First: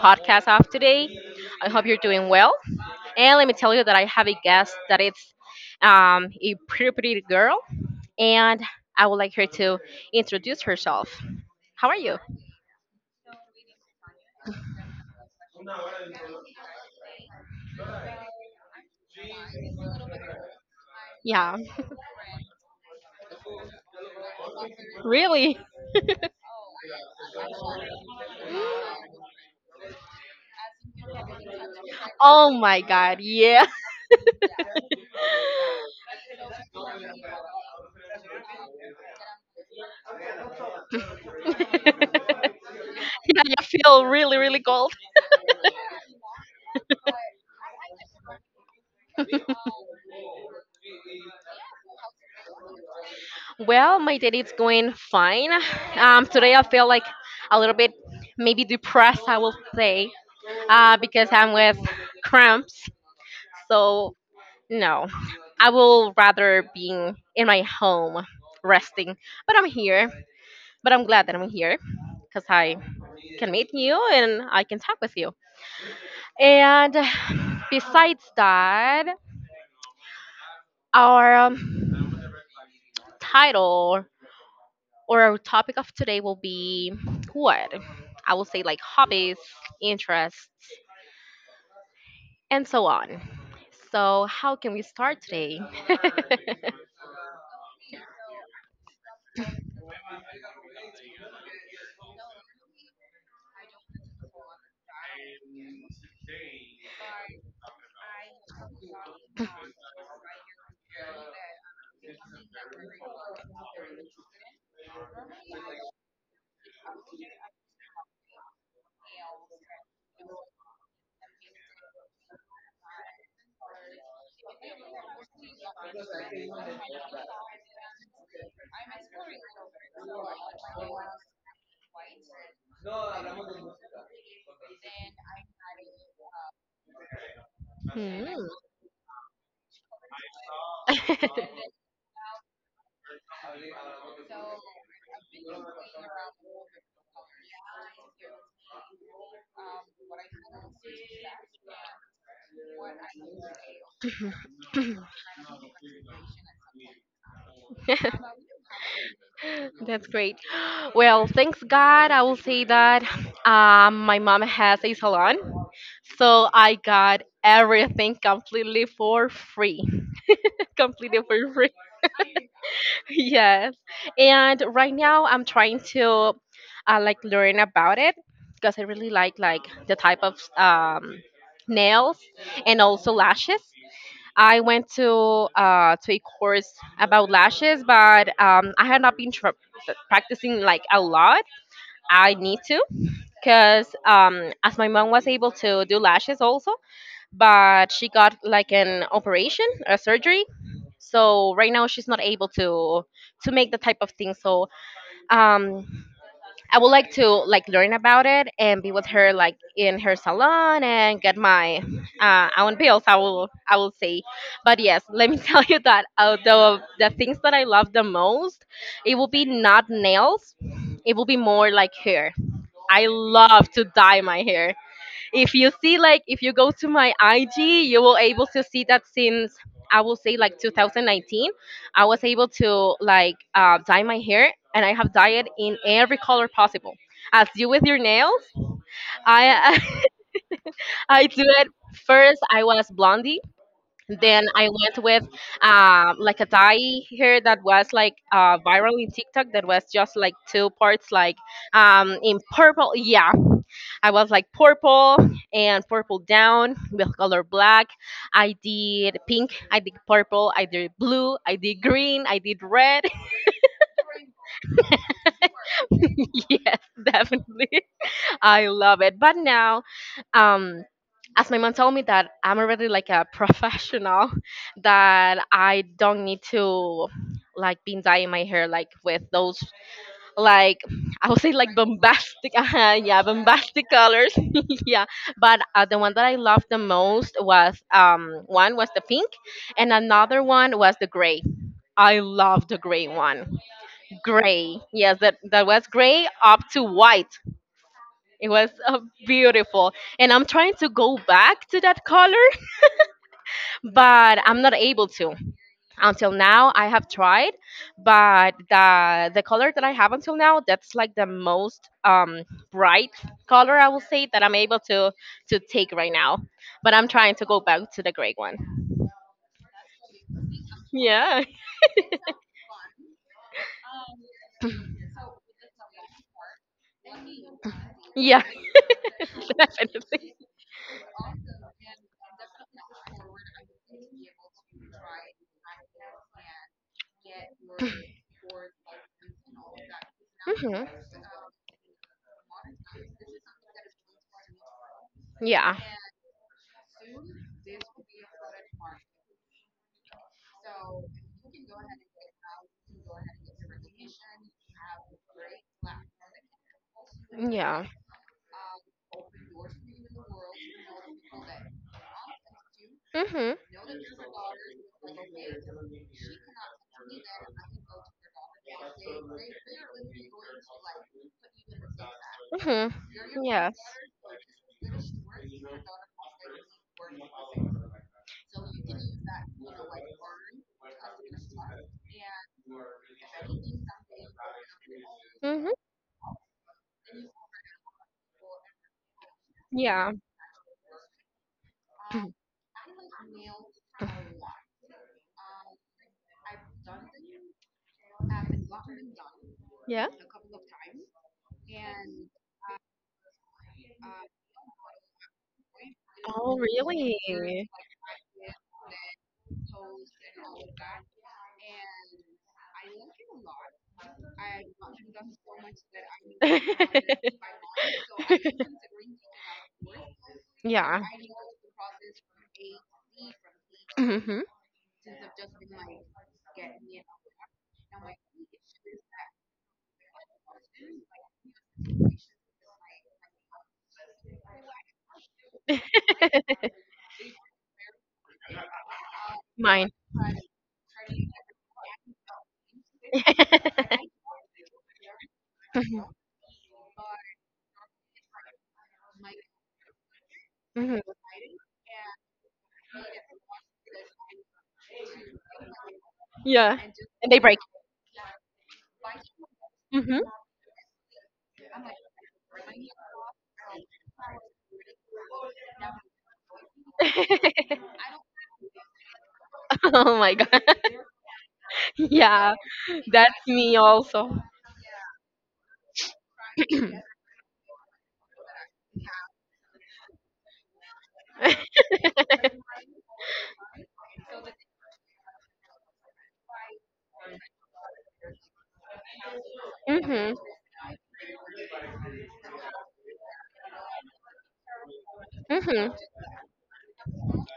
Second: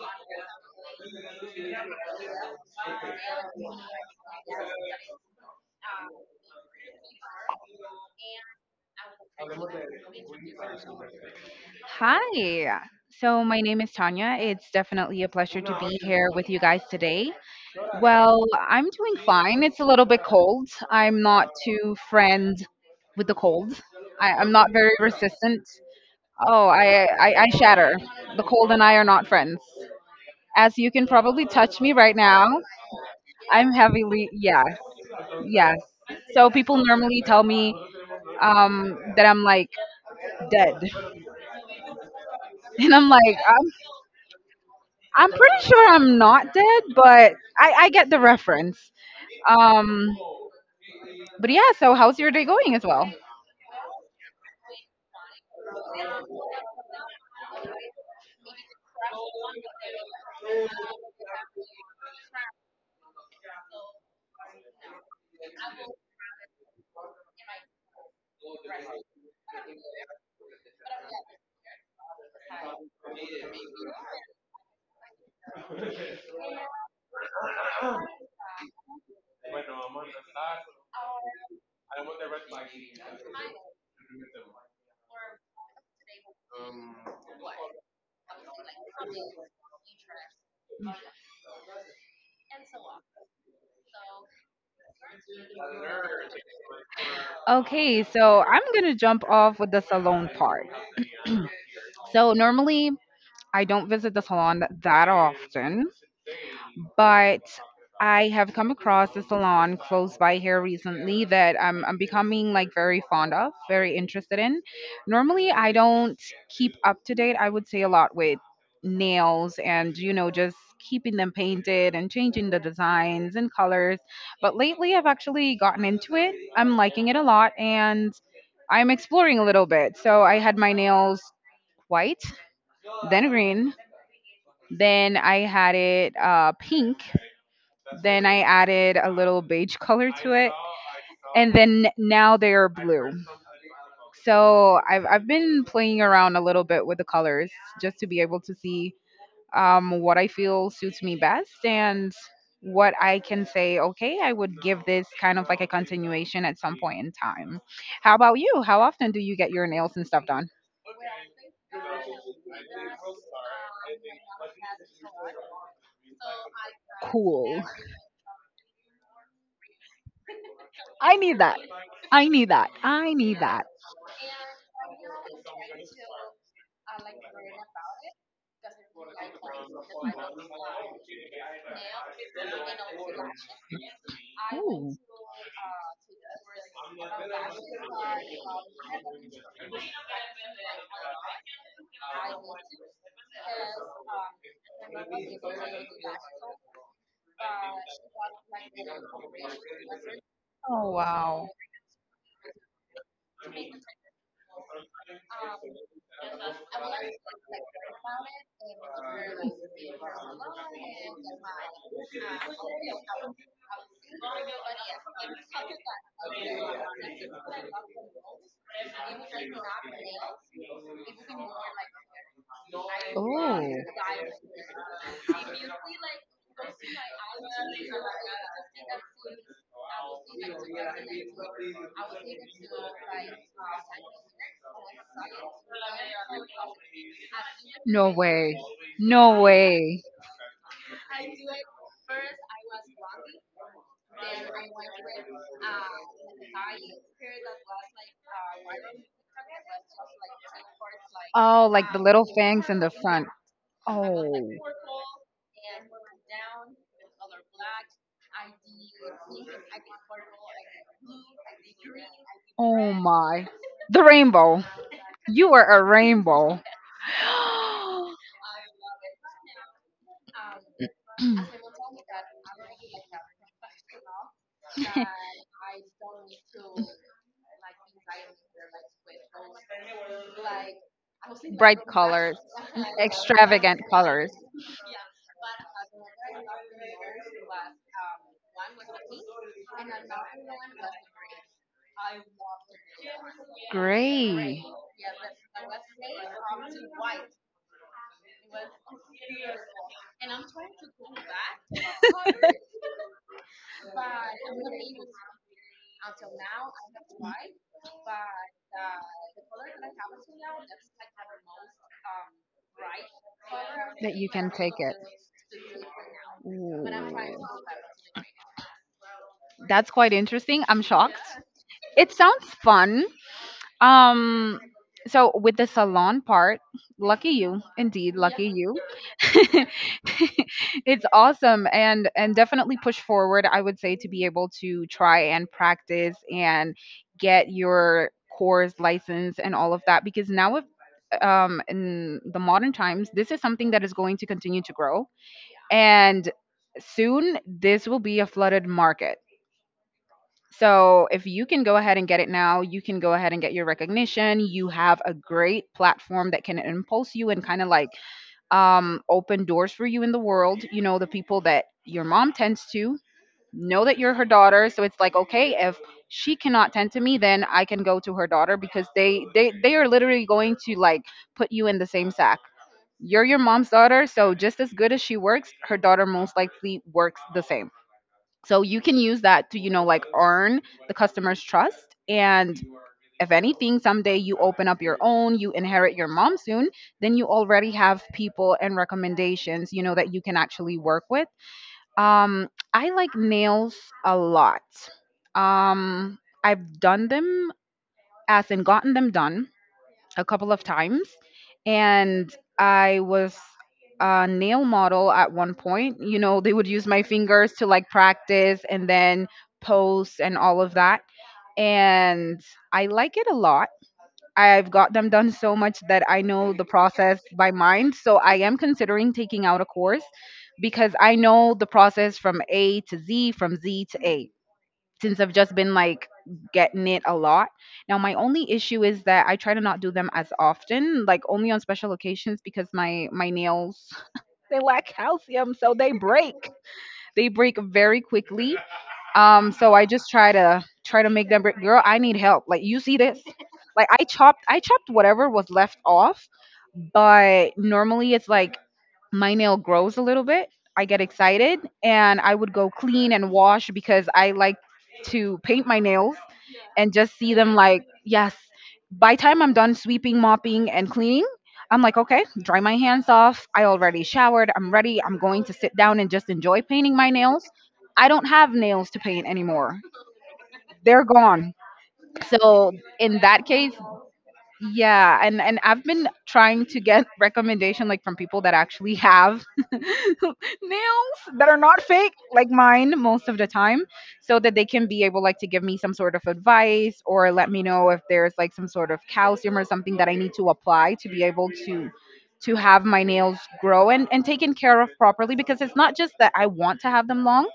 podcast of today. I hope you're doing well. And let me tell you that I have a guest that is a pretty girl, and I would like her to introduce herself. How are you? Hi. So my name is Tanya. It's definitely a pleasure to be here with you guys today. Well, I'm doing fine. It's a little bit cold. I'm not Yeah, too friend with the cold. I'm not very really? resistant. Oh, I shatter. The cold and I are not friends. As you can probably touch me right now, Oh my God, yeah. I'm heavily yeah, yes. So people normally tell me that I'm like dead, yeah, and I'm like you feel really cold. I'm pretty sure I'm not dead, but I get the reference. Um, but yeah, so how's your day going as well? Well, my day is going fine. Today I feel like a little bit maybe depressed, I will say, because I'm with cramps. So no, I will rather being in my home resting. But I'm here. But I'm glad that I'm here because I can meet you and I can talk with you. And besides that, our title or our topic of today will be what? I will say like hobbies, interests, and so on. So, how can we start today? Okay, so I'm gonna jump off with the salon part. So normally I don't visit the salon that often. But I have come across a salon close by here recently that I'm becoming like very fond of, very interested in. Normally, I don't keep up to date, I would say a lot with nails and, you know, just keeping them painted and changing the designs and colors. But lately, I've actually gotten into it. I'm liking it a lot and I'm exploring a little bit. So I had my nails white, then green, then I had it pink, then I Hmm. added a little beige color to it, and then now they are blue. So I've been playing around a little bit with the colors just to be able to see what I feel suits me best and what I can say. Okay, I would give this kind of like a continuation at some point in time. How about you? How often do you get your nails That's and stuff great. done? Well, thanks God. I will say that my mom has a salon, so I got Cool. everything completely for free. I completely need for that. free. I need that. I need that. Yes. And right now I'm trying to like learn about it because I really like the type of nails and also lashes. I went Ooh. To a course about lashes, but I have not been tr practicing like a lot. I need to because as my mom was able to do lashes also, but she got like an operation, a surgery, Oh wow. so right now she's not able to make the type of thing so um I would like to like learn about it and be with her like in her salon and get my own bills i will say but yes let me tell you that although the things that I love the most it will be not nails it will be more like hair I Oh. love to dye my hair if you see like if you go to my IG, you will able to see that since I will say like 2019, I was able to like dye my hair and I have dyed in every color possible. As you with your No nails, way. No I way. I do it first. I was blondie. Then I went with like a dye hair that was like viral in TikTok that was just like two parts like Oh, like the little in things in the purple. front. Yeah, I was Oh. like purple and purple down with color black. I did pink, I did purple, I did blue, I did green, I did Oh red. my. The rainbow. You are a rainbow. yes, definitely. I love it. But now, um, as my mom told me that I'm already like a professional, that I don't need to like been dyeing my hair like with those like I would say like Bright colors, bombastic, yeah, extravagant bombastic colors. colors, yeah. But the one that I loved the most was one was the pink, and another one was the gray. I love the gray one. Gray. Gray, yes, that was gray up to white. It was beautiful, and I'm trying to go back to that color, but I'm not able to. Until now I have tried but the color that I have until now that's like the most bright color I will That say you that can I'm take able it. to take right now Ooh. but I'm trying to go back to the gray one That's quite interesting. I'm shocked. yeah It sounds fun. Um so with the salon part, lucky you. Indeed, yeah lucky you. definitely It's awesome and definitely push forward, I would say, to be able to try and practice and get your course license and all of that, because now if hmm in the modern times this is something that is going to continue to grow, yeah and soon this will be a flooded market. So if you can go ahead and get it now, you can go ahead and get your recognition. You have a great platform that can impulse you and kind of yeah like open doors for you in the world. You know, the people that your mom tends to hmm know that you're her daughter. So it's like, okay, if she cannot tend to me, then I can go to her daughter, because they are literally going to like put you in the same sack. hmm You're your mom's yes daughter, so just as good as she works, her daughter most likely works the same. So you can use that to, you know, like earn the customer's trust. And if anything, someday you open up your own, you hmm inherit your mom soon, then you already have people and recommendations, you know, yeah that you can actually work with. I like nails a lot. I've done them, as in gotten them done, yeah a couple of times, and I was a nail model at one point. You know, they Oh, would use my fingers to really? like practice and then pose and all of that. And I like it a lot. I've got them done so much that I know the process by mind. So I am considering taking out a course because yeah. I know the process from A to Z, from Z to A, Hmm. since I've just been like getting it a lot. Now, my only issue is that I try to not do them as often, like only on special occasions, because my nails they lack calcium, so they break. They break very quickly. So I Mine. just try to make them break. Girl, I need help. Like you see this? Like I chopped whatever was left off, but normally it's like my nail grows a little bit, I Mhm. get excited and I would go clean and wash because I like to paint my nails Yeah. and just And see they them break. like, yes, by time I'm done Hmm. sweeping, mopping and cleaning, I'm like, okay, dry my hands off. I already showered. I'm ready. I'm going to sit down and just enjoy painting my nails. I don't have nails to paint anymore. oh my god. They're gone. Yeah, So, in that's that case, me also. yeah, and I've been trying to get recommendation like from people that actually have nails that are not fake like mine most of the time, so that they can be able like to give me some sort of advice or let me know if there's like some sort of calcium or something that I Mhm. need to apply to be able to have my nails grow and taken care of properly, because it's Mhm. not just that I want to have them long,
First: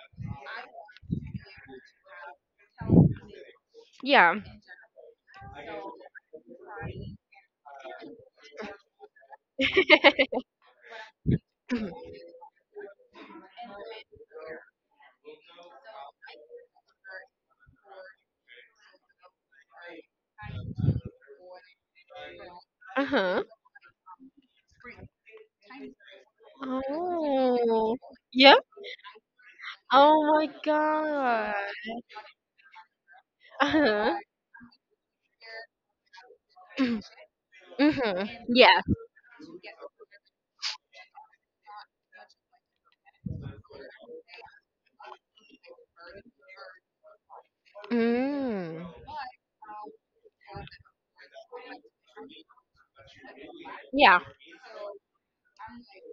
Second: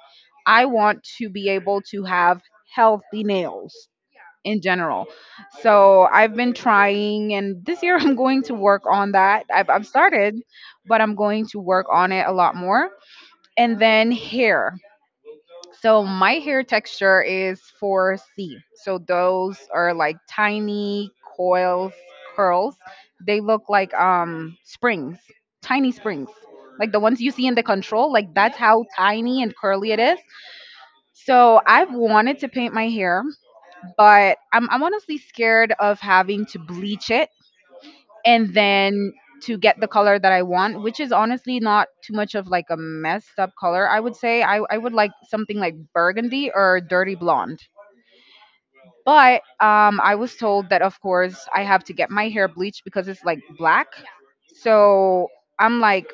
I want to be able to have healthy nails Yeah. in general. So I've been trying, and this year I'm going to work on that. I've started, but I'm going to work on it a lot more. And then hair. So my hair texture is 4C. So those are like tiny coils, curls. Uh They huh. look like springs, tiny springs. Like the ones you see in the Oh. control, like that's Yep. how tiny and curly it Oh is. my god. So I've wanted to paint my hair, Uh huh. but I'm honestly scared of having to bleach it Mhm. and Yeah. then to get the color that I want, which is honestly not too much of like a messed up color. I would say I would like something like burgundy or dirty blonde. Mm. But I was told that of course I have to get my hair bleached because it's like black. Yeah. So I'm like,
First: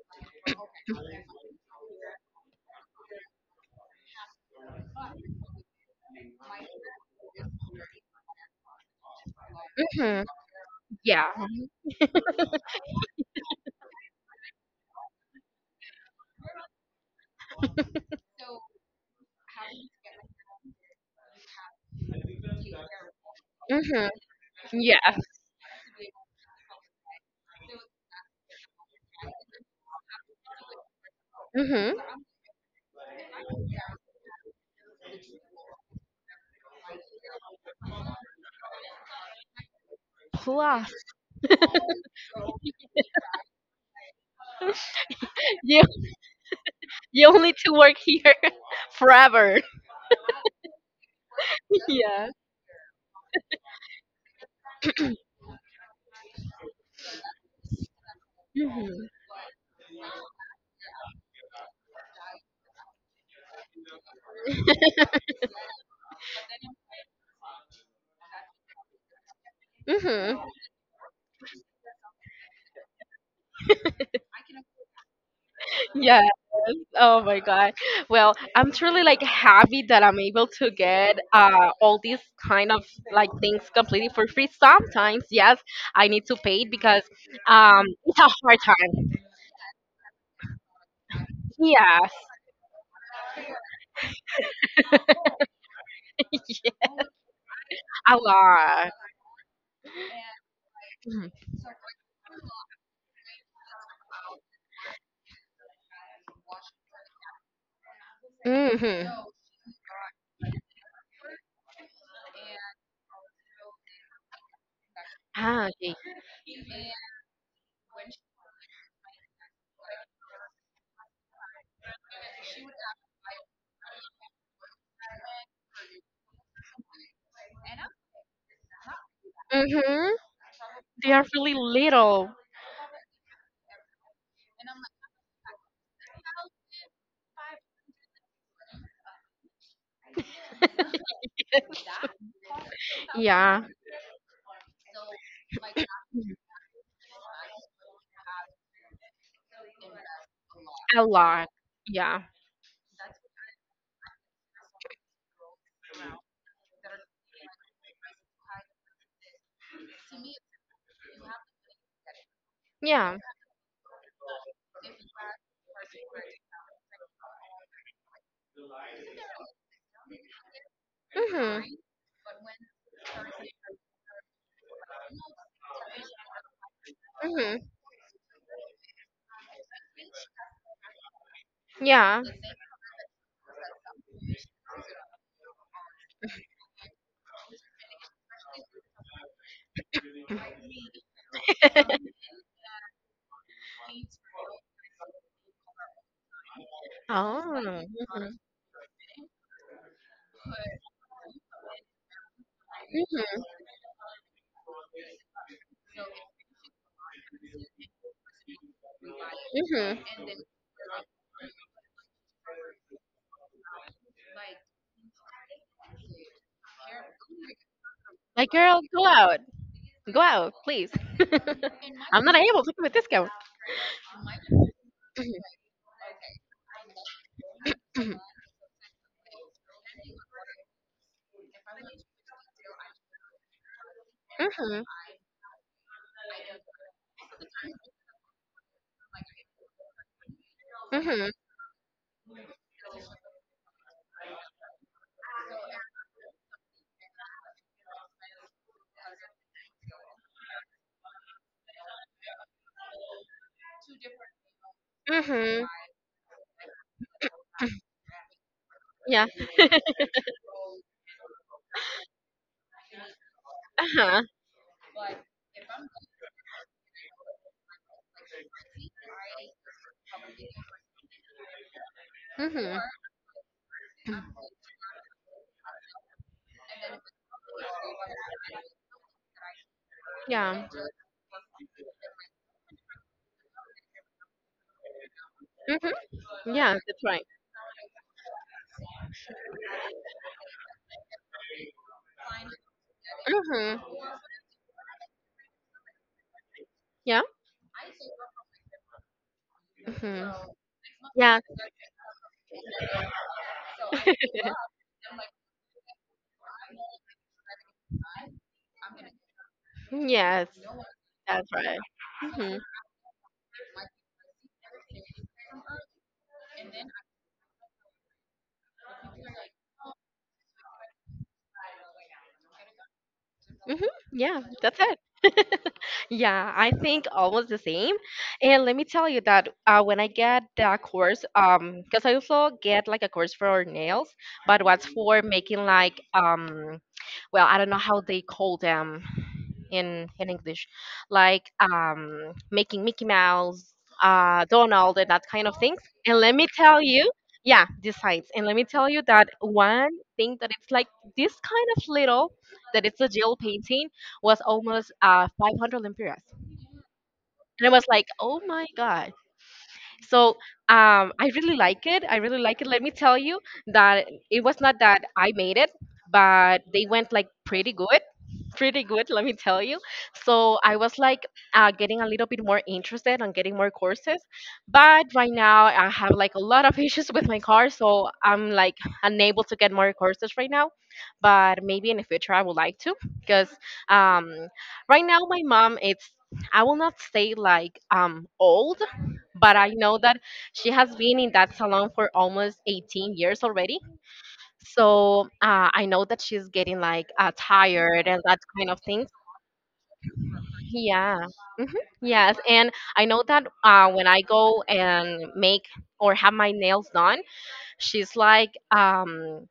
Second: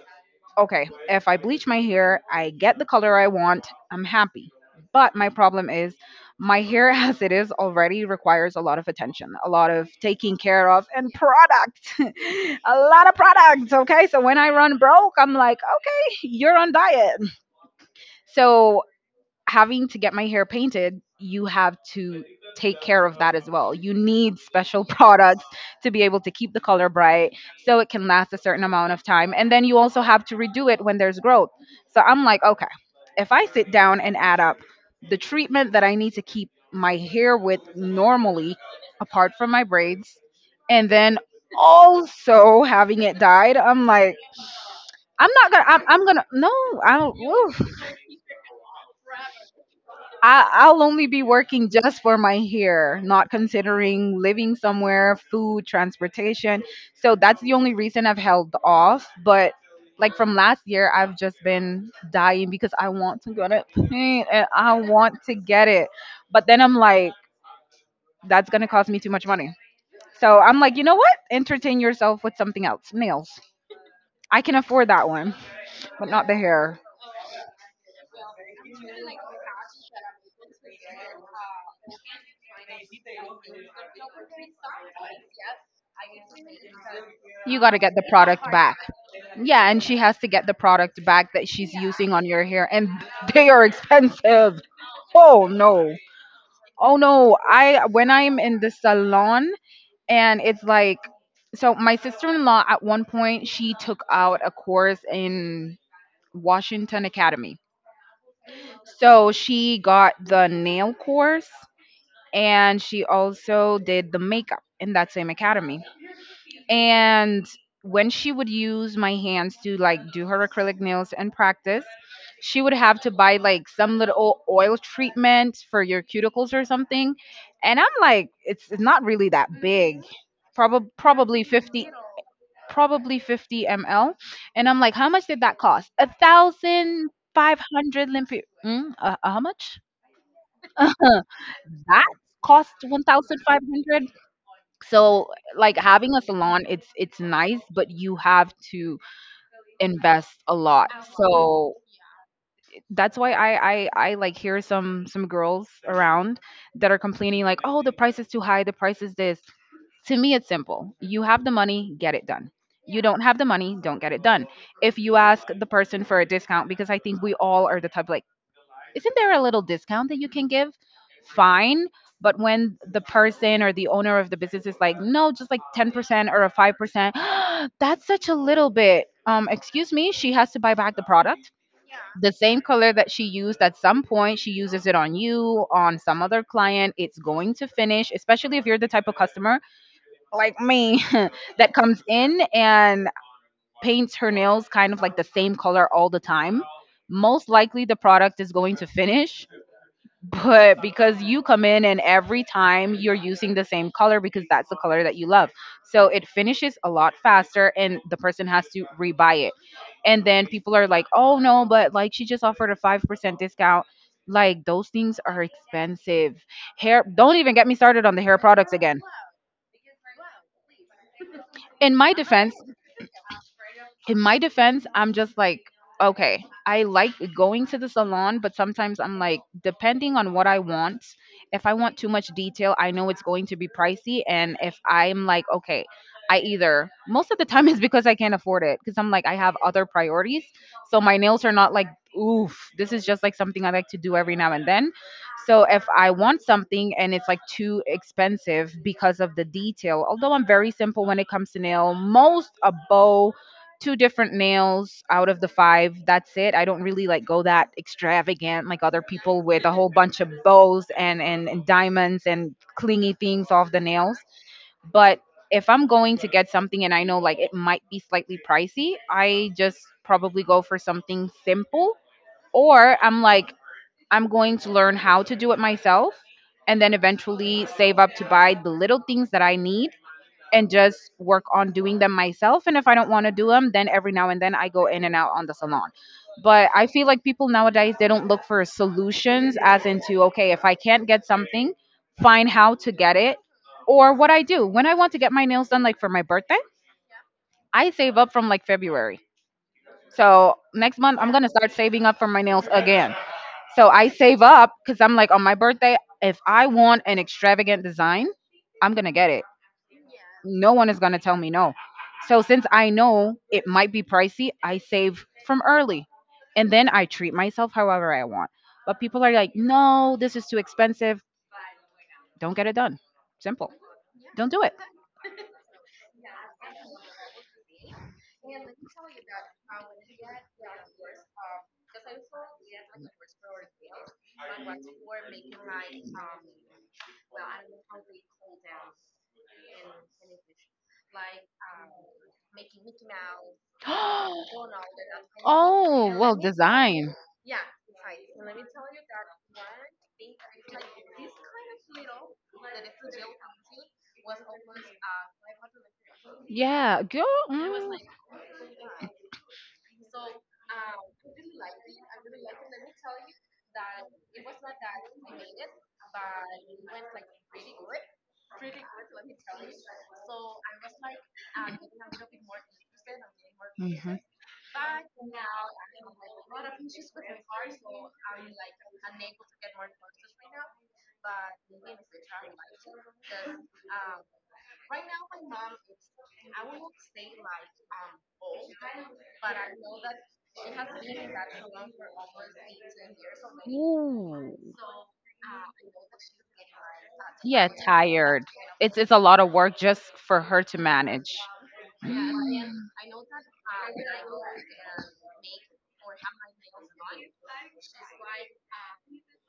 okay, if I bleach my hair, I get the color I want, I'm happy. But my problem is my hair as it is already requires a lot of attention, a lot of Mhm. taking care of and Yeah. product. A lot of products, okay? So when I run broke, I'm like, "Okay, you're on diet." So having to get my hair painted, you have to take care of that as well. You Mhm. need special Yeah. products to be able to keep the color bright so it can last a certain amount of time. And then you also have to redo it when there's growth. Mhm. So I'm like, okay, if I sit down and add up the treatment that I need to keep my hair with normally, apart from my braids, and Plus, then also having it dyed, I'm like, I'm not gonna. You I'm gonna. No, I don't. you only Woo. to work here forever. I'll only be working just for Yeah. my hair, not considering living somewhere, food, transportation. So that's the only reason I've held Mhm. off. But like from last year, I've just been dying because I want to go to paint and I want to get it. But then I'm like, that's going to cost me too much money. So Mhm. I'm like, you know what? Entertain yourself with something else, nails. I can afford that one, but Yes. not the hair. Oh my God. Well, I'm truly like happy that I'm able to get all these kind of like things completely for free. Sometimes, yes, I need to pay it because You got to get the it's a product hard back. time. Yeah, and she has to get the product back that she's Yeah. using on your hair, and they are expensive. Oh no. yeah. Oh no. I when A I'm in the lot. salon and it's like, Mhm. so my sister-in-law at one point she took out a course in Washington Academy. Mm-hmm. So she got the nail course and she also did the makeup in that same Ah, academy. okay. And when she would use my hands to like do her acrylic nails and practice, she would have to buy like some little oil treatment for your cuticles or something. And I'm like, it's not really that big. Mm-hmm. They are Probably really 50, little. probably 50 ml. And I'm like, how much did that cost? 1,500 limpi. Mm, how much? Huh, that cost one thousand five Yeah, hundred. So like having a salon, it's nice, but you have to invest a lot. a lot. So Yeah, that's why I like hear some girls around that are complaining like, "Oh, the price is too high, the price is this." To me it's simple. You have the money, get it done. You yeah. don't have the money, don't get it done. If you ask the person for a discount, because I think we all are the type like, isn't there a little discount that you can give? Mhm. Fine. But when the person or the owner of the business is like, no, just like 10% or a 5%, Mhm. that's such a little bit. Excuse me, she has to buy back the product. Yeah. The same color that she used at some point, she uses it on you, on some other client. It's going to finish, especially if you're the type of customer like me that comes in and paints her nails kind of like the same color all the time, most likely Oh. the Mhm. product is going to finish. But because you come in and every time you're Mhm. using the same color because that's the color that you love. So it finishes a lot faster and the person has to rebuy it. Mhm. And then people are like, oh no, but like she just offered a 5% discount. Like those things are expensive. Hair, don't even get me started on the hair Like, products girl, again. go out. Go out, please. in my I'm not defense, able to give a discount. in my defense, I'm just like, okay, I like going to the Mhm. salon, but sometimes I'm like, depending on what I want, if I want too much detail, I know it's going to be pricey. And if Mhm. I'm like, okay, I either, most of the time it's because I can't afford it, because I'm like, I have other priorities. So my Mhm. nails are not like, oof, this is just like something I like to do every now and then. So if I want something and it's like too expensive because of the detail, although I'm very simple when it comes to nail, most a bow two different nails out of the Mhm. five. That's it. I don't really like go that extravagant like other Yeah. people with a whole bunch of bows and diamonds and clingy things off the nails. Uh-huh. But if I'm going to get something and I know like it might be slightly pricey, I just probably go for something simple. Mhm. Or I'm like, I'm going to learn how to do it myself and then eventually save up to buy the little things that I need Yeah. and just work on doing them myself. And if I don't want to do them, then every now and then I go in and out on the salon. Mhm. But Yeah, I that's feel right. like people nowadays they don't look for solutions as into okay, if I can't get something, find how to get it. Mhm. Or what I do when I want to get my nails done, like for my birthday, Yeah. I save up from like February. Mhm. So next month I'm Yeah. gonna start saving up for my nails again. So I save up because I'm like on my birthday, if I want an extravagant design, I'm gonna get it, yes, no one is going to tell that's me no. right. So Mhm. since I know it might be pricey, I save from early and then I treat myself however I want. But people are like, "No, this is too expensive." Don't get it done. Simple. Hmm. Yeah, Don't do it. that's it. yeah, I think almost the same. And let me tell you that when I get that course, because I also get like a course for nails, but what's for making like well, I don't know how they call them in English, like making Mickey Mouse, Oh, Donald, and that kind of things. And let well, me tell you, design. yeah, designs. And let me tell you that one thing that it's like this kind of little that it's a gel painting was almost 500 lempiras, Yeah, girl. and I was Mm. like, oh my god so I really like it. I really like it. Let me tell you that it was not that I made it, but they went like pretty good. Pretty good, let me tell you. So I was like getting a little bit more interested on getting more courses, Mhm. but right now I have like a lot of issues with my car, so I'm like unable to get more courses right now. But maybe in the future I would like to, because um, right now my mom it's I will not say like old, but I know that she has been in that salon for almost 18 years already. Ooh. So I know that she's getting like Yeah, tired and that tired. kind of It's things. it's a lot of work just for her to Yeah. manage. Hmm. Yes. And Mm. I know that when I go and make or have my nails done, she's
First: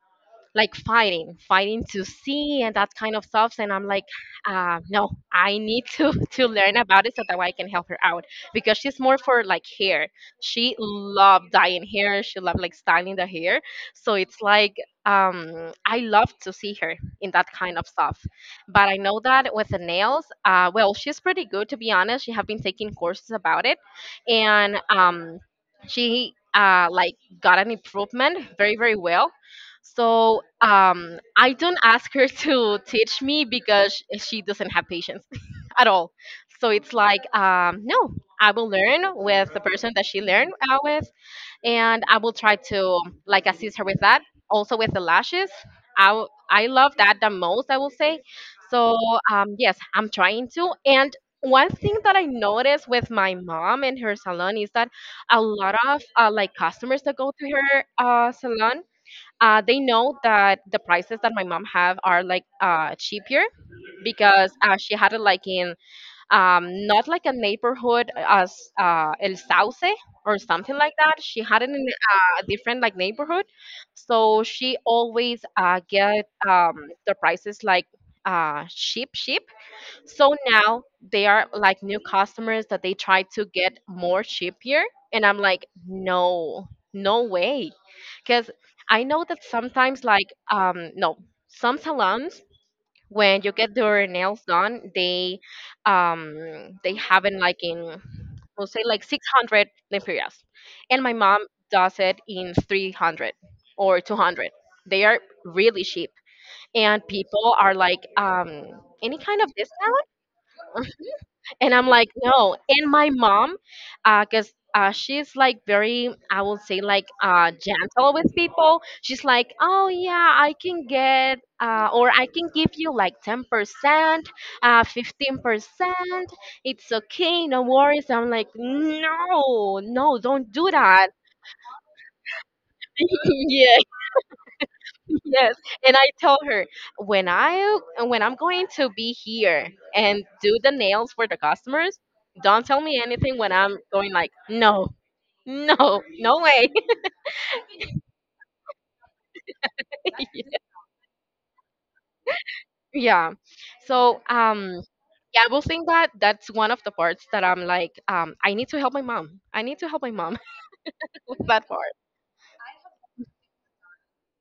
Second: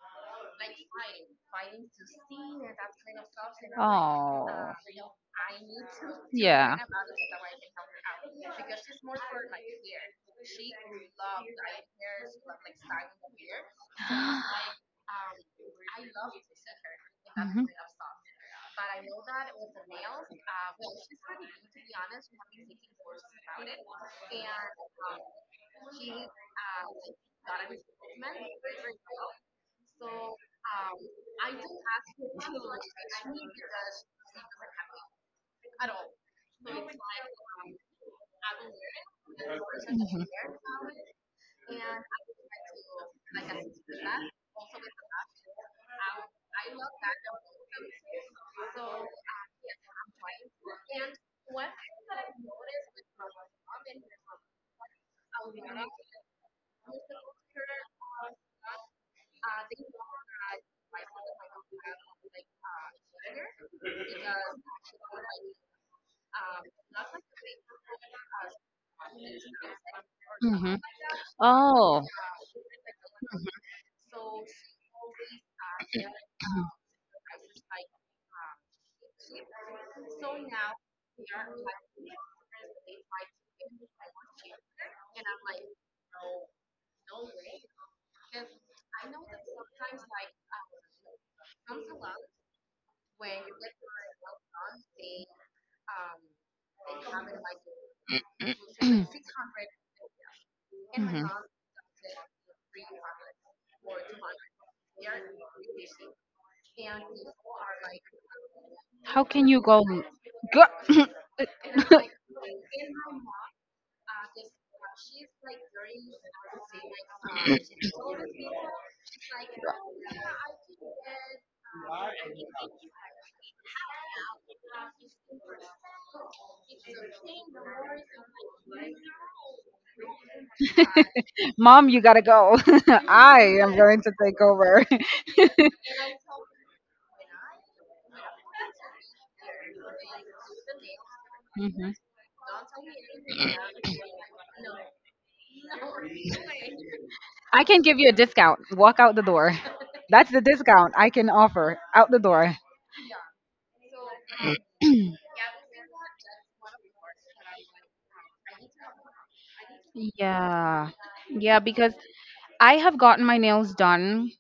like fighting to see and that kind of stuff and I'm like Oh. No I need to to Yeah. learn about it so that way I can help her out because she's more for like hair she loved dyeing hair she loved like styling the hair so it's like I love to see her in that Mhm, kind of stuff but I know that with the nails well she's pretty good to be honest she have been taking courses about it and she like got an improvement very well so I don't ask her to teach me because she doesn't have patience at all. So it's like, no, I will learn with the person that she learned mhm, with, and I will try to like assist her with that. Also with the lashes, I love that the most. I will say. So yes, I'm trying to. And one thing that I noticed with my mom and her salon is that a lot of like customers that go to her salon they know that the prices that my mom have are like cheaper because she had it like in not like a neighborhood as El Sauce or mhm. something like that. She had it in Oh. A different like neighborhood, so she always get the prices like cheap, cheap so now they are like new customers that they try to get more cheaper. And I'm like, no, no way. Because I know that sometimes, like, no, some salons, when you get your nails done, they have it like in we'll say like 600 lempiras and my Mhm. mom does it in 300 or 200 they are really cheap and people are like any How kind of can you go? business Go. and I'm like, no. And my mom, cause she's like very, I would say like gentle with people. She's like, oh yeah, I can get, or I can give you like 10%, 15%. It's okay, no worries. I'm like, no, no, don't do that. Mom, you gotta go. I am Yeah. going to take over. Yes, and I tell her when I when I'm going to be here and do the nails for the Mhm. customers, don't tell me anything when I'm going like no, no, no way. I can give you a discount. Walk out the door. That's the discount I can offer. Out the door. yeah. So yeah, I will think that that's one of the parts that I'm like I need to help my mom. I need to help my mom Yeah. with Yeah, that part. because I have gotten my nails done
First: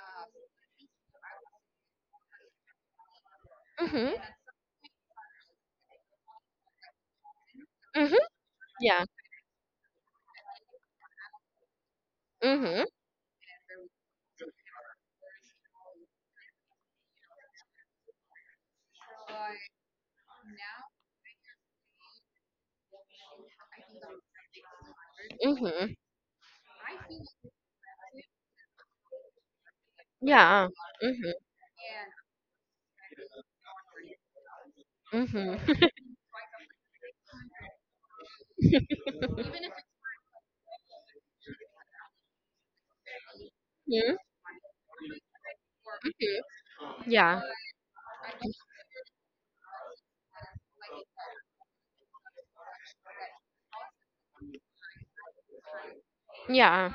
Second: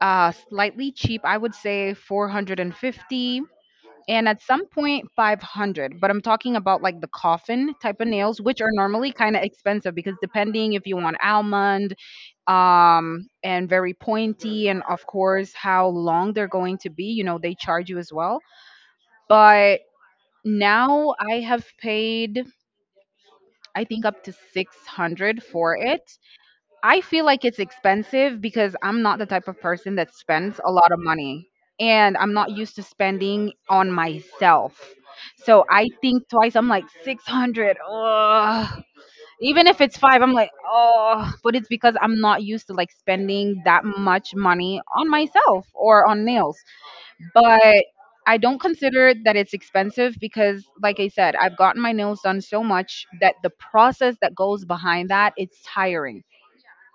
slightly cheap. I would say 450, Mhm. and at some point point 500. But I'm talking about like the coffin type of Mhm. nails which are Yeah. normally kind of expensive because depending if you want almond, Mhm. And very pointy, and of course how long they're going to be, you know they charge you as well. But now I have paid, I think, up to 600 for Mhm. it. I feel like it's expensive because I'm not the type of person that spends Yeah. a lot of Mhm. money and I'm not used to spending on myself. Mhm. So I think twice, I'm like 600, even if it's five I'm like oh, but it's because I'm not used to like spending that Mhm. much money on myself or on nails. Yeah. But I don't consider that it's expensive because like I said, I've gotten my nails done so much that the process that goes behind that, it's tiring, Yeah.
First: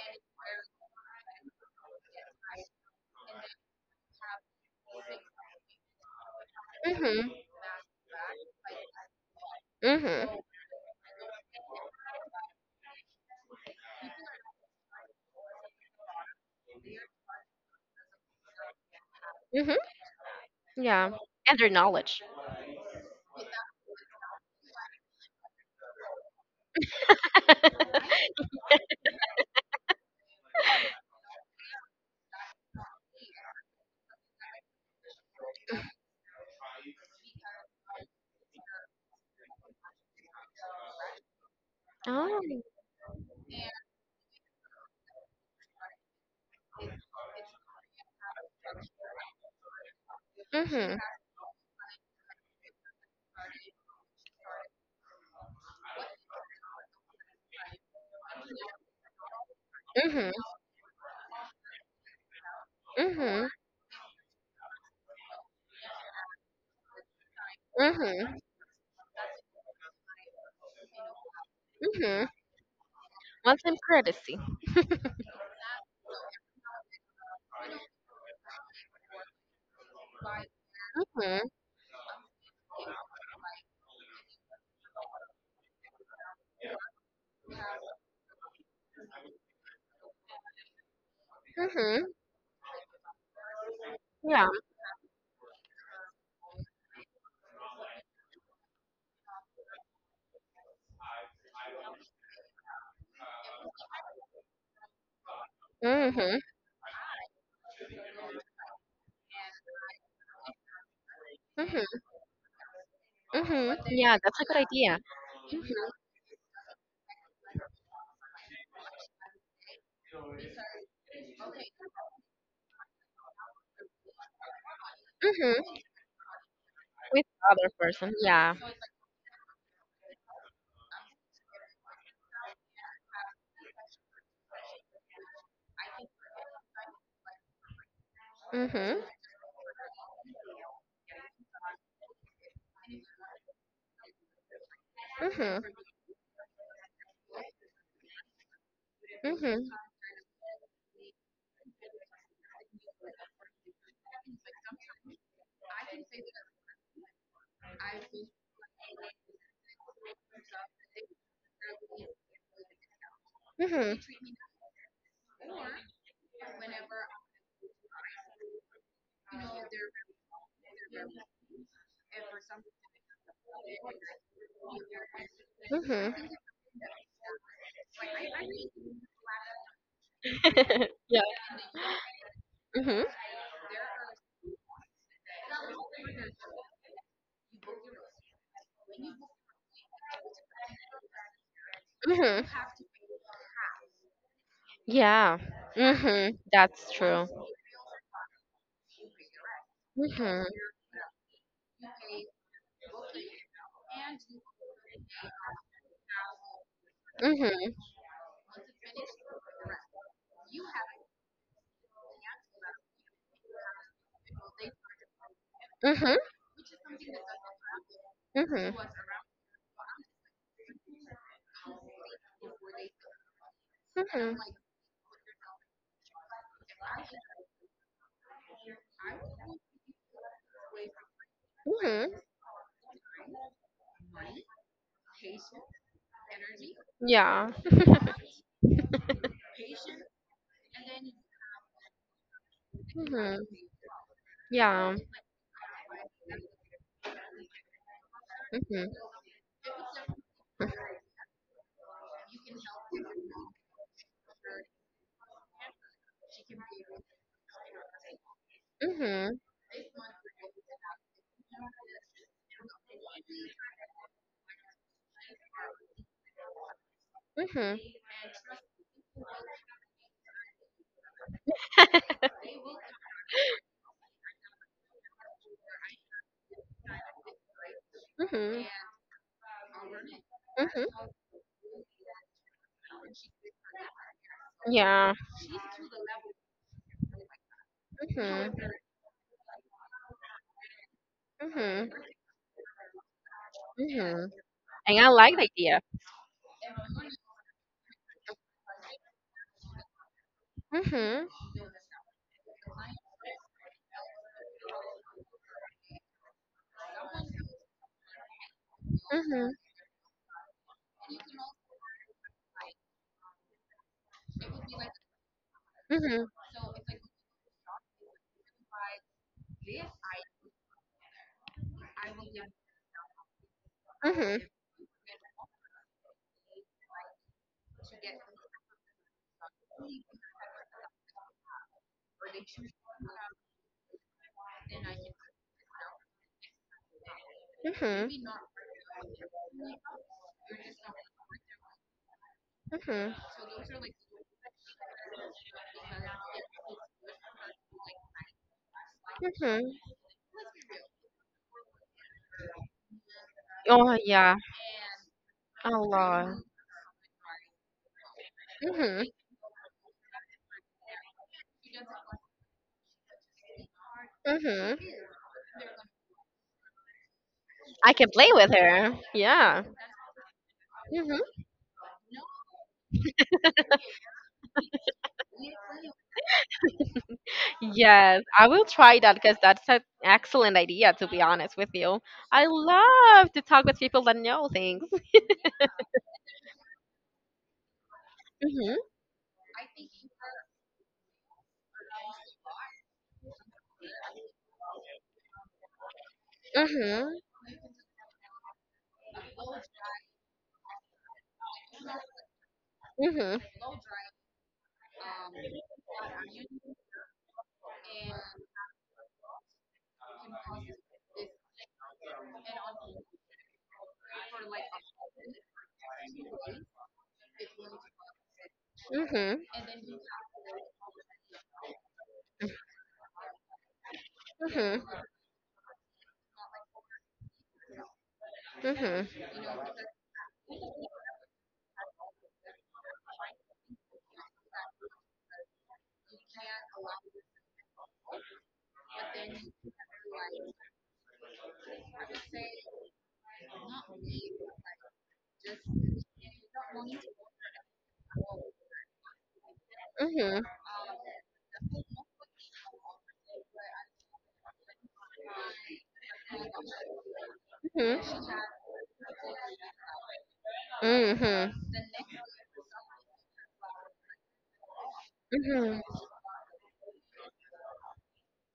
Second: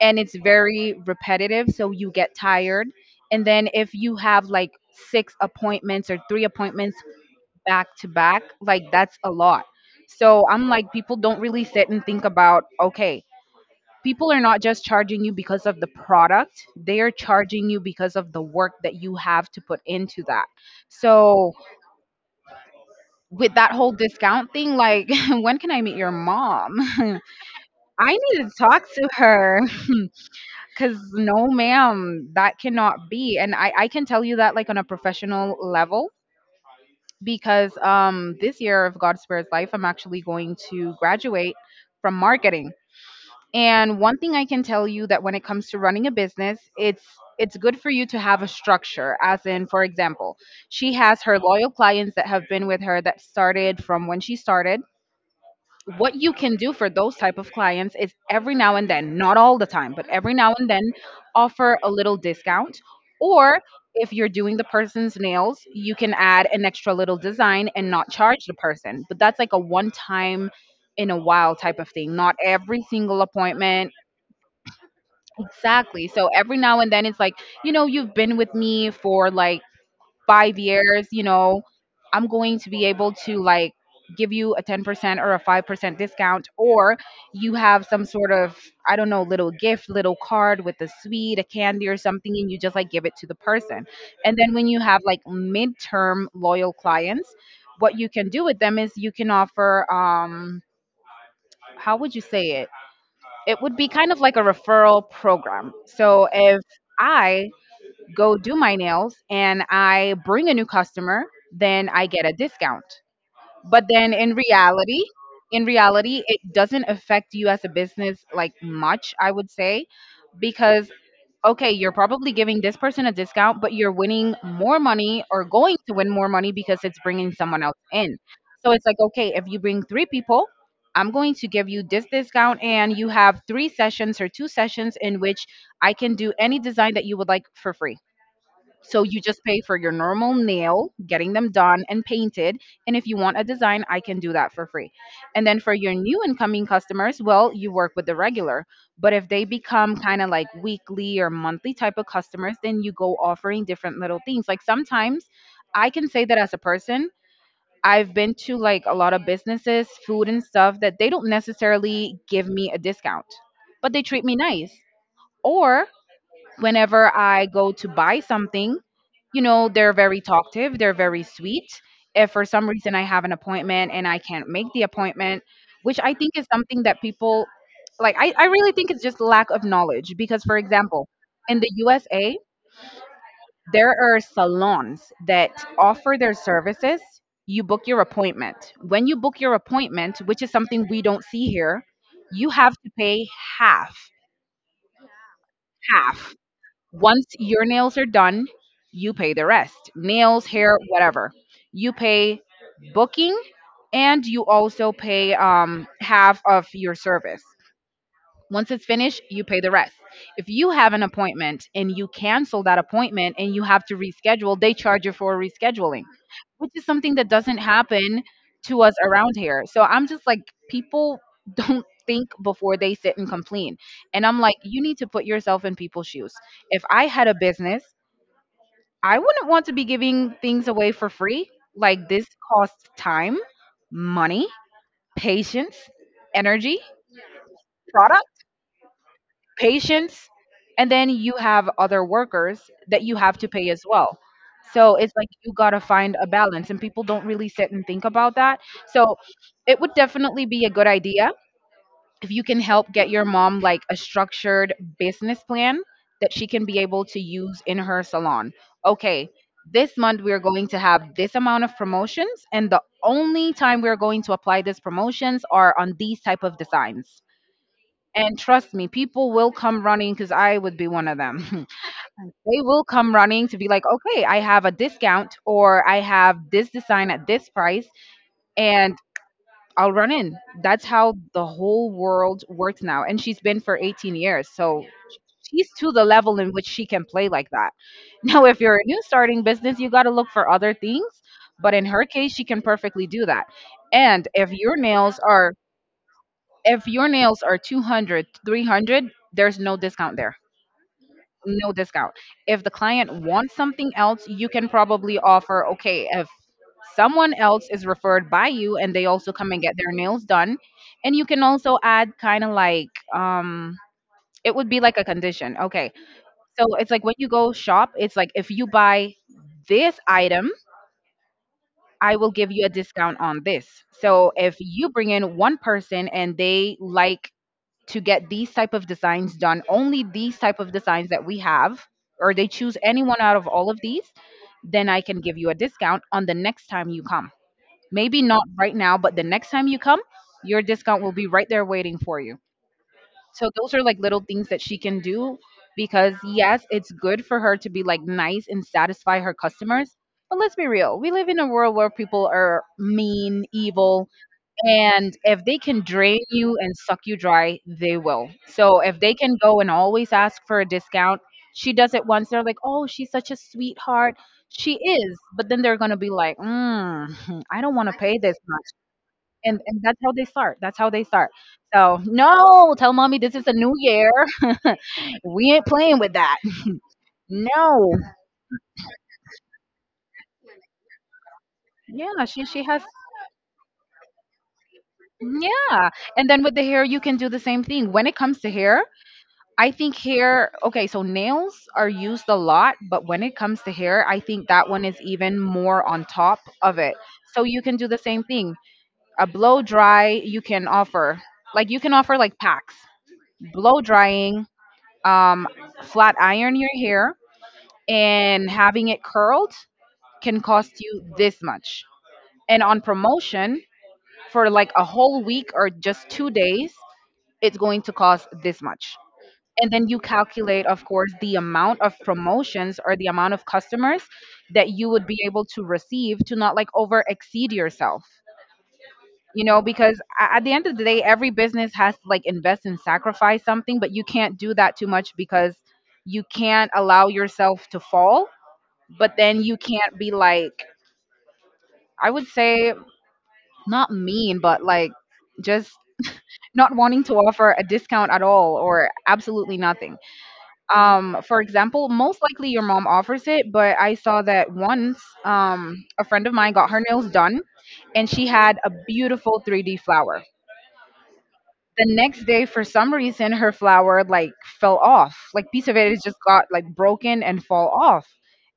and it's very repetitive so you get tired. And then if you have like six appointments or three appointments Mhm. back to back, like that's a lot. Mhm. So I'm like, people don't really sit and think about okay, people are not just charging you because of the product, they are charging you because of the work that you have to Mhm. put into that. Yeah. So And their knowledge. with that whole discount thing, like when can I meet your mom? I need to talk to her because no ma'am, that cannot be. And I can tell you that like on a professional level because this year of god spares life, I'm actually going to graduate from Oh. marketing. And one thing I can tell you, that when it comes to running a business, it's good for you to have a structure. As in, for example, she Mhm. has her loyal clients that have been with her that started from when she started. What you can do for those type of clients is every now and then, not all the time, but every Mhm. now and then offer a little discount. Mhm. Or if you're doing the person's nails, you can add an extra little design and not Mhm. charge the person. But that's like a one time in a while type of thing, Mhm. not every single One time appointment. courtesy? Exactly. So every now and then it's like, you know, you've been with me for like 5 years, you Mhm. know, I'm going to be able to like give you a 10% or a 5% discount, or you have some sort of, I don't know, little gift, little card with a sweet, a candy or Mhm. something, and you just like give it to the person. And Yeah. then when you have like midterm loyal clients, what you can do with them is you can offer, how would you say it? It would be kind of like a referral program. So Mhm. if I go do my nails and I bring a new customer, then Mhm. I get a discount. Mhm. But then Yeah, that's a good idea. in reality, it doesn't affect you as a business like much, I would say, because okay, you're probably giving this person a discount, but you're winning more money or going Mhm. to win more money because it's With bringing the someone other else in. person. Yeah. So it's like, okay, if you bring three people, I'm going to give you this discount, and you have three sessions or two sessions in which I can do any design that you would like for free. So Mhm. you just pay for your normal nail, getting them done and painted. And if you want a design, I can do that for free. And then Mhm. for your new incoming customers, well, you work with the regular. But if they Mhm. become kind of like weekly or monthly type of customers, then you go offering different little things. Like sometimes I can say that as a person, I've been to like a lot of businesses, food and stuff that they don't necessarily give me a discount, but Mhm. they treat me nice. Or whenever I go to buy something, you know, they're very talkative, they're very sweet. If for some reason I have an appointment and I can't make the appointment, which I Mhm. think is something that people like, I really think it's just lack of knowledge. Because, for example, yeah. in the USA, Mhm. there are salons that offer their services. You book your appointment. When you book your appointment, which is something we don't see here, Mhm. you have to pay half, Yeah. half. Mhm. That's Once true. your nails are done, you pay the rest, nails, Mhm. hair, whatever. You pay booking and you also pay half of your service. Mhm. Once it's finished, you pay the rest. If you have an appointment and you cancel that appointment and you have to reschedule, they charge you for rescheduling, Mhm. which is something that doesn't happen Mhm. to us around here. So I'm just like, people don't think before they sit and complain. And I'm Mhm. like, you need to put yourself in people's shoes. If I had a business, I wouldn't want to be giving things away for free. Like, Mhm. this costs time, money, patience, energy, Yeah. product, patients, and then you have other workers that you have to Mhm. pay as well. So Yeah. it's like you gotta find a balance, and people don't really sit and think about that. Mhm. So it would definitely be a good idea if you can help get your mom like a structured business plan that she can be able to use in her salon. Okay, Mhm. this month we're going to have this amount of promotions and the only time we're going to apply these promotions are on these type of designs. Mhm. And trust me, people will come running because I would be one of them. They will come running to be like, okay, I have a discount or I have this design at this price Mhm. and I'll run in. That's Mhm. how the whole world works now. And she's been for 18 years. So Yeah. she's to the level in which she can play like that. Now, Mhm. if you're a new starting business, you got to look for other things. But in Mhm. her case, she can perfectly do that. And Mhm. And I like the idea. if your nails are 200, 300, there's no discount there, Mhm. no discount. If the client wants something else, you can probably offer, okay, if someone else is referred by you and they also come Mhm. and get their nails done, and you can also add kind of like, it would be like a condition. Okay. Mhm. So it's like when you go shop, it's like if you buy this item, I will give you a discount on this. So Mhm. if you bring in one person and they like to get these type of designs done, only these type of designs that we have, or they choose anyone out of all of these, then I can give you a discount on the next time you come. Mhm. Maybe not right now, but the next time you come, your discount will be right there waiting for you. Mhm. So those are like little things that she can do, because yes, it's good for her to be like nice and satisfy her Mhm. customers, but let's be real, we live in a world where people are mean, Oh evil, yeah, and if they a can drain lot. you and suck you dry, they will. So if Mhm. they can go and always ask for a discount, she does it once. They're like, oh, she's such a sweetheart. She Mhm. is. But then they're going to be like, mm, I don't want I to can pay play this with much. her. And, Yeah. and that's how they start. That's how they Mhm. start. So, no, tell mommy this is a new year. We ain't playing with that. No. Yes, I will try that because that's an excellent idea. To be honest with you, Yeah, she, I she has. love to talk with people that know things. Yeah. And then with the hair, you can do the same thing. When it comes to Mhm. hair, I think hair, okay, so nails are used a lot, but when it comes to hair, I think that one is even more on top of it. Mhm. So you can do the same thing. A blow dry, you can offer, like, you can offer like packs, Mhm. blow drying, um, flat iron your hair, and having it curled can cost you this much. And on promotion, for like a whole week or just 2 days, it's going to cost this much. Mhm. And then you calculate, of course, the amount of promotions or the amount of customers that Mhm. you would be able to receive, to not like over exceed yourself, Mhm. you know, because at the end of the day every business has to like invest and sacrifice something, but you can't do that too much because you can't allow yourself to fall. But then you can't be like, I would say, not mean, but like, just not wanting to offer a discount at all or absolutely nothing. Mhm. Um, for example, most likely your mom offers it, but I saw that once. Um, a friend of mine got her nails done Mhm. and she had a beautiful 3D flower. Mhm. The next day, for some reason, her flower like fell off, like piece of Mhm. it is just got like broken and fall off,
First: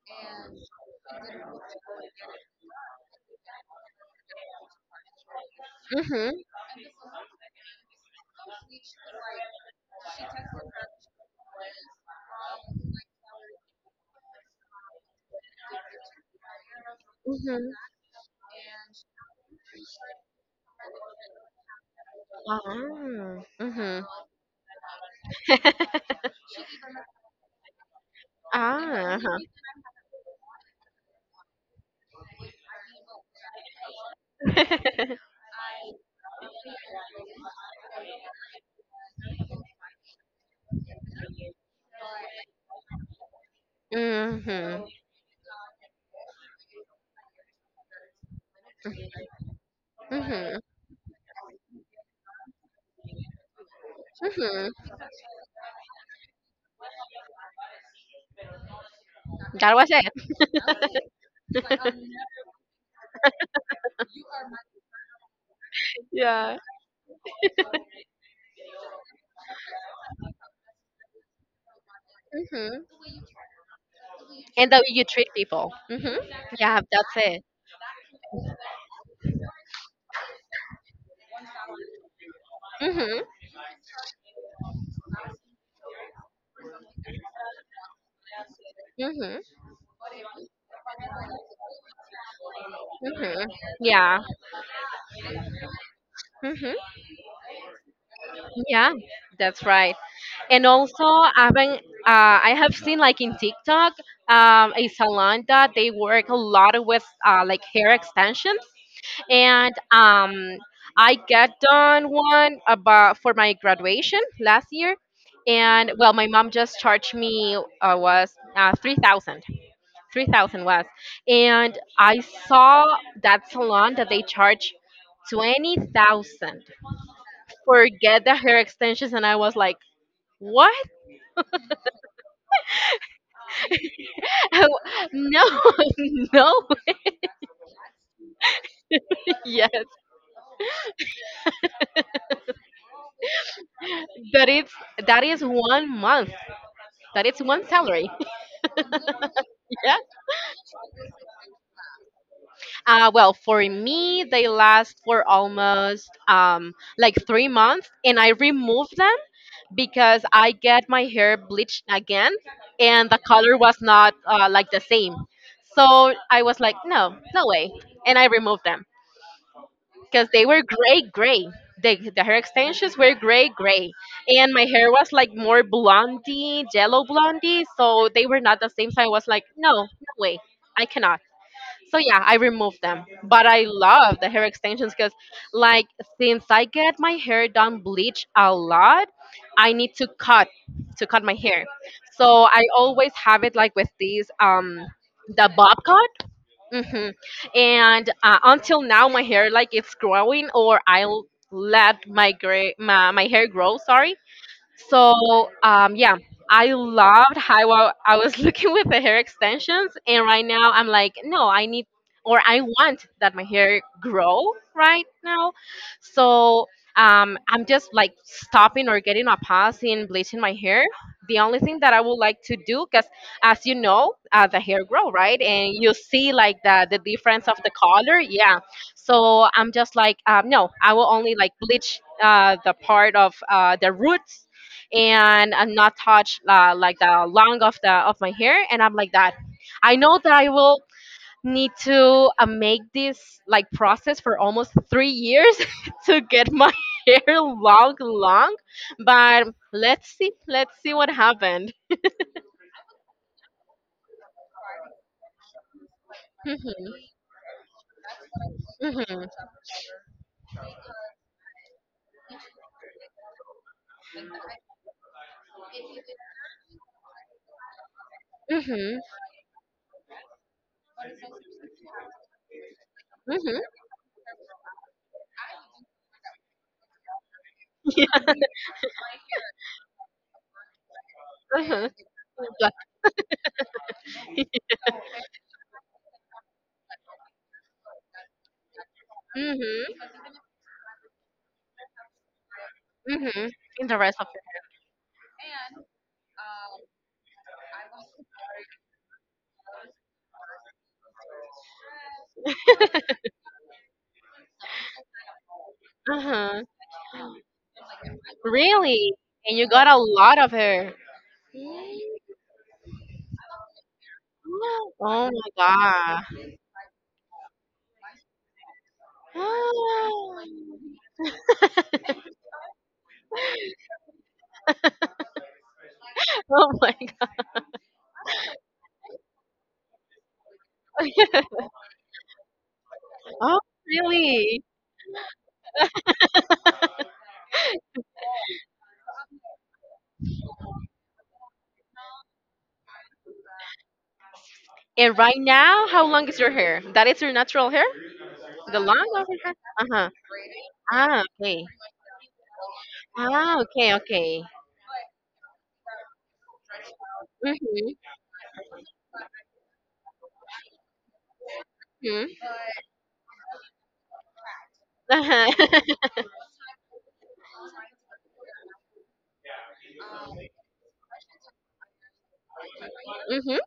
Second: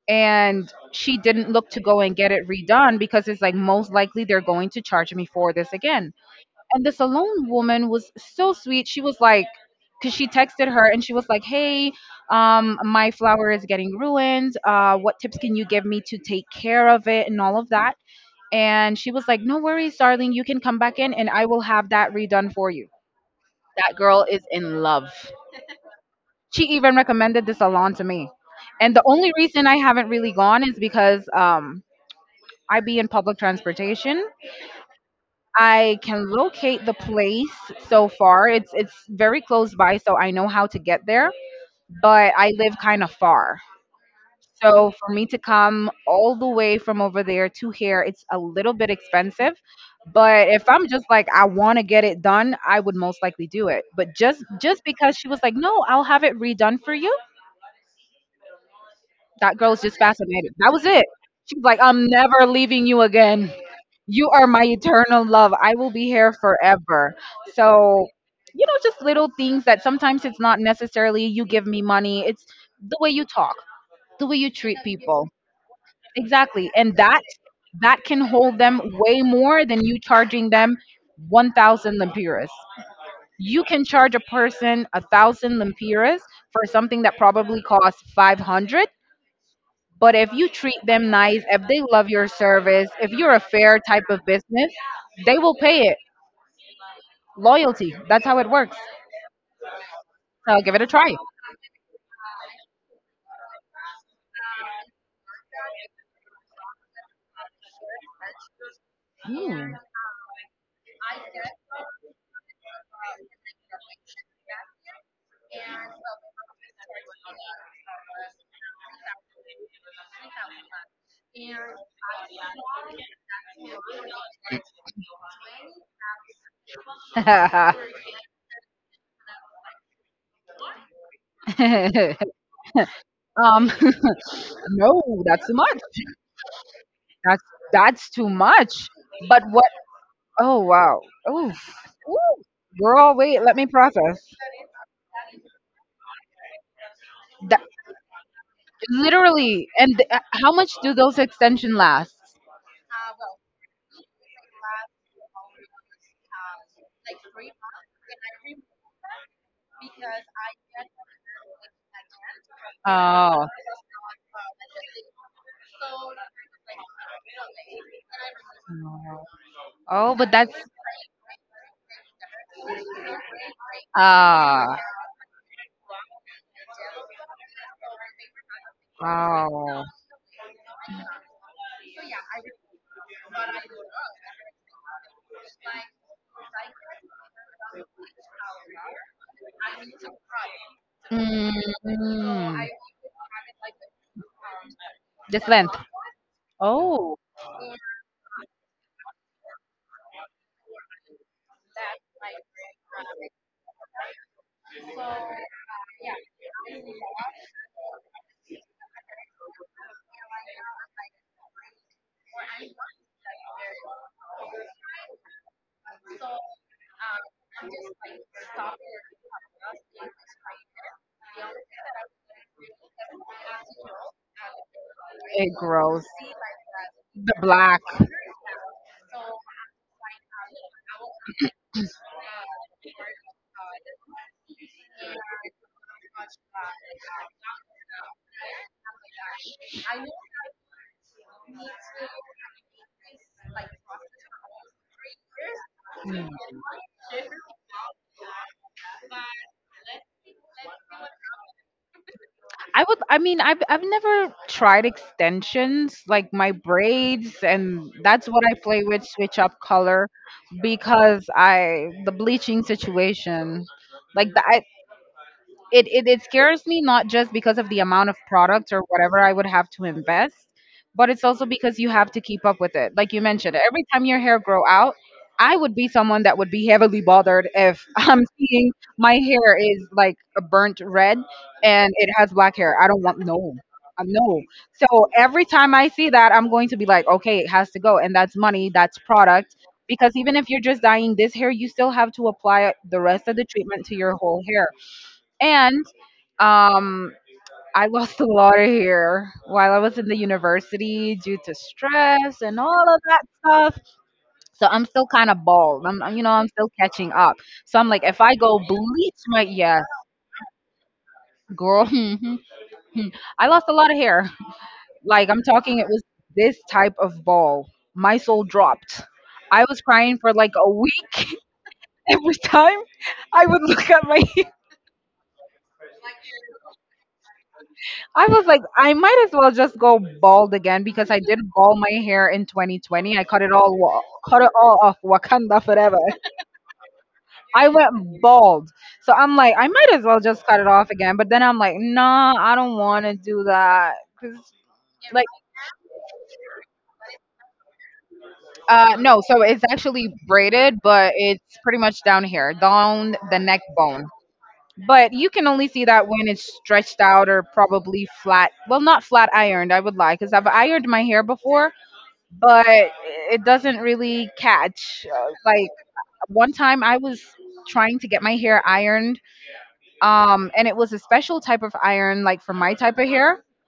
and she didn't look to go and get it redone because it's like, most likely they're going to charge me for this again. Mhm. And this alone woman was so sweet. She was like, because she texted her, and she was like, hey, um, my flower is getting ruined, uh, what tips can you give me to take care of it and all of Mhm. that. And she was like, no worries darling, you can come back in and I will have that redone for you. Ah, That mhm. girl is in love. She even recommended the salon to me. And the Ah, only uh-huh. reason I haven't really gone is because, um, I be in public transportation. I can locate the place so far. It's very close by, so I know how to get there, but I live kind of far. mhm. So for me to come all the way from over there to here, it's a little bit expensive. But Mhm. if I'm just like I want to get it done, I would most likely do it. But just Mhm. just because she was like, "No, I'll have it redone for you." That That girl's was just it. fascinated. That was it. She's like, I'm never leaving you again. You are my eternal love. I will be here Yeah. forever. So, you know, just little things that sometimes it's not necessarily you give me money. It's Mhm. the way you talk, the way you And treat the way you people. treat people. Mhm. Exactly. Yeah, And that's that it. that can hold them way more than you charging them 1,000 lempiras. Mhm. You can charge a person 1,000 lempiras for something that probably costs 500, Mhm. but if you treat them nice, if they love your service, if you're a Mhm. fair type of Yeah. business, they will pay it. Mhm. Loyalty. That's how it works. Yeah, that's right. So And give it a also, try. I've been, uh, I have seen like in TikTok, a salon that they work a lot with like hair extensions. Hmm. And I got done one about for my graduation last year, and well, my mom just charged me was 3,000. 3,000 was, and I saw that salon that they charge 20,000. Forget the hair extensions, and I was like, what? um, no, No, that's too much. no, That's that's too much. But what? yes, Oh wow. Ooh, ooh. Girl, wait. Let me process. that is that is one month. That is That one salary. literally. And how much do those extension last? Well, for me, they last for almost like 3 months, and I remove them because I get my hair bleached again, and the Oh. color was not like the same. So I was like, no, no way, and I removed them Oh, because but they that's were gray, gray. The hair extensions were gray, gray, and my Ah, hair was like more blondie, yellow blondie. So they were not the same. So I was like, no, wow. no way, I cannot. So yeah, I removed them. But I love the hair extensions because, like, since I get my hair done bleach a lot, I need to cut my hair. So I Mm, always have it like with these the the bob length. cut. Hmm. Oh, And until now, my hair like it's growing, or I'll let my hair grow. Sorry, so yeah, I loved how I was looking with the hair extensions, and right now I'm like, no, I need or I want that my hair grow right now. So I'm just like stopping or getting a pause in bleaching my hair. The only thing that I would like to do, because as you know, the hair grow right, it and you grows. see like the The difference of the black. color, yeah. So I'm just like, no, I will only like bleach the part of the roots, and I'm not touch like the long of my hair, and I'm like that. I know that I will need to make this like process for almost 3 years to Mm. get my hair long, long. But let's see what happened. I would. I've never tried extensions like my Mhm, braids, and that's what I play with. mhm, Switch up color because I the bleaching situation. Like the, I, it scares me, not just because of the amount of product or mhm, whatever I would have to invest, but it's also because you have to keep up with it. Like you mentioned, mhm. every time your hair grow out, I would be someone that would be heavily bothered if Yes, I'm seeing my hair is like a burnt red uh-huh. and it has black hair. I don't want no. No. So every time I see that, I'm going to be like, okay, it has to go. And that's money, that's product. Mhm, Because even if you're just dyeing this hair, you still have to apply the rest of mhm. the In treatment the to rest your of it. whole hair. And um, I lost a lot of hair while I was in the university due to stress and all of that stuff. So I'm still kind of bald. I'm Uh-huh. still catching up. So I'm like, if I go Really? bleach my, And you yes, got a lot of hair. girl, I lost a lot of hair. Oh Like I'm talking, it was my this type of ball. My soul dropped. I was crying for god. like a week every time I would look at my. Oh my god. I was like, I might as well just go bald again because I did bald my hair in 2020. I cut it Oh, all, cut it really? all off, Wakanda forever. I went bald, so I'm like, I might as well just cut it off again. But then I'm like, nah, I don't want to do that because, And like, right now, how long is your hair? That is your natural hair? The long no. of your So hair? it's Uh-huh. actually braided, but Ah, it's okay. pretty much down here, down the Ah, neck okay, bone. okay. But you can only see that when it's stretched out or Mm-hmm. probably flat. Well, not flat ironed. I would lie because I've ironed my hair before, Mm-hmm. but it doesn't really catch. Like Uh-huh. one time I was trying to get my hair ironed, um, and it was a special type of iron like for my type of hair, Mm-hmm.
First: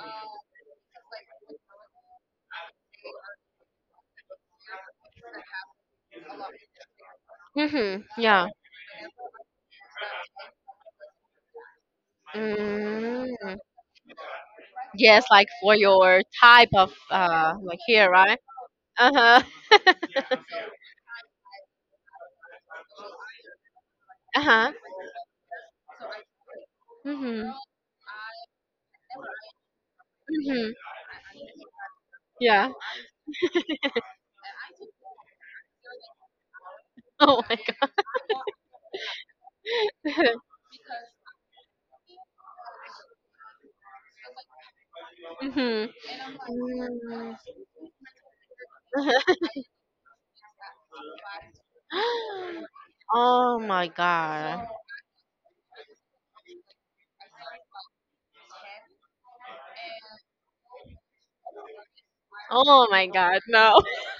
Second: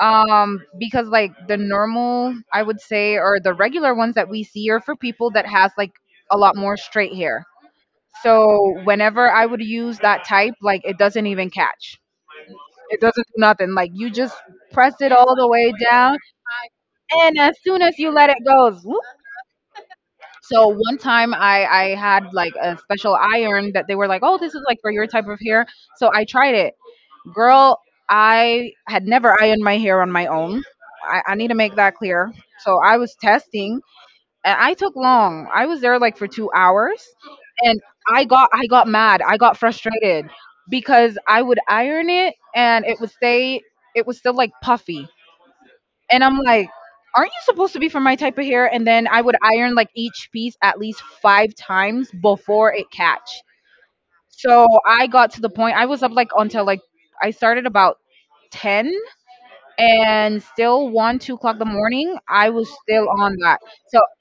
um, because like the normal, I would say, or the regular ones that we see are for people that has like a lot more straight hair. Mm-hmm. Yeah. So whenever I would use that type, like it doesn't even catch. It doesn't do Mm. nothing. Like you just press it Yes, all like the way for down, your type of and as like soon as hair, you let it right? go. Uh-huh. So one time I had like a special iron that they were like, "Oh, this is Uh-huh. like for your type of hair." So I tried it. Mm-hmm. Girl, I had never ironed my hair on my own. Mm-hmm. I need to make that clear. Yeah. So I was testing and I took long. I was there like for 2 hours, Oh my and god. I got mad. I got frustrated because I would iron it and it would stay, it was still like puffy. Mm-hmm. And I'm like, aren't Mm. you supposed to be for my type of hair? And then I would iron like each piece at least 5 times before it catch. Oh my So god. I got to the point I was up until I started about 10 and still 1 2 o'clock in the morning. I was Oh still my on god, that. no. So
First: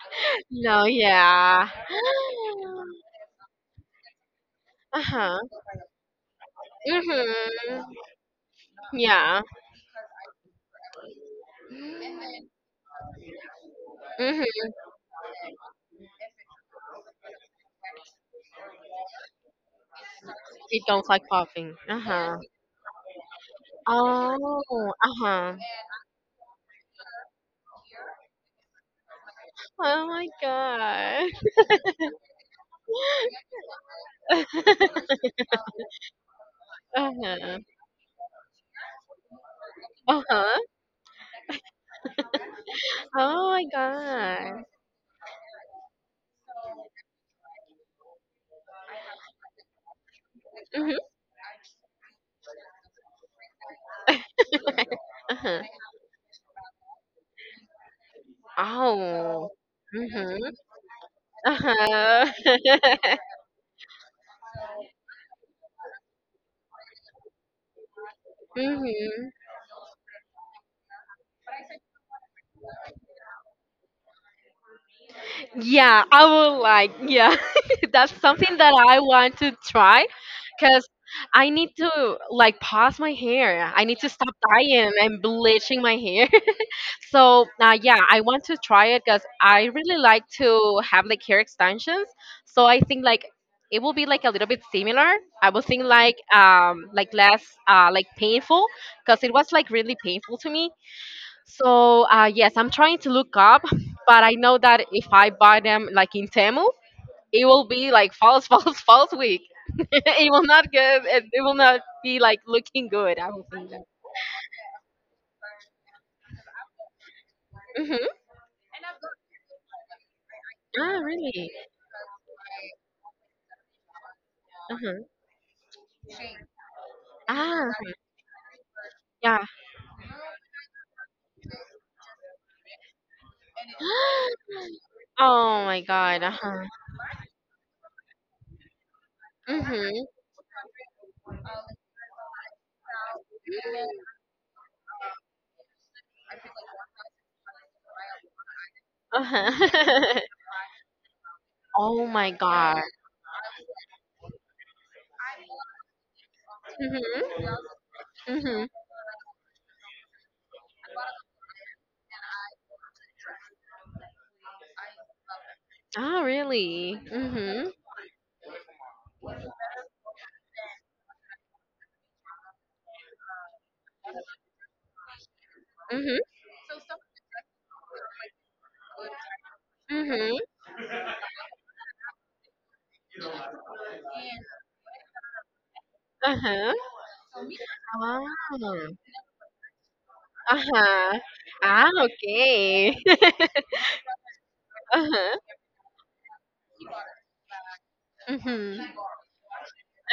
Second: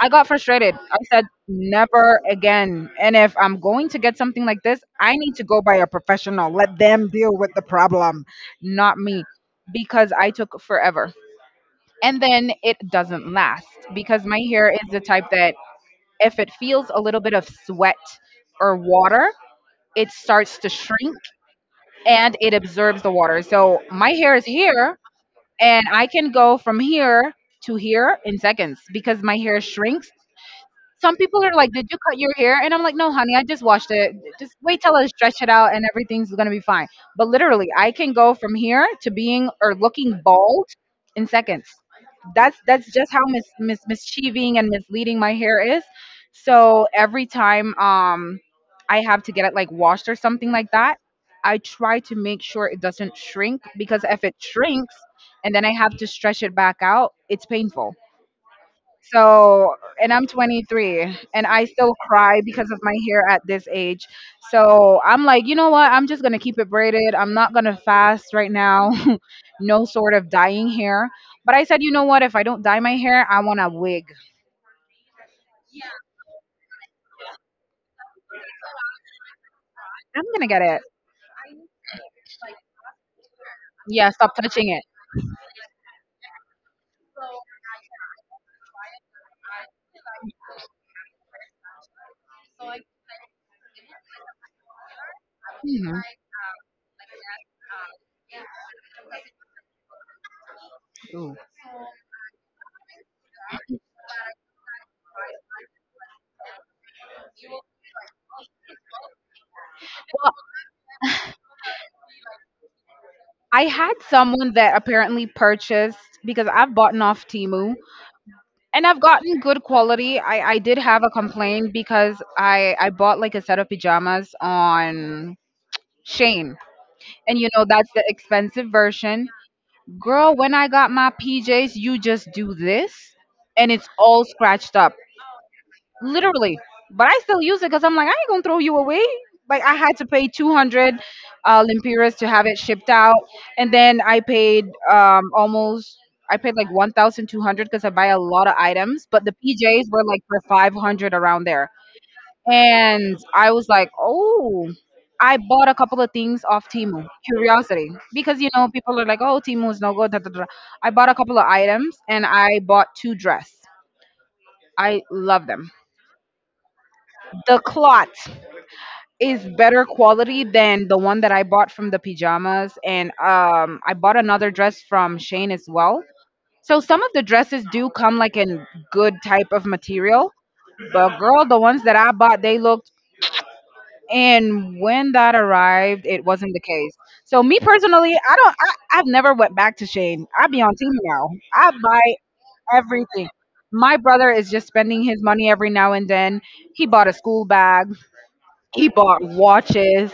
I got frustrated. No, I said yeah. never again, and if I'm going to get something like this, I need Uh-huh. to go by a professional, let them deal with the Mhm. problem, not me, Yeah. because I took forever, and then it doesn't last because my Mhm. hair is the type that if it feels a little bit of sweat or water, it starts to It don't shrink like popping. and Uh-huh. it absorbs the water. So my hair is Oh, here, uh-huh. and I can go from here to here in seconds because my hair Oh shrinks. my Some god. people are like, "Did you cut your hair?" And I'm like, "No, honey, I just washed it. Just wait till I stretch it out, and everything's gonna be fine." But Uh-huh. literally, I can go from here to being or looking Uh-huh. bald in seconds. That's just how Oh my mischieving god. and misleading my hair is. So every time I have to get it like washed or something like that, Mhm. I try to make sure it doesn't shrink, because if it shrinks and Uh-huh. then I have to stretch it back out, it's painful. Oh. So, and I'm Mhm. 23 and I still Uh-huh. cry because of my hair at this age. So, I'm like, you know what? I'm just going to keep it braided. I'm not going to fast right now. mhm. No sort of dyeing hair. But I said, you know what? If I don't dye my hair, I want a wig. Yeah, I would like, yeah, that's something that I want to try I'm going to get it. because I need to like pause my hair. I need to Yeah, stop stop touching it. dyeing and bleaching my hair. So, yeah, I want to try it because I really like to have like hair extensions. So I think like it will be like a little bit similar. I would think Mhm. Like less like painful because it was like really painful to me. Ooh. So yes, I'm trying to look up, but I know that if I buy them like in Temu, it will be like false, false, false week. It Well, will not get. It will not be like looking good. I don't I think that. had someone that apparently purchased because I've bought off Timu, Hmm. and I've gotten good quality. I did Ah, have a really? complaint because I bought like a set of pajamas Uh huh. on Shane. And you know Ah, that's the expensive version. yeah. Girl, when I got my PJs, you just do this and it's all scratched up Oh my god. Uh literally. huh. But I still use it because I'm like, I ain't gonna throw you away. Like I had Mhm. to pay 200 lempiras to have it shipped out, and then I paid almost. I paid like 1,200 because I buy a lot of items, Uh but the PJs were huh. like for 500 around there. oh my god. And I was like, oh, I bought a couple of things off Timu, Mhm. curiosity, because you Mhm. know people are like, oh, Timu is no good. Da, da, da. I bought a couple of items and I bought two dress. I love them. Ah, really? The Mhm. clot. Is better quality than the one that I bought from the pajamas. And I bought another dress from Shane as well. Mhm. So some of the dresses do come like in good type of material, Mhm. but girl, the ones that I bought, they looked. And when that arrived, it Uh wasn't the huh. case. So me personally, Ah. I don't. I've never went back to Shane. I be on team Uh-huh. now. I Ah, buy okay. everything. My brother is just spending his Uh-huh. money every now and then. He bought a school bag. Mhm. He bought watches.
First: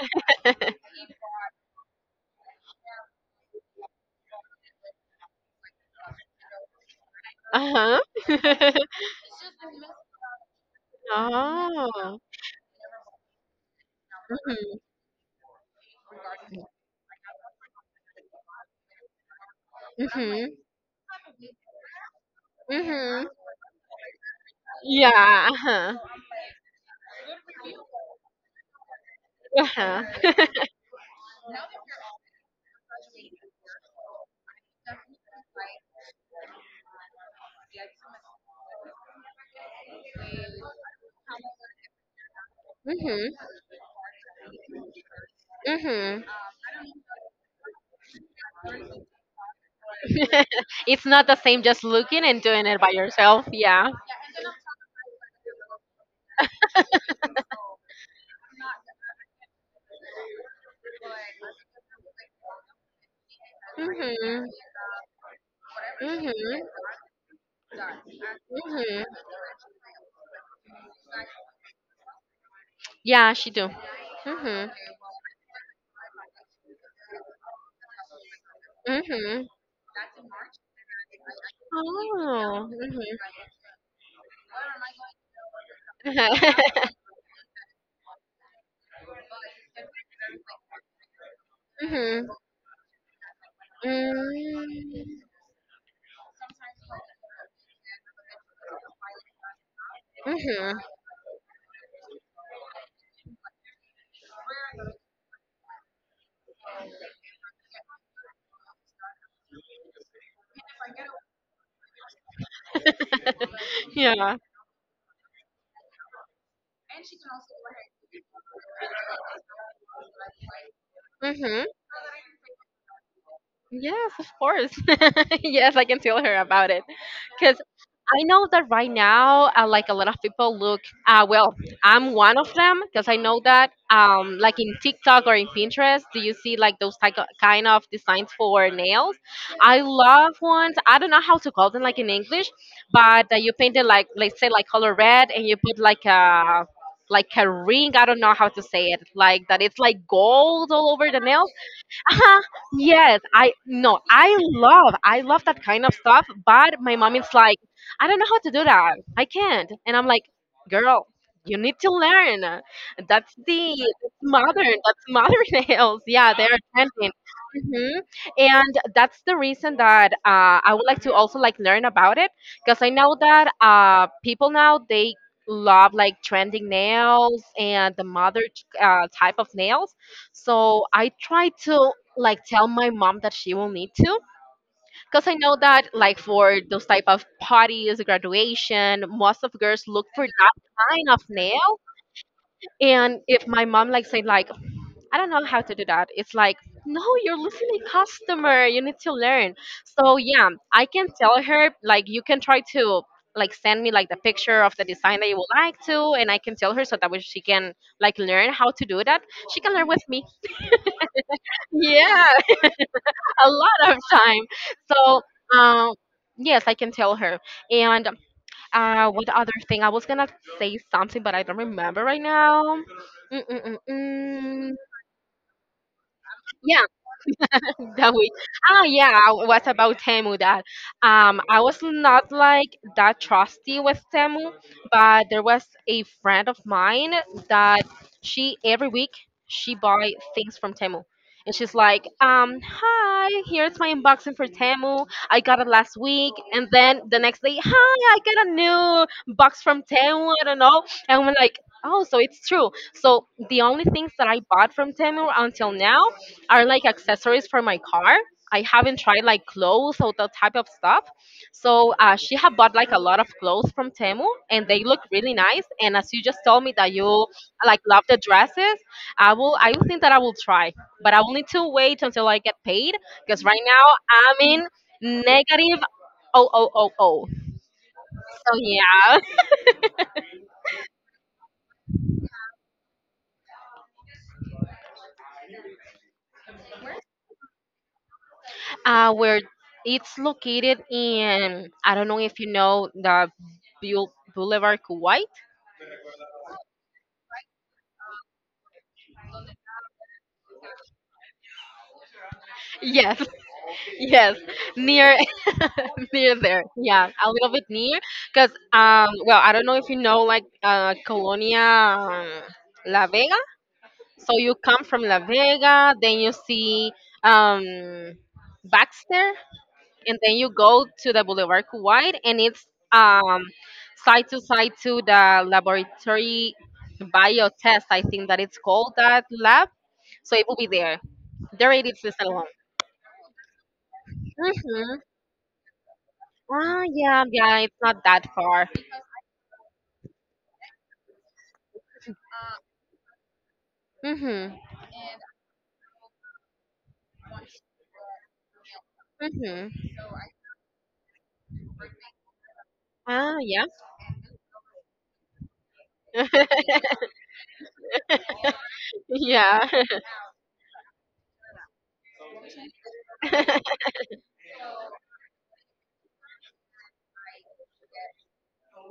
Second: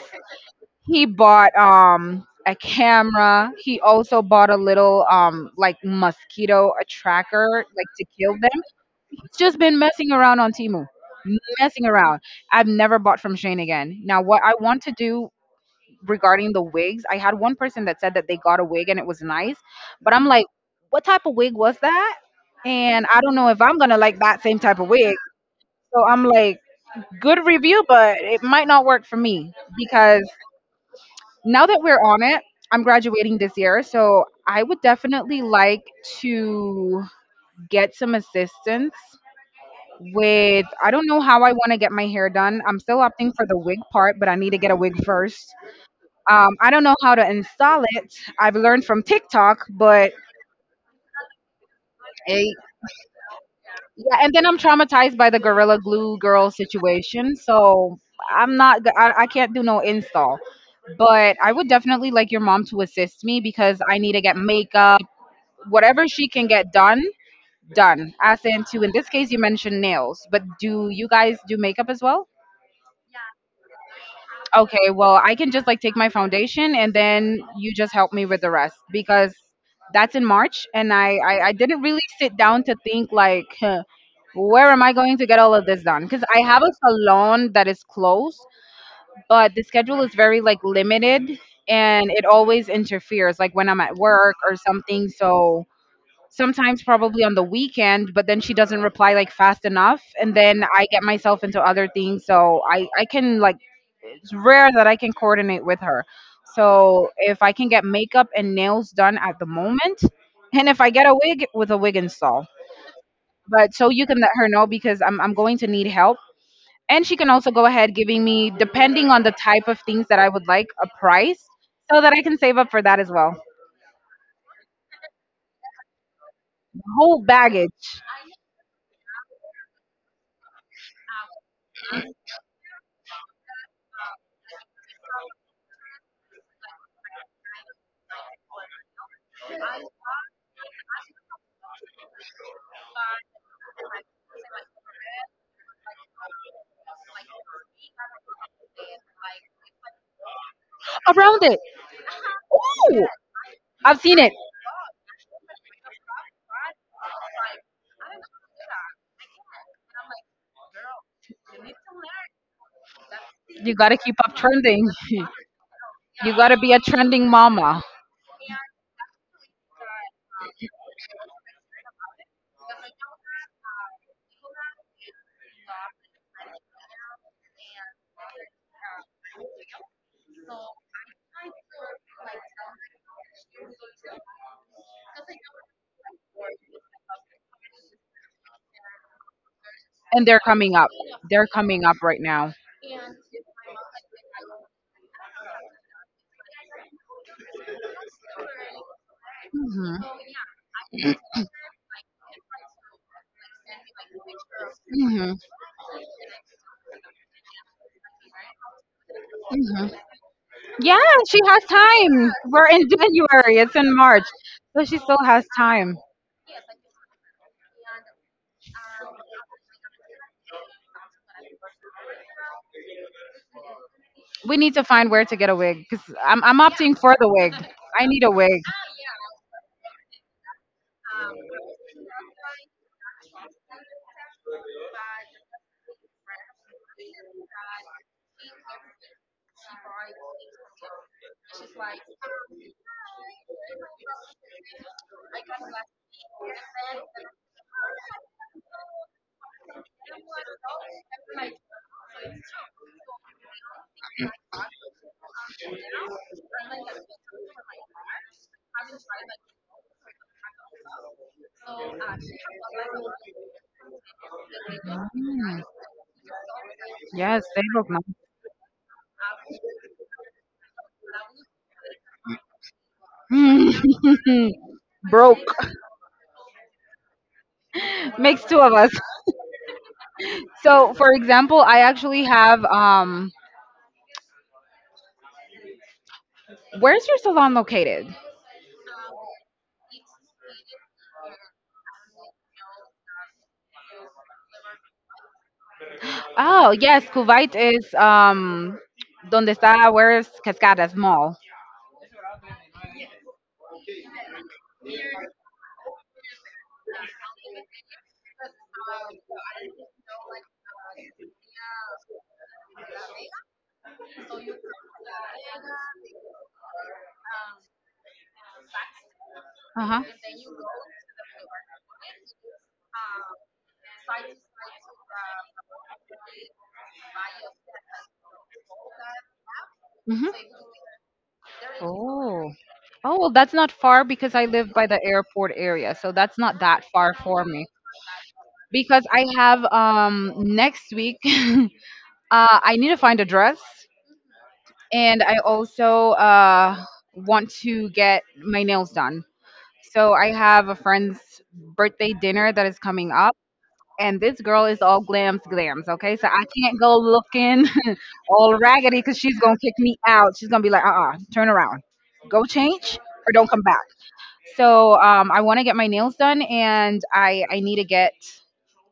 He bought a camera. He also bought a little like mosquito a tracker like Uh-huh. to kill them. It's just been messing around on Timu. Messing Oh. around. I've never bought from Shane again. Now what I Mhm. want to do regarding the wigs, I had one person that said that they got a wig and it was nice, but I'm like, Mhm. what type of wig was that? And I Mhm. don't know if I'm going to like that same type of wig. Yeah. Uh-huh. So I'm like, good review, but it might not work for me Uh-huh. because now that we're on it, I'm graduating this year, so I would definitely like to get some assistance with. I don't know how I want to get my hair done. I'm still opting Mhm. for the wig part, but I need to get a wig first. Mhm. I don't know how to install it. I've learned from TikTok, but It's not the same just looking and eh, doing it by yourself. Yeah. yeah, and then I'm traumatized by the Gorilla Glue girl situation, so I'm not. I can't do no install, but I would definitely like your mom to assist me because I need to get Mhm. makeup. Whatever she can Mhm. get done, done. As into in Mhm. this case, you mentioned nails, but do you guys do makeup as well? Yeah, she do. Mhm. Okay, well, I can just like take my foundation and then you just help me with the rest because Mhm. that's in March, and I didn't really sit down Oh. to Mhm. think like huh, where am I going to get all of this done? Because I have Mhm. a salon that is closed, but the schedule is very like limited, and it Mhm. always interferes like when I'm at work or something. Mm. So sometimes probably on the weekend, but then she doesn't reply like fast enough, and then Mhm. I get myself into other things, so I can like, it's rare that I can coordinate with her. So if I can get makeup and nails done at the moment, and if I get a wig with a wig install, but so you can let Yeah. her know because I'm going to need help, and she can also go ahead giving me, depending on the type of things that I would like, a price, Mm-hmm. so that I can save up for that as well. Yes, of course. yes, I can tell her about it Whole because baggage I know that right now, like a lot of people look. Well, I'm one of them because I know that, like in TikTok or in Pinterest, do you see like those kind of designs for nails? I love ones. I don't know how to call them like in English, but you paint it like let's say like color red, and you put like a ring. I don't know how to say it. Like that, it's like gold all over the around nails it. Uh-huh. Ooh, Yes, I no, I've seen it. I love that kind of stuff, but my mom is like, I don't know how to do that. I can't. And I'm like, girl, you need to learn. That's You the gotta that's keep up modern. trending. That's You modern nails. Yeah, they're gotta be a trending. trending mama. Hmm. And that's the reason that I would like to also like learn about it because I know that people now they love like trending nails and the modern type of nails, so I try to like tell my mom that she will need to because I know that like for those type of parties, graduation, most of girls look And for they're that coming up. kind of They're nail. coming up right now. And if my mom like say like I don't know how to do that, it's like no, you're losing a customer. You need to learn. Hmm. So yeah, I can tell her like you can try to like send me like the picture of the design that Hmm. you would like to and I can tell her so that way she can like learn how to do that. She can Hmm. learn with me. Yeah, she has Yeah. time. We're in A January. It's lot in of March, time. so she still So, has um, time. yes, I can tell her. And what other thing? I was gonna say something, but I don't remember right now. We Mm-mm-mm-mm. need to find where to get a wig because I'm opting for the wig. I that need a we wig. ah Yeah, what about Temu? That I was not like that trusty with Temu, but there was a friend of mine that she every week she buy things from Temu. And she's like, hi, here's my unboxing for Temu. I got it last week. And then the next day, hi, I got a new box from Temu. I don't know. And we're like, oh, so it's true. So the only things that I bought from Temu until now are like accessories for my car. I haven't tried like clothes or that type of stuff. So she had bought like a lot of clothes from Temu, and they look really Mm. nice. And as you just told me that you Yes, they like look love the dresses, I will think that I will try, but I will need to wait until I get paid because right nice. now I'm Mm. in Broke negative. Oh, oh, oh, oh. makes So two of us. yeah, So, for example, I actually have. Where's your salon located? Where it's located in, I don't know if you know the Boulevard Kuwait. Oh, yes, Kuwait is donde está, where is Cascadas Mall. Yes. Yes, near near there. Yeah, a little bit near because well, I don't know if you know like Colonia La Vega. So you come from La Vega, then you see um Baxter, Uh-huh. and then you go to the Boulevard Kuwait, and it's um side to side to the laboratory biotest, I think that it's called that lab. Hmm. So it will be there. There it is, it's alone. Oh. Oh, well, that's not far because I live by Mm-hmm. the airport area, so that's not Ah, that far yeah, for yeah, me. it's not that far. Because I have next week, I need to find a dress, Mm-hmm. and I also want to get my nails done. Mm-hmm. So I have a friend's birthday dinner that is coming up. Ah, yeah. And this girl is all glams glams, okay, so I can't go looking all raggedy because she's gonna Yeah. kick me out. She's gonna be like, uh-uh, turn around, go change, or don't come back. So I want to get my nails done, and I need to get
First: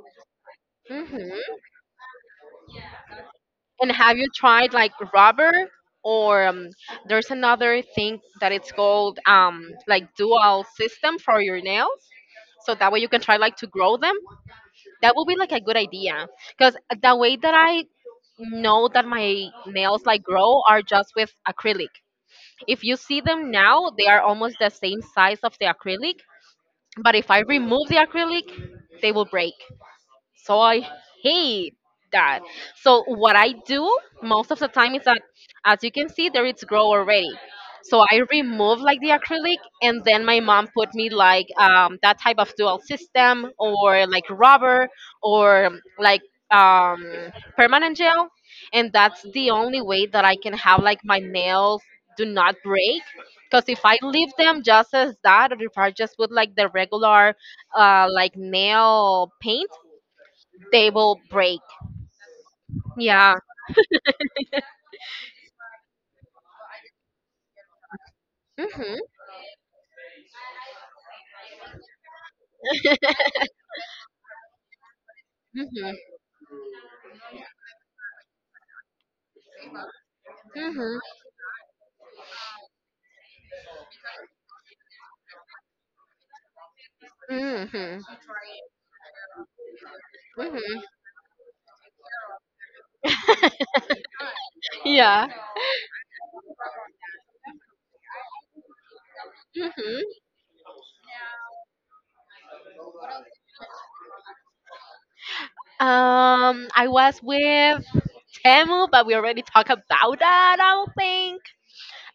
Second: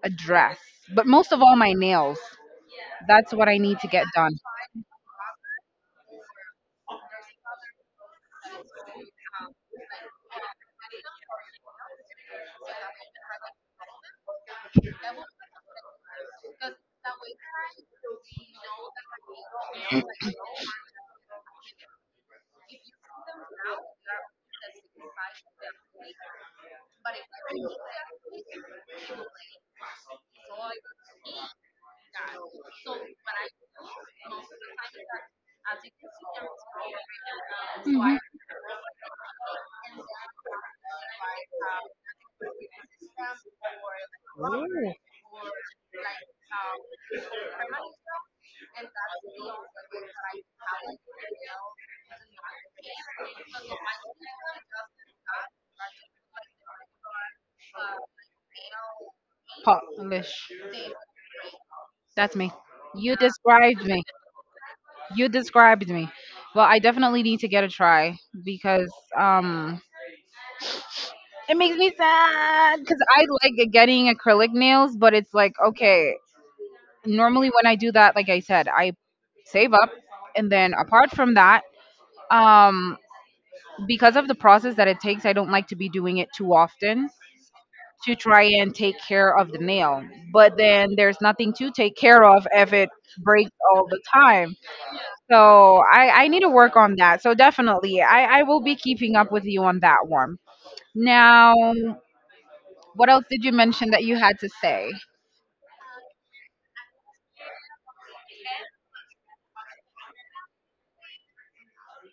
a dress, but most of Mm-hmm. all my nails. That's what I need to And get have you done. tried like rubber or there's another thing that it's called like dual system for your nails? So that way you can try like to grow them. That would be like a good idea because the way that I know that my nails like grow are just with acrylic. If you see them now, they are almost the same size of the acrylic. But if I remove the acrylic, they will break. So I hate that. So what I do most of the time is that, as you can see, there it's grow already. So I remove like the acrylic, and then my mom put me like that type of dual system, or like rubber, or like um, permanent gel, and that's the only way that I can have like my nails do not break. Because if I leave them just as that, or if I just put like the regular like nail paint, Polish. they will break. That's me. You Yeah. described me. You described me. Well, I definitely need to get a try because Mhm. um it makes me sad because I like getting acrylic nails, but it's like, Mhm. okay, normally when I do that, like I said, I save up. And then Mhm. apart from that, um, because of the process that it takes, I don't like to be doing it too often Mhm. to try and take care of the nail. But Mhm. then there's nothing to take care of if it breaks all the time. Yeah. So I need to work on that. So definitely, I will be keeping up with you on Mhm. that one. Now, what else did you mention that you had to say? I was with Temu, but we already talked about that. I don't think.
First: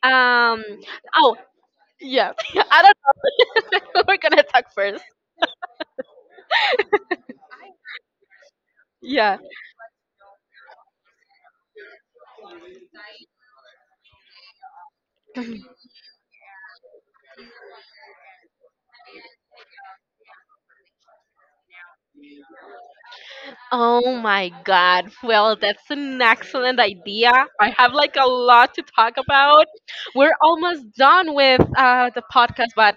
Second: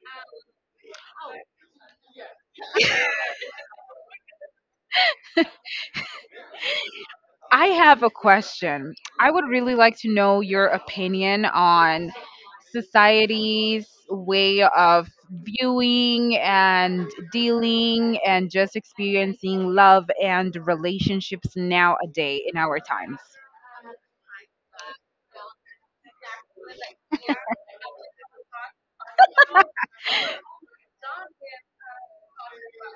Um. Oh, yeah. I don't know. We're gonna talk first. I have a question. I Yeah. would really like to know your opinion on society's way of viewing and dealing and just experiencing love and relationships nowadays in our times. Oh my god. Well, that's an excellent idea. I have like a lot to talk about. We're almost done with the podcast, but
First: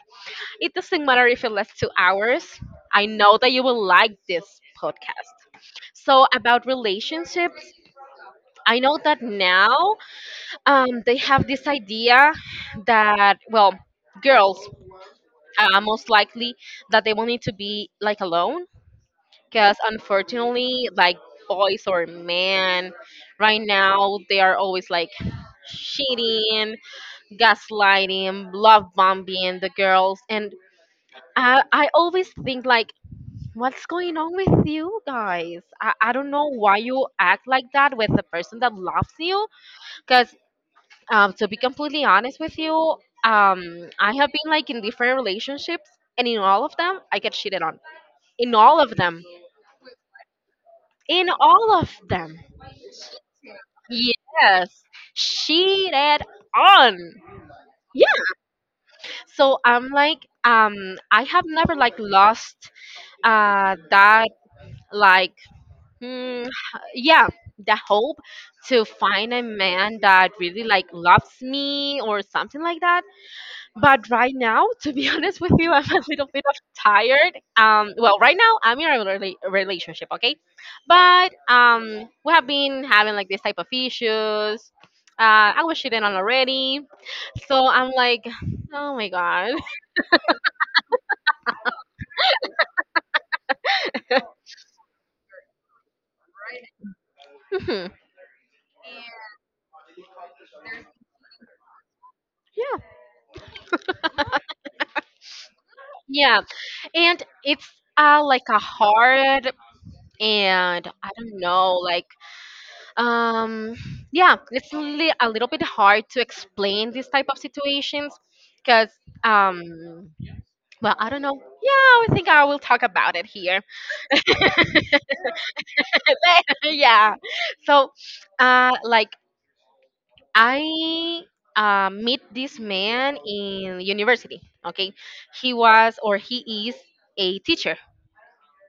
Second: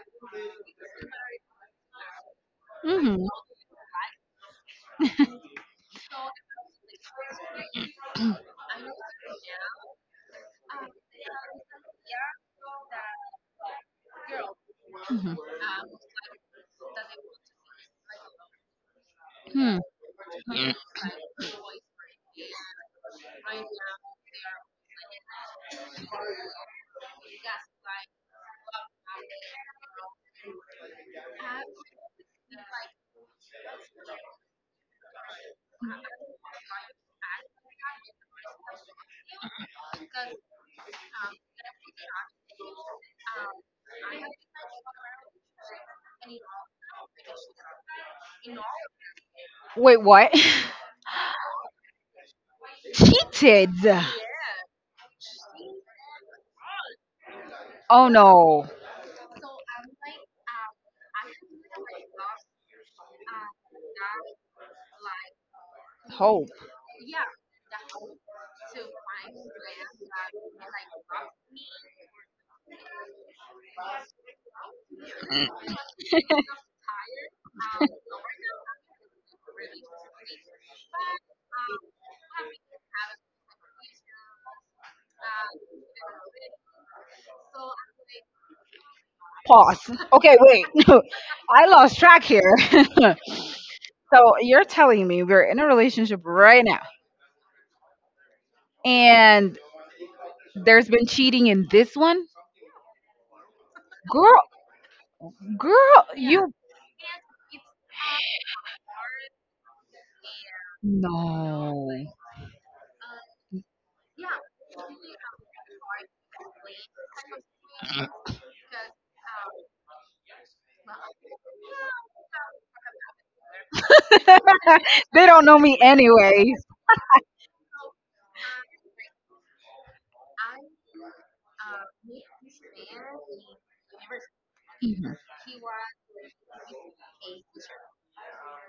it doesn't matter if it lasts 2 hours. I Hmm. know that you will like this podcast. So, about relationships, I know that now they have this idea that, well, girls Hmm. Most likely that they will need to be like alone Hmm. because unfortunately, like boys or men right now, they are always like cheating, gaslighting, love bombing the girls. And I always think like, what's going on with you guys? I don't know why you act like that with the person that loves you. Because to be completely honest with you, um, I have been like in different relationships, and in all of them, I get cheated on. In all of them. Wait, what? In all of them. Cheated. Yes, cheated on. Yeah. Oh no. So I'm like, I have never like lost that like Mm, Hope. yeah, the hope to find a man that really like loves me or something like that. But right now, to be honest with you, I'm a little bit of tired. Well, right now I'm in a relationship, okay? But we have been having like this type of issues. I was cheating on already, so I'm like, oh my god. Pause. Okay, wait. I lost track here. So you're telling me we're in a relationship right now, Mhm. and there's been cheating in this one, Yeah. girl, girl, Yeah, you and it's like a hard, and I don't no. know, like, um, yeah, it's a little bit hard to explain these type of situations because, um, well, I don't know. Yeah, I think I will talk about it here. They don't know me anyways. Later. Yeah. So, like, I meet this man in university. Okay, Mhm. he was, or he is, a teacher.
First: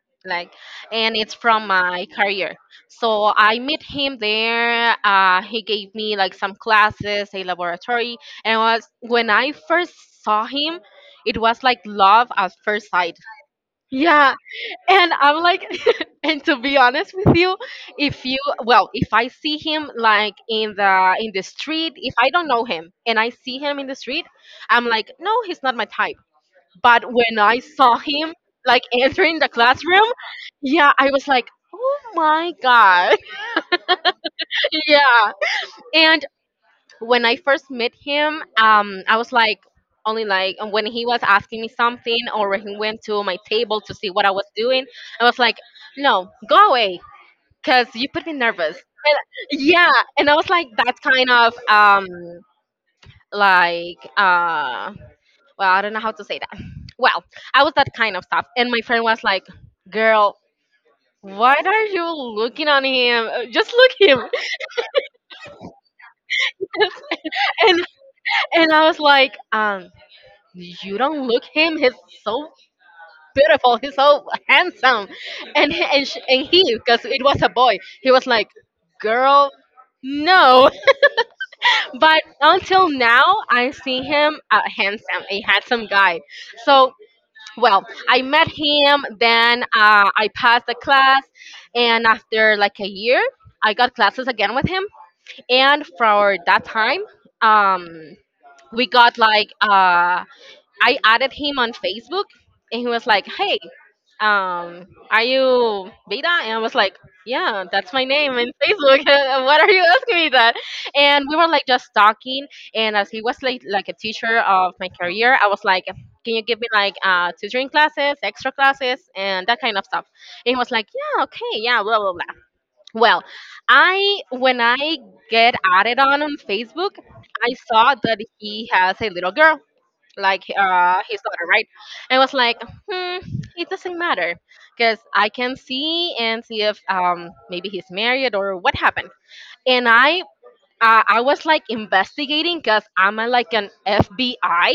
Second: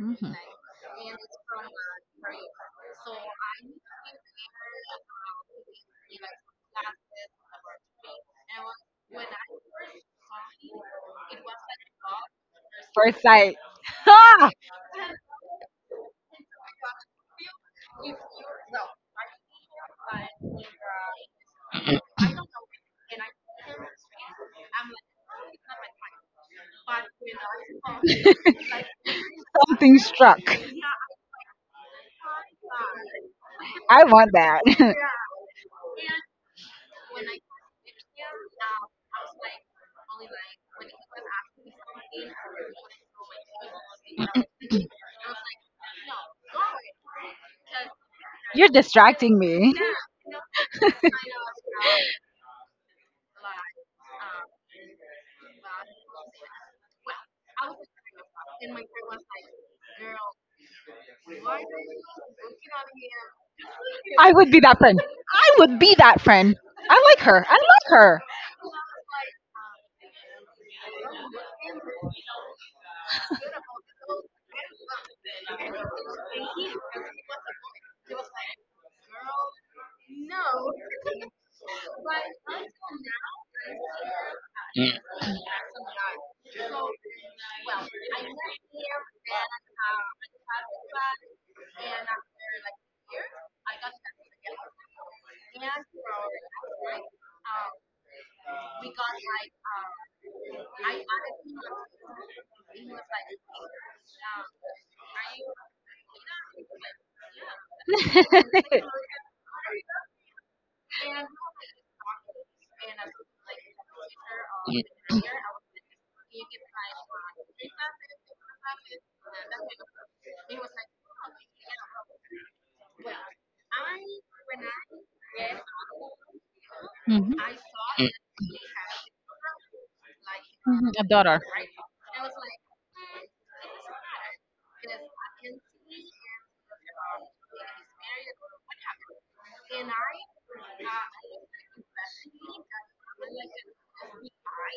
Mhm. Like, and it's from my career, so I met him there. He gave me like some classes, a laboratory, and was when I first saw him. It was like love at first sight. First sight, Yeah. ha! And I'm like, and to be honest with you, if you, well, if I see him like in the street, if I don't know him and I see him in the street, I'm like, no, he's not my type. But when I saw him like entering the Something classroom, struck. yeah, I was like, oh my god. I want that. Yeah. And when I first met him, I was like, only like when he was asking me something or he went to my table to see what I was doing, I was like, no, go away, cause you put me You're nervous. distracting And, me. yeah, and I was like, that's kind of like well, I don't know how to say that. Well, I was that kind of stuff. And my friend was like, girl, what are you looking on him? Just look him. I would be that friend. I would be that friend. I like her. I And like her. I was like, you don't look him. He's so beautiful. He's so handsome. And he, because it was a boy, he was like, girl, no. But until now, I see him a handsome guy. So, well, I met him, then I passed the class, and after like a year, I got classes again with him. And for that time, um, we got like I added him on Facebook, and he was like, "Hey, are you Beta?" And I was like, "Yeah, that's my name in Facebook. What are you asking me that?" And we were like just talking, and as he was like a teacher of my career, I was like, can you give me like tutoring classes, extra classes, and that kind of stuff? And he was like, "Yeah, okay, yeah, blah blah blah." Well, I, when I get added on Facebook, Mhm. I saw that he has a little girl, like Mhm. A his daughter. daughter, right? I was like, hmm, it doesn't matter, because I can see and see if maybe he's married or what happened. And I, I was like investigating, because I'm a, like an FBI, I,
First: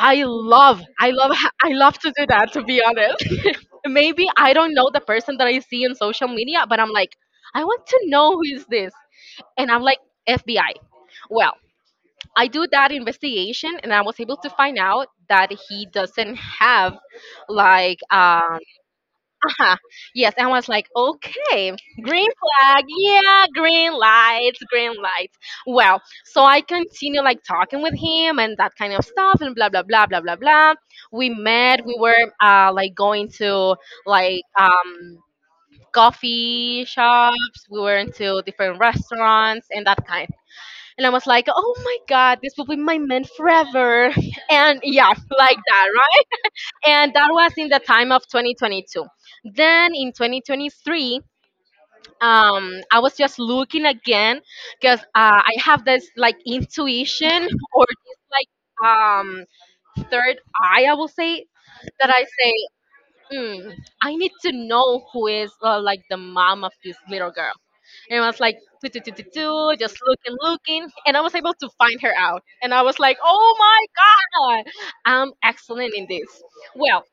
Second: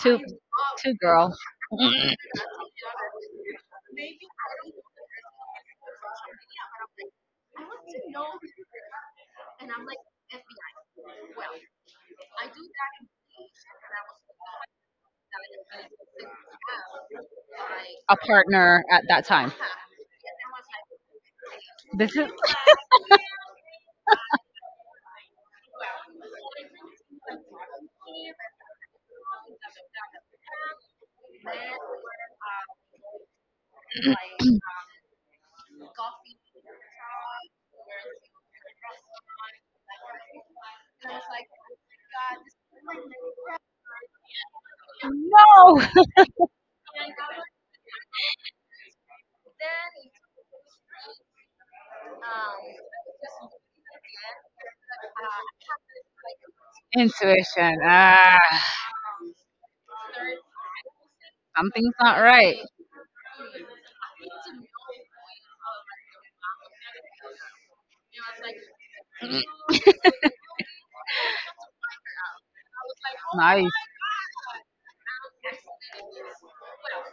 to love to I love girl. I love to do that, to be honest. Maybe I don't know the person that I see in social media, but I'm like, I want to know who is this. And I'm like, FBI. Well, I do that investigation and I was able to find out that he doesn't have like A partner at that time. uh yes. And I was like, okay, This green is flag. Yeah, green lights, green lights. Well, so I continue like talking with him and that kind of stuff and blah blah blah blah blah blah. We met, we were like going to like coffee shops, we went to different restaurants and that kind. And I was like, oh my God, this will be my man forever. And yeah, like that, no. right? And that was in the time of 2022. Then in 2023, I was just looking again because I have this like intuition Intuition, or this ah. like third eye, I will say, Something's that not I say, right. mm, I need to know who is like the mom of this little girl. And I was like, "Tu, tu, tu, tu, tu," just looking, looking, and I was able to find her out. And I was like, oh Nice. my God, I'm excellent in this. Well,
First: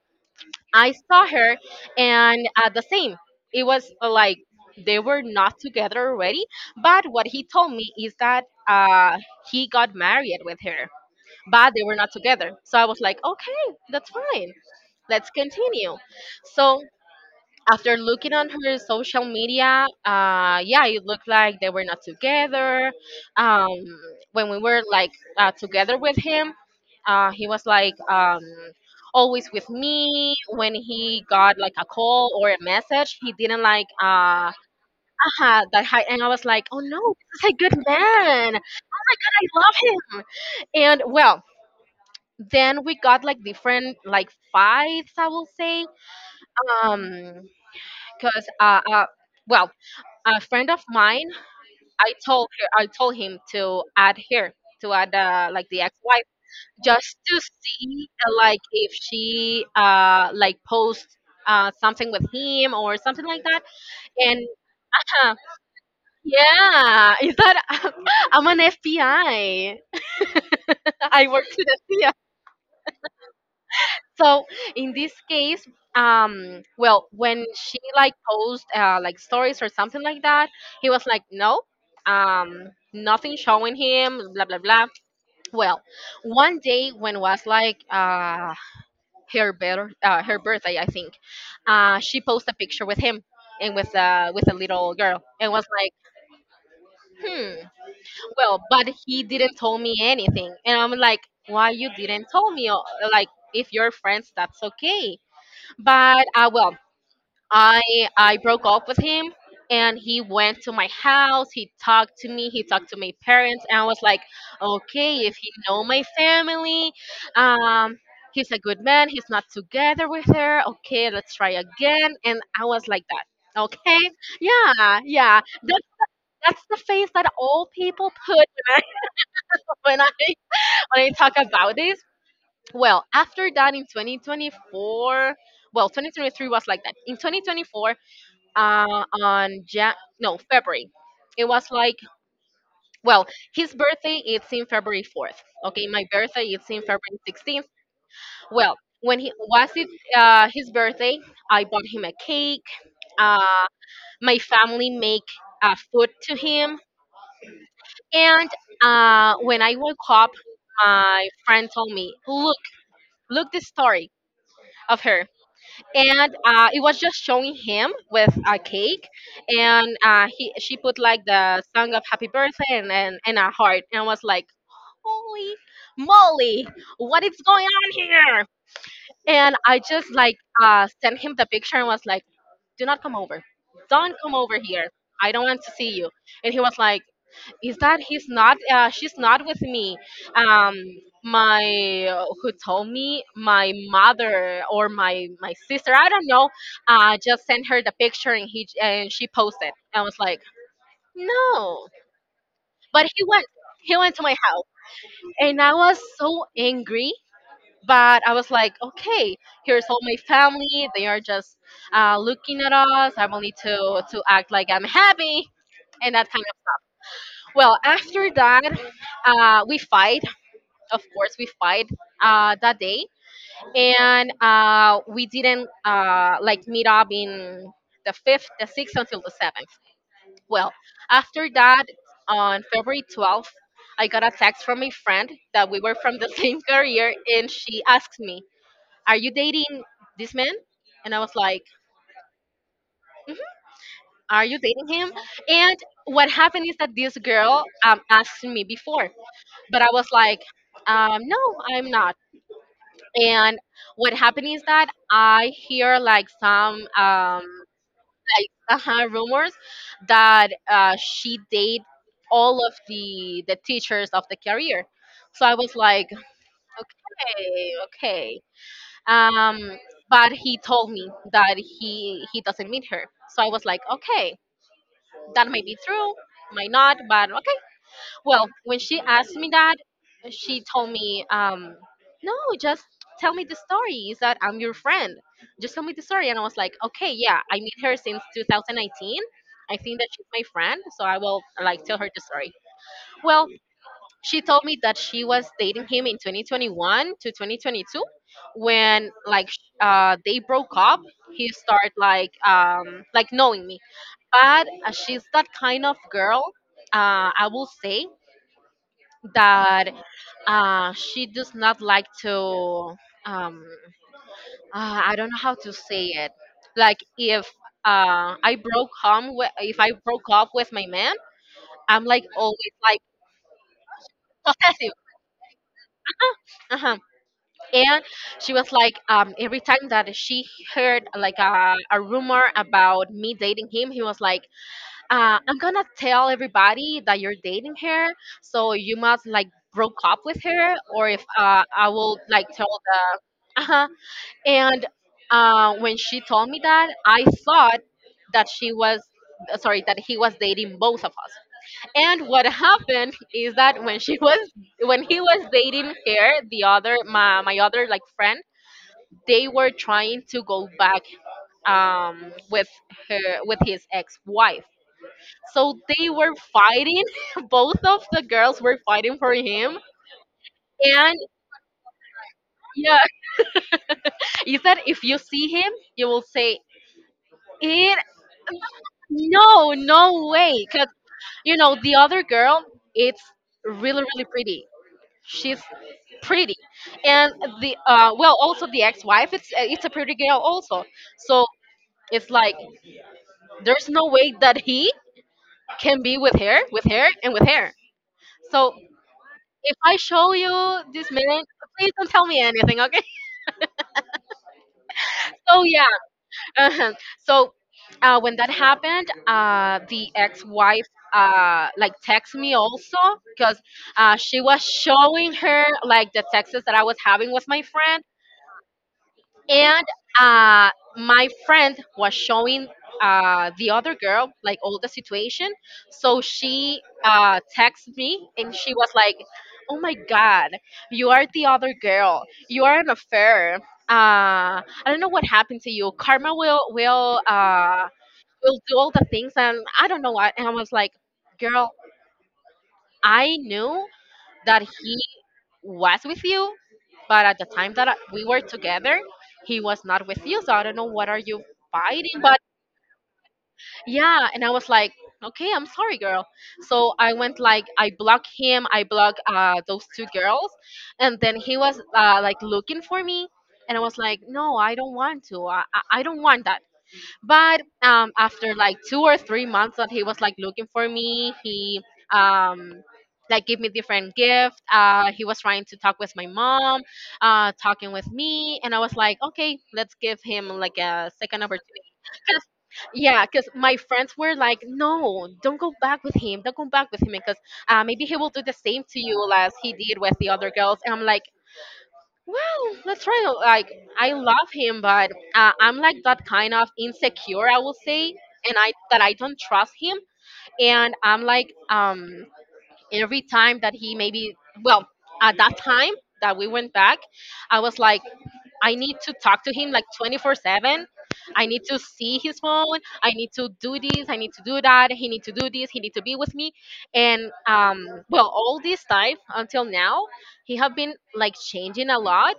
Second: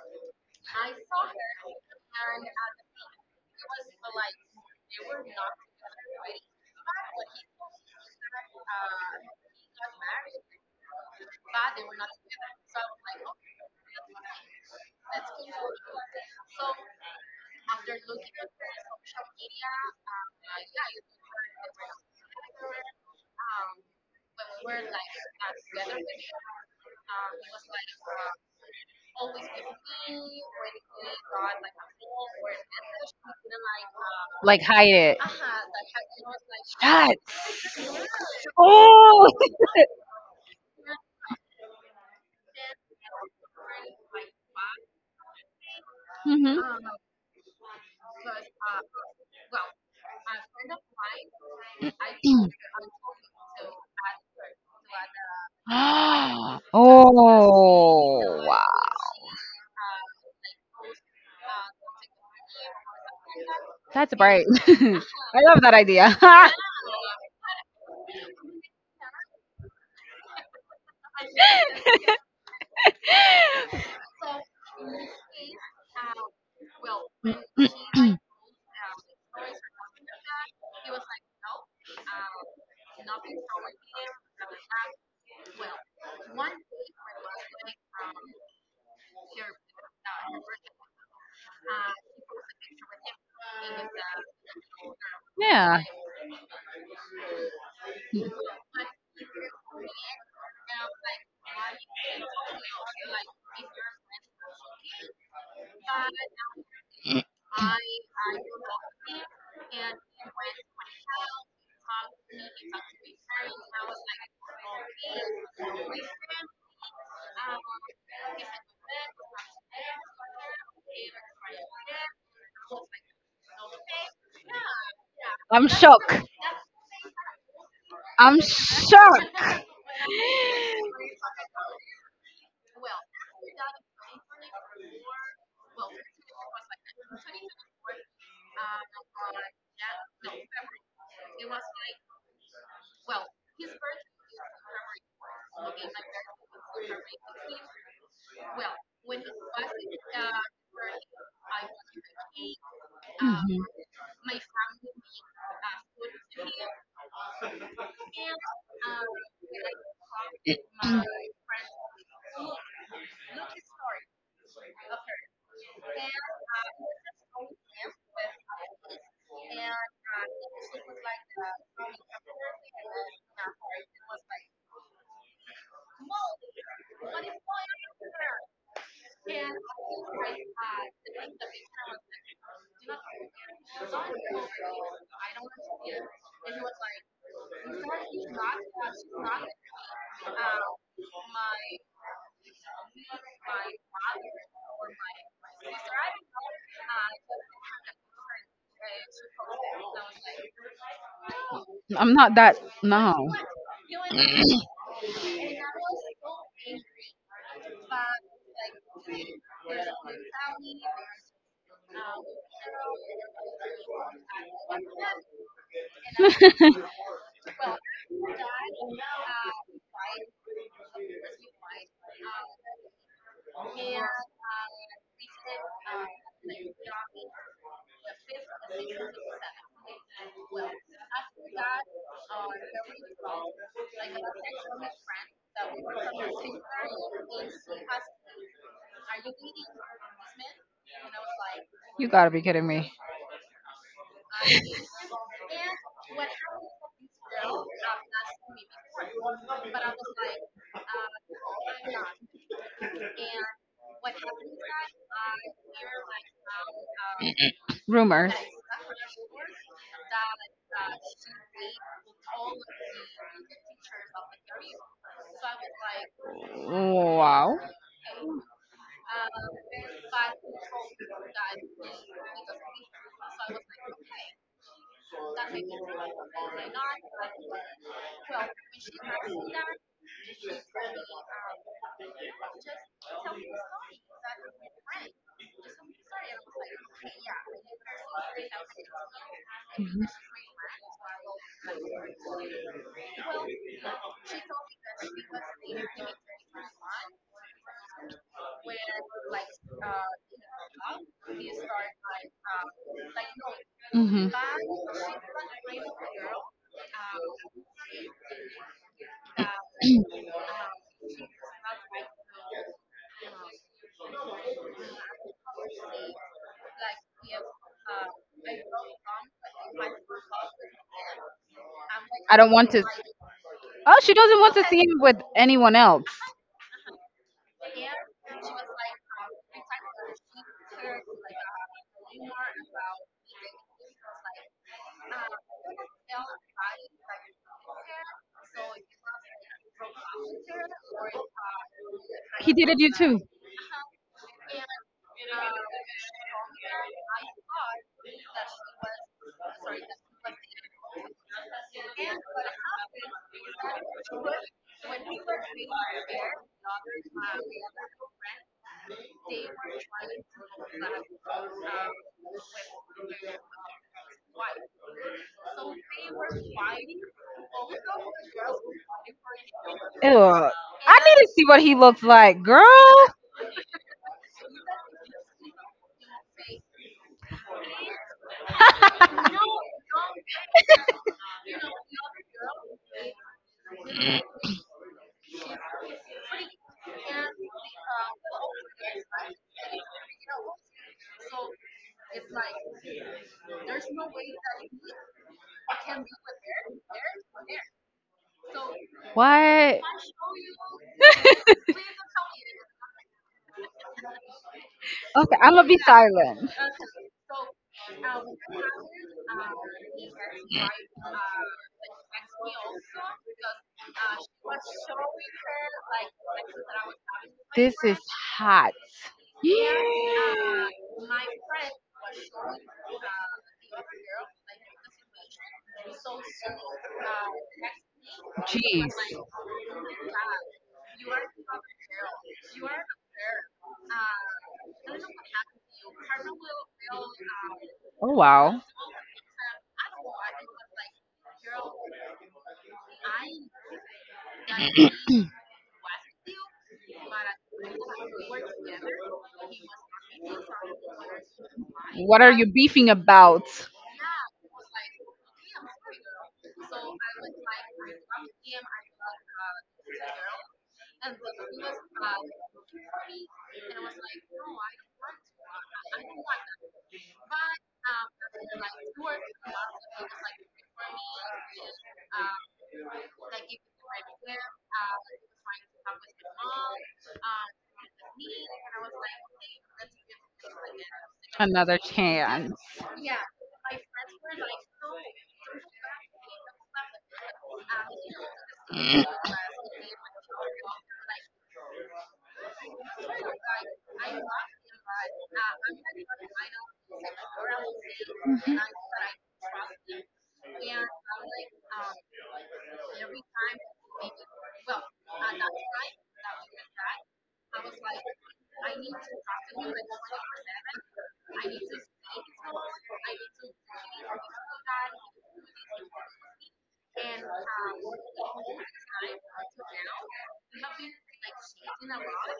I saw her, and the same, it was like they were not together already. But what he told me is that he got married with her, but they were not together. So I was like, okay, that's fine. Let's continue. So after looking on her social media, yeah, it looked like they were not together. Um, when we were like together with him, he was like always with me. When he got like a call or a message, he didn't like Like hide it. That high. And I was like, oh no, this is a good That's. man. Oh. I love him. And well, then we got like different like fights, I will say. Um, because well, a friend of mine, I told Mhm. her, I told him to add her, to add like the ex-wife, just to see Oh, like wow. if she like posts something with him or something like that. That's And bright. I huh, love that idea. yeah is that I'm an FBI, I I work for the, so in this case, well when she like post like stories or something like that, he was like no, nothing showing him, blah blah blah. Well, one day, when was like her birth her birthday, I think, she posted a picture with him and with a little girl, and was Yeah. like, hmm. Well, but he didn't tell me anything, and I'm like, why you didn't tell me? Like if you're friends, that's okay, but well, I I broke off with him, and he went to my house. He talked to me. He talked to my parents, and I was like, okay, if he know my family, um, he's a good man. He's not together with her. Okay, let's try again. And I was like that. Okay, yeah, yeah. I'm That's shocked. The face that all people I'm put shocked. when I talk about this. Well, after that in 2024, well, 2023 was like that. In 2024, on no, February. It was like, well, his birthday is in February 4th. Okay, my birthday is in February 16th. Well, when he was it, his birthday, I bought him a cake. Mhm. Uh, my family make food to him, and when I woke up, my friend told me, "Look, look the story of her." And it was just showing him with a cake, and he she put like the song of Happy Birthday and and a heart, and I was like, holy moly, what is going on here? And I just like sent him the picture and was like, do not come over, don't come over here, I don't want to see you. And he was like, "Is that he's not she's not with me, um my, who told me, my mother or my sister, I don't know, just sent her the picture and he and she posted?" And I was like, "No." I'm not that. But No. he went, he went to my house, and I was so angry, but I was like, "Okay, here's all my family, they are just looking at us, I will need to act like I'm happy." And that kind of, well, after that, we fight, of course we fight, that day. And we didn't, like meet up in the fifth, the sixth, until the seventh. Well, after that, on February 12th, I got a text from a friend that we were from the same career, and she asked me, "Are you You. dating this man?" And I was like, Like, gotta be kidding me. "Are you dating him?" And what happened is that this girl, asked me before, but I was like, "No, I'm not." And what happened is that I hear like some Rumors. like rumors that she date all of the teachers of the career. So I was like, Like, wow. "Okay, okay." Um, but he told me that he doesn't meet her. So I was like, "Okay, that might be true, might not, but okay." Well, when she asked me that, she told me, "No, just tell me the story. Is that I'm your friend? Just tell me the story." And I was like, "Okay, yeah, I meet her since 2019. I think that she's my friend, so I will like tell her the story." Well, she told me that she was dating him in 2021 to 2022, when like they broke up. He started like knowing me, Hmm. but she's that kind of girl. I will say that she does not like to, um, I don't know how to say it, like if I broke home wi- if I broke up with my man, I'm like I don't always want to. like Like. Oh, she doesn't want to, okay, see possessive. him with anyone else. Uh-huh. And she was like, every time that she heard like a rumor about me dating him, he was like, "I'm gonna tell everybody that you're dating her, so you must like broke up with her, or if I will like He tell dated you the." too. Uh-huh. And when she told me that, I thought that she was, sorry, that he was dating both of us. And what happened is that when she was, when he was dating her, the other, my other like friend, they were trying to go back with her, with his ex wife, so they were fighting. Both of the girls were fighting for him. Ew. I And need to see what he looks like, girl. yeah, he said if you see him, you will say it. No, no way. Cause you know the other girl, it's really really pretty. She's pretty, and the well, also the ex-wife, it's it's a pretty girl also. So it's like there's no way that he can be with her, and with her. So if What? I show you this man, please don't tell me anything, okay? Okay, I'm So gonna be yeah, silent. uh-huh. So when that happened, the ex-wife like text me also because she was showing her like the texts that I was having with my This is friend, hot. and Yeah. uh, my friend was showing the other girl like all the situation, so she texted me and she was Jeez. like, "Oh my god, you are the other girl, you are an affair, I don't know what happened to you, karma will Oh will wow. do all the things," and I don't know what. And I was like, "Girl, I knew that he was with you, but at the time that we were together, he was not with you. So I don't know what are you fighting," What are but you beefing about? yeah. And I was like, "Okay, I'm sorry, girl." So I went like I blocked him, I blocked those two girls, and then he was like looking for me, and I was like, "No, I don't want to. I don't want that." But after like 2 or 3 months that he was like looking for me, he um like gave me different gift, he was trying to talk with my mom, talking with me, and I was like, "Okay, let's give him like a second Another opportunity." Because chance. yeah, because my friends were like, "No, don't go back with him, don't go back with him, because maybe he will do the same to you as he did with the other girls." And I'm like, well, that's right. Like I love him, but I'm like that kind of insecure, I will say, and I that I don't trust him, and I'm like every time that he maybe, well, at that time that we went back, I was like I need to talk to him like 24 seven. I need to see his phone. I need to do this. I need to do that. He need to do this. He need to be with me. And well, all this time until now, he have been like changing a lot,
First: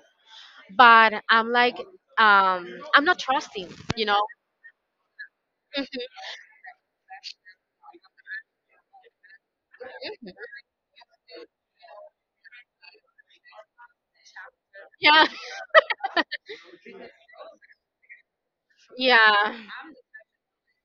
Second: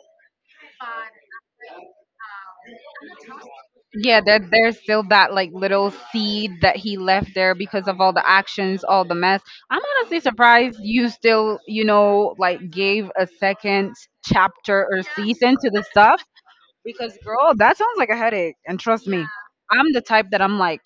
but I'm like, I'm not trusting, you know. Yeah, there, there's still that like little Mhm, seed that he left there because of all the actions, all the mess. I'm honestly mhm. surprised you still, you know, like gave a second chapter or Yeah, season to the stuff. Because girl, that sounds like a headache. And trust me, yeah. I'm the type that I'm like,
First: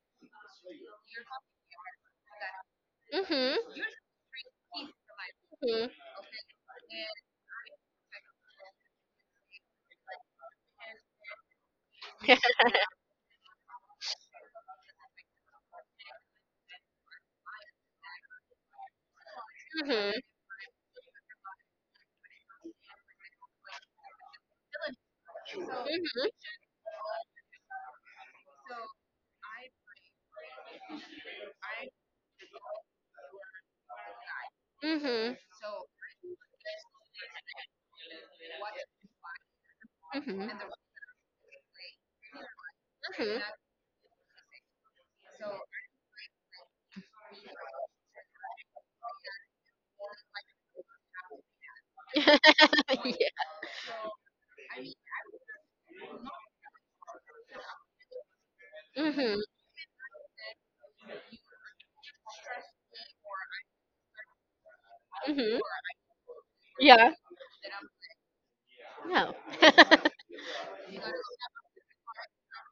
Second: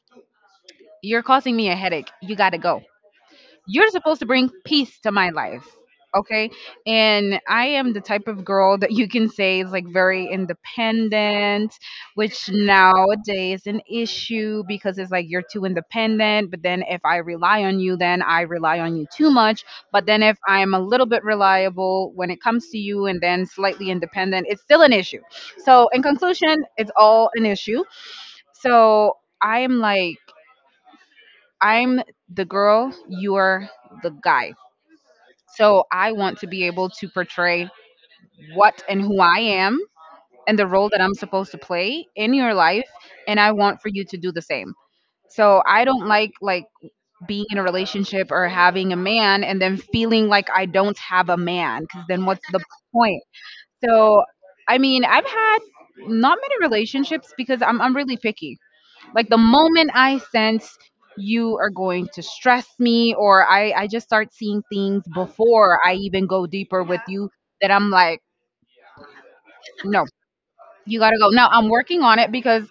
you're causing me a headache. You gotta go, Mhm, you're supposed to bring peace to my life, mhm, okay. And I am the type of girl that you can say is like very independent, which nowadays is an issue because it's like you're too independent, but then if I rely on you then I rely on you too much. But mhm, then if I'm a little bit reliable when it comes to you and then slightly independent, it's still an issue. So in mhm, conclusion it's all an issue. So I'm like, I'm the girl, you're the guy. mhm, So I want to be able to portray what and who I am mhm, and the role that I'm supposed to play in your life, and I want for you to do the same. So I don't like being in a relationship or having a man and then feeling like I don't have a man, cuz then what's the point? So I mean, I've had not many relationships because I'm really picky. Like the mhm, moment I sense you are going to stress me, or I just start seeing things mhm. before I even go deeper with Yeah. you, that I'm like, No. no, you got to go. Now I'm working on it because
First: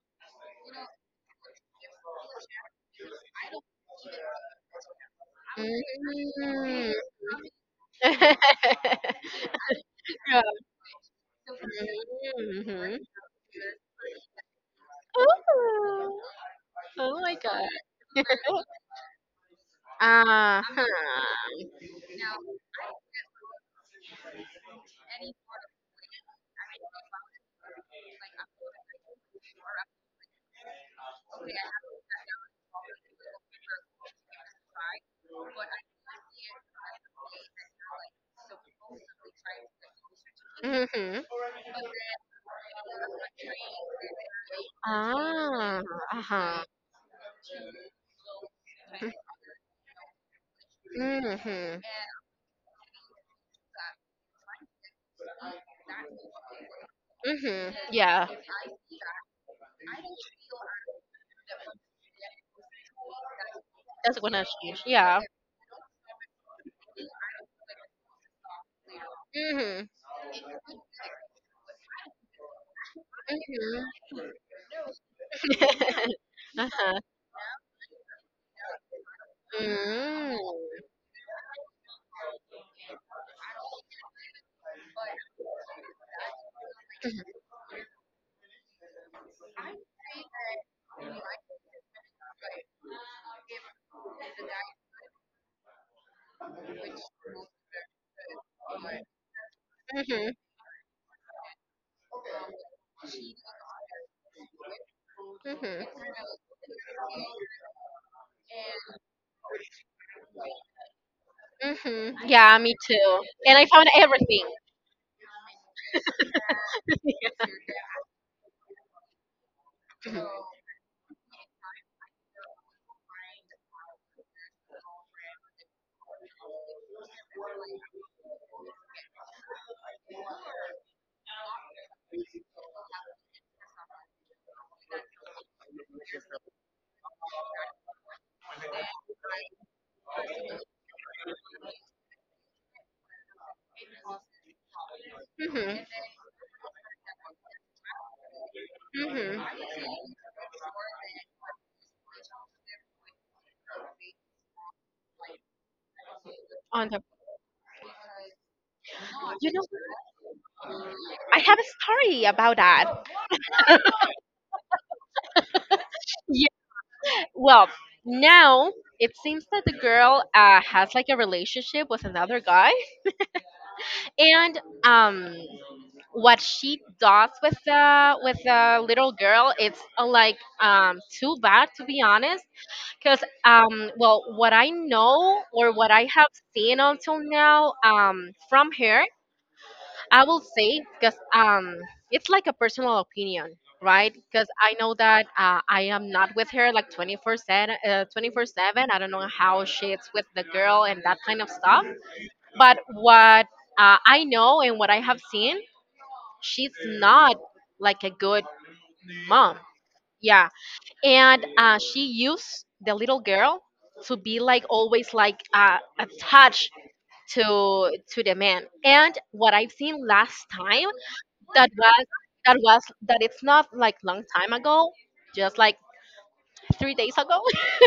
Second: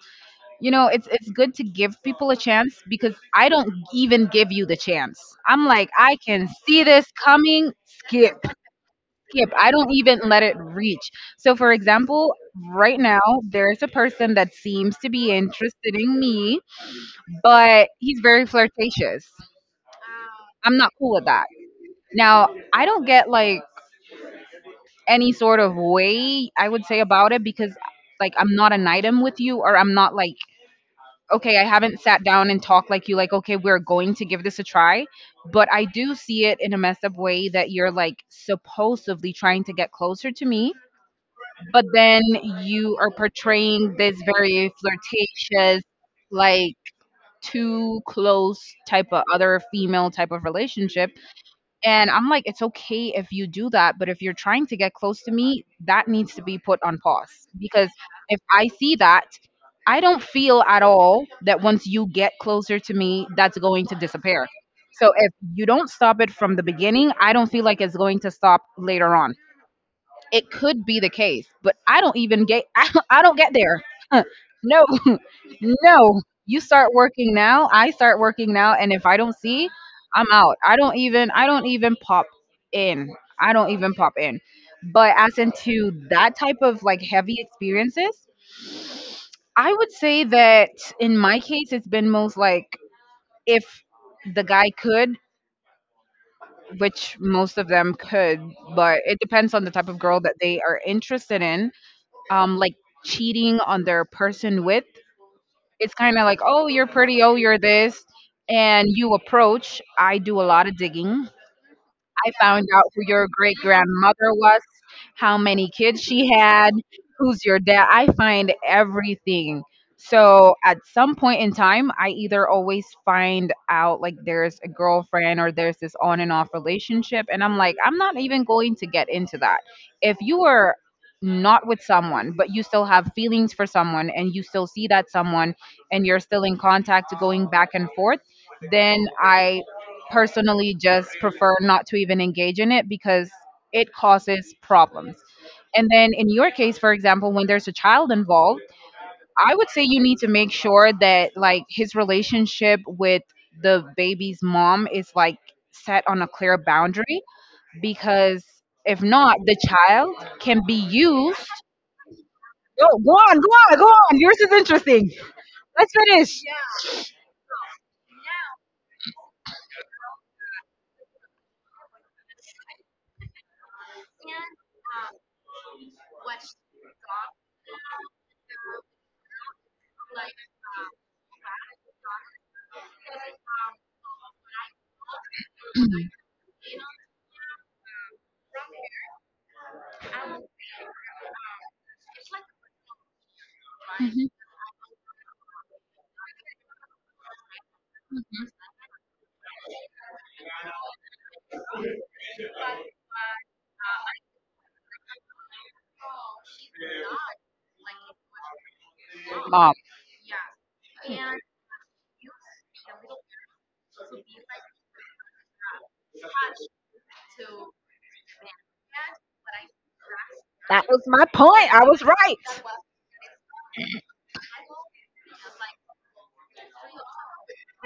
you know it's good to give people a chance, because I don't even give you the chance. I'm like, I can see Mm. this coming, skip, skip, I don't even Yeah. let it reach. So for example, right Mhm. now there's a person that seems to be interested in Ooh. me, Oh my god. but he's very flirtatious. Uh-huh. I'm not cool with that. Now, I don't get like any sort of way I would say about it, because like I'm not an item with you, or I'm not like, okay, I haven't sat down and talked, like you like, okay, we're going to give this a try. But I do see it in a messed up way, that you're like supposedly trying to get closer to me, Mhm. but then you are portraying this very Ah, flirtatious, uh-huh. like too close type of other female type of relationship. Mhm. And I'm like, it's okay if you do that, but if you're trying to get close to me, that needs to be put on pause. Mhm. Because Yeah, if I see that, I don't feel at all that once you get closer to me, that's going to that's gonna disappear. change. So Yeah. if you don't stop it from the beginning, I don't feel like it's going to stop later on. Mhm. It could be the case, but I don't even get I don't get there. Mhm. Huh. No. No. You start uh-huh. working now, I start working now, and if I don't see, I'm Mm. out. I don't even pop in. I don't even pop in. But as into that type of like heavy experiences, I would say that in my case it's been most like, if the guy could, which most of them could, but it depends on the type of girl Mhm. that they are interested in, like cheating on their person with. It's Mhm. kind of like, oh, you're pretty, oh, you're this, and you approach. I do a lot of digging. Mhm. I Yeah, found me out who too. your And great I found grandmother everything. was, how many kids she had, who's your dad. I find everything. So at some point in time, I either always find out like there's a girlfriend or there's this on and off relationship. And I'm like, I'm not even going to get into that. If you are not with someone, but you still have feelings for someone and you still see that someone and you're still in contact going back and forth, then I personally just prefer not to even engage in it, because it causes problems. Mhm. And then in your case, for example, when there's a child involved, Mhm. I would say you need to make sure that like his relationship with the baby's mom is like set on a clear On the, boundary, because if not, you the know, child can be I used. have a story about that. Go, go on, go on, go on. Yours is interesting. Let's finish. Yeah. Well, now it seems that the girl has like a relationship with another guy, and um what she does with the little girl, it's like too bad, to be honest, because well what I know or what I have seen until now from her, I will say, because it's like a personal opinion, right, because I know that I am not with her like 24 7, 24 7, I don't know how she's with the girl and that kind of stuff. But what I know and what I have seen, she's not like a good mom. Mom, Yeah, and she used the little girl to be like always like attached to to the man. And what I've seen last that time, was my that point. I was, was right. that was, that it's not like long time ago, just like 3 days ago.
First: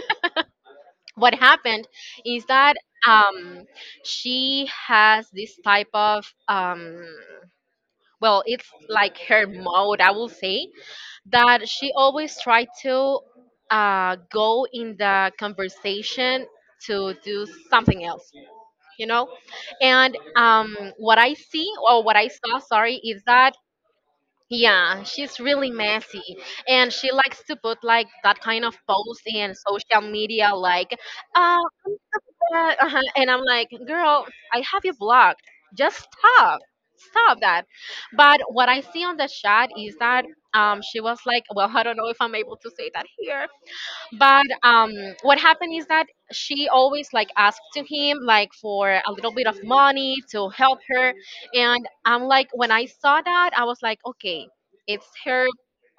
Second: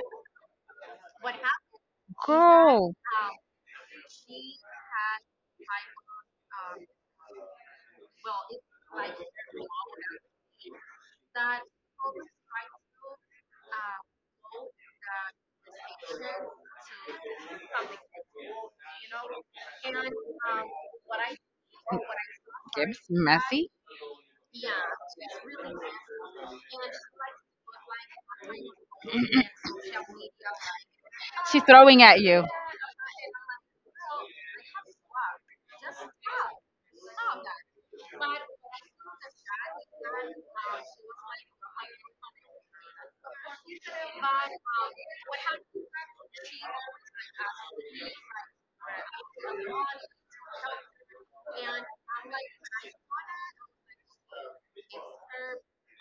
What happened is that Girl, um, she has this type of well, it's like her mode, I will say, that she always tried to go in the conversation to do something else, you know. And what I see or what I saw, sorry, it's is that messy. yeah, she's really messy, and she likes to put like that kind of post in social media, like, uh, She's throwing at you. yeah, uh-huh. And I'm like, "Girl, I have you blocked. Just stop, stop that." But what I see on the chat is that she was like, well, I don't know if I'm able to say that here, but what happened is that she always like asked to him like for a little bit of money to help her. And I'm like, when I saw that, I was like, okay, it's her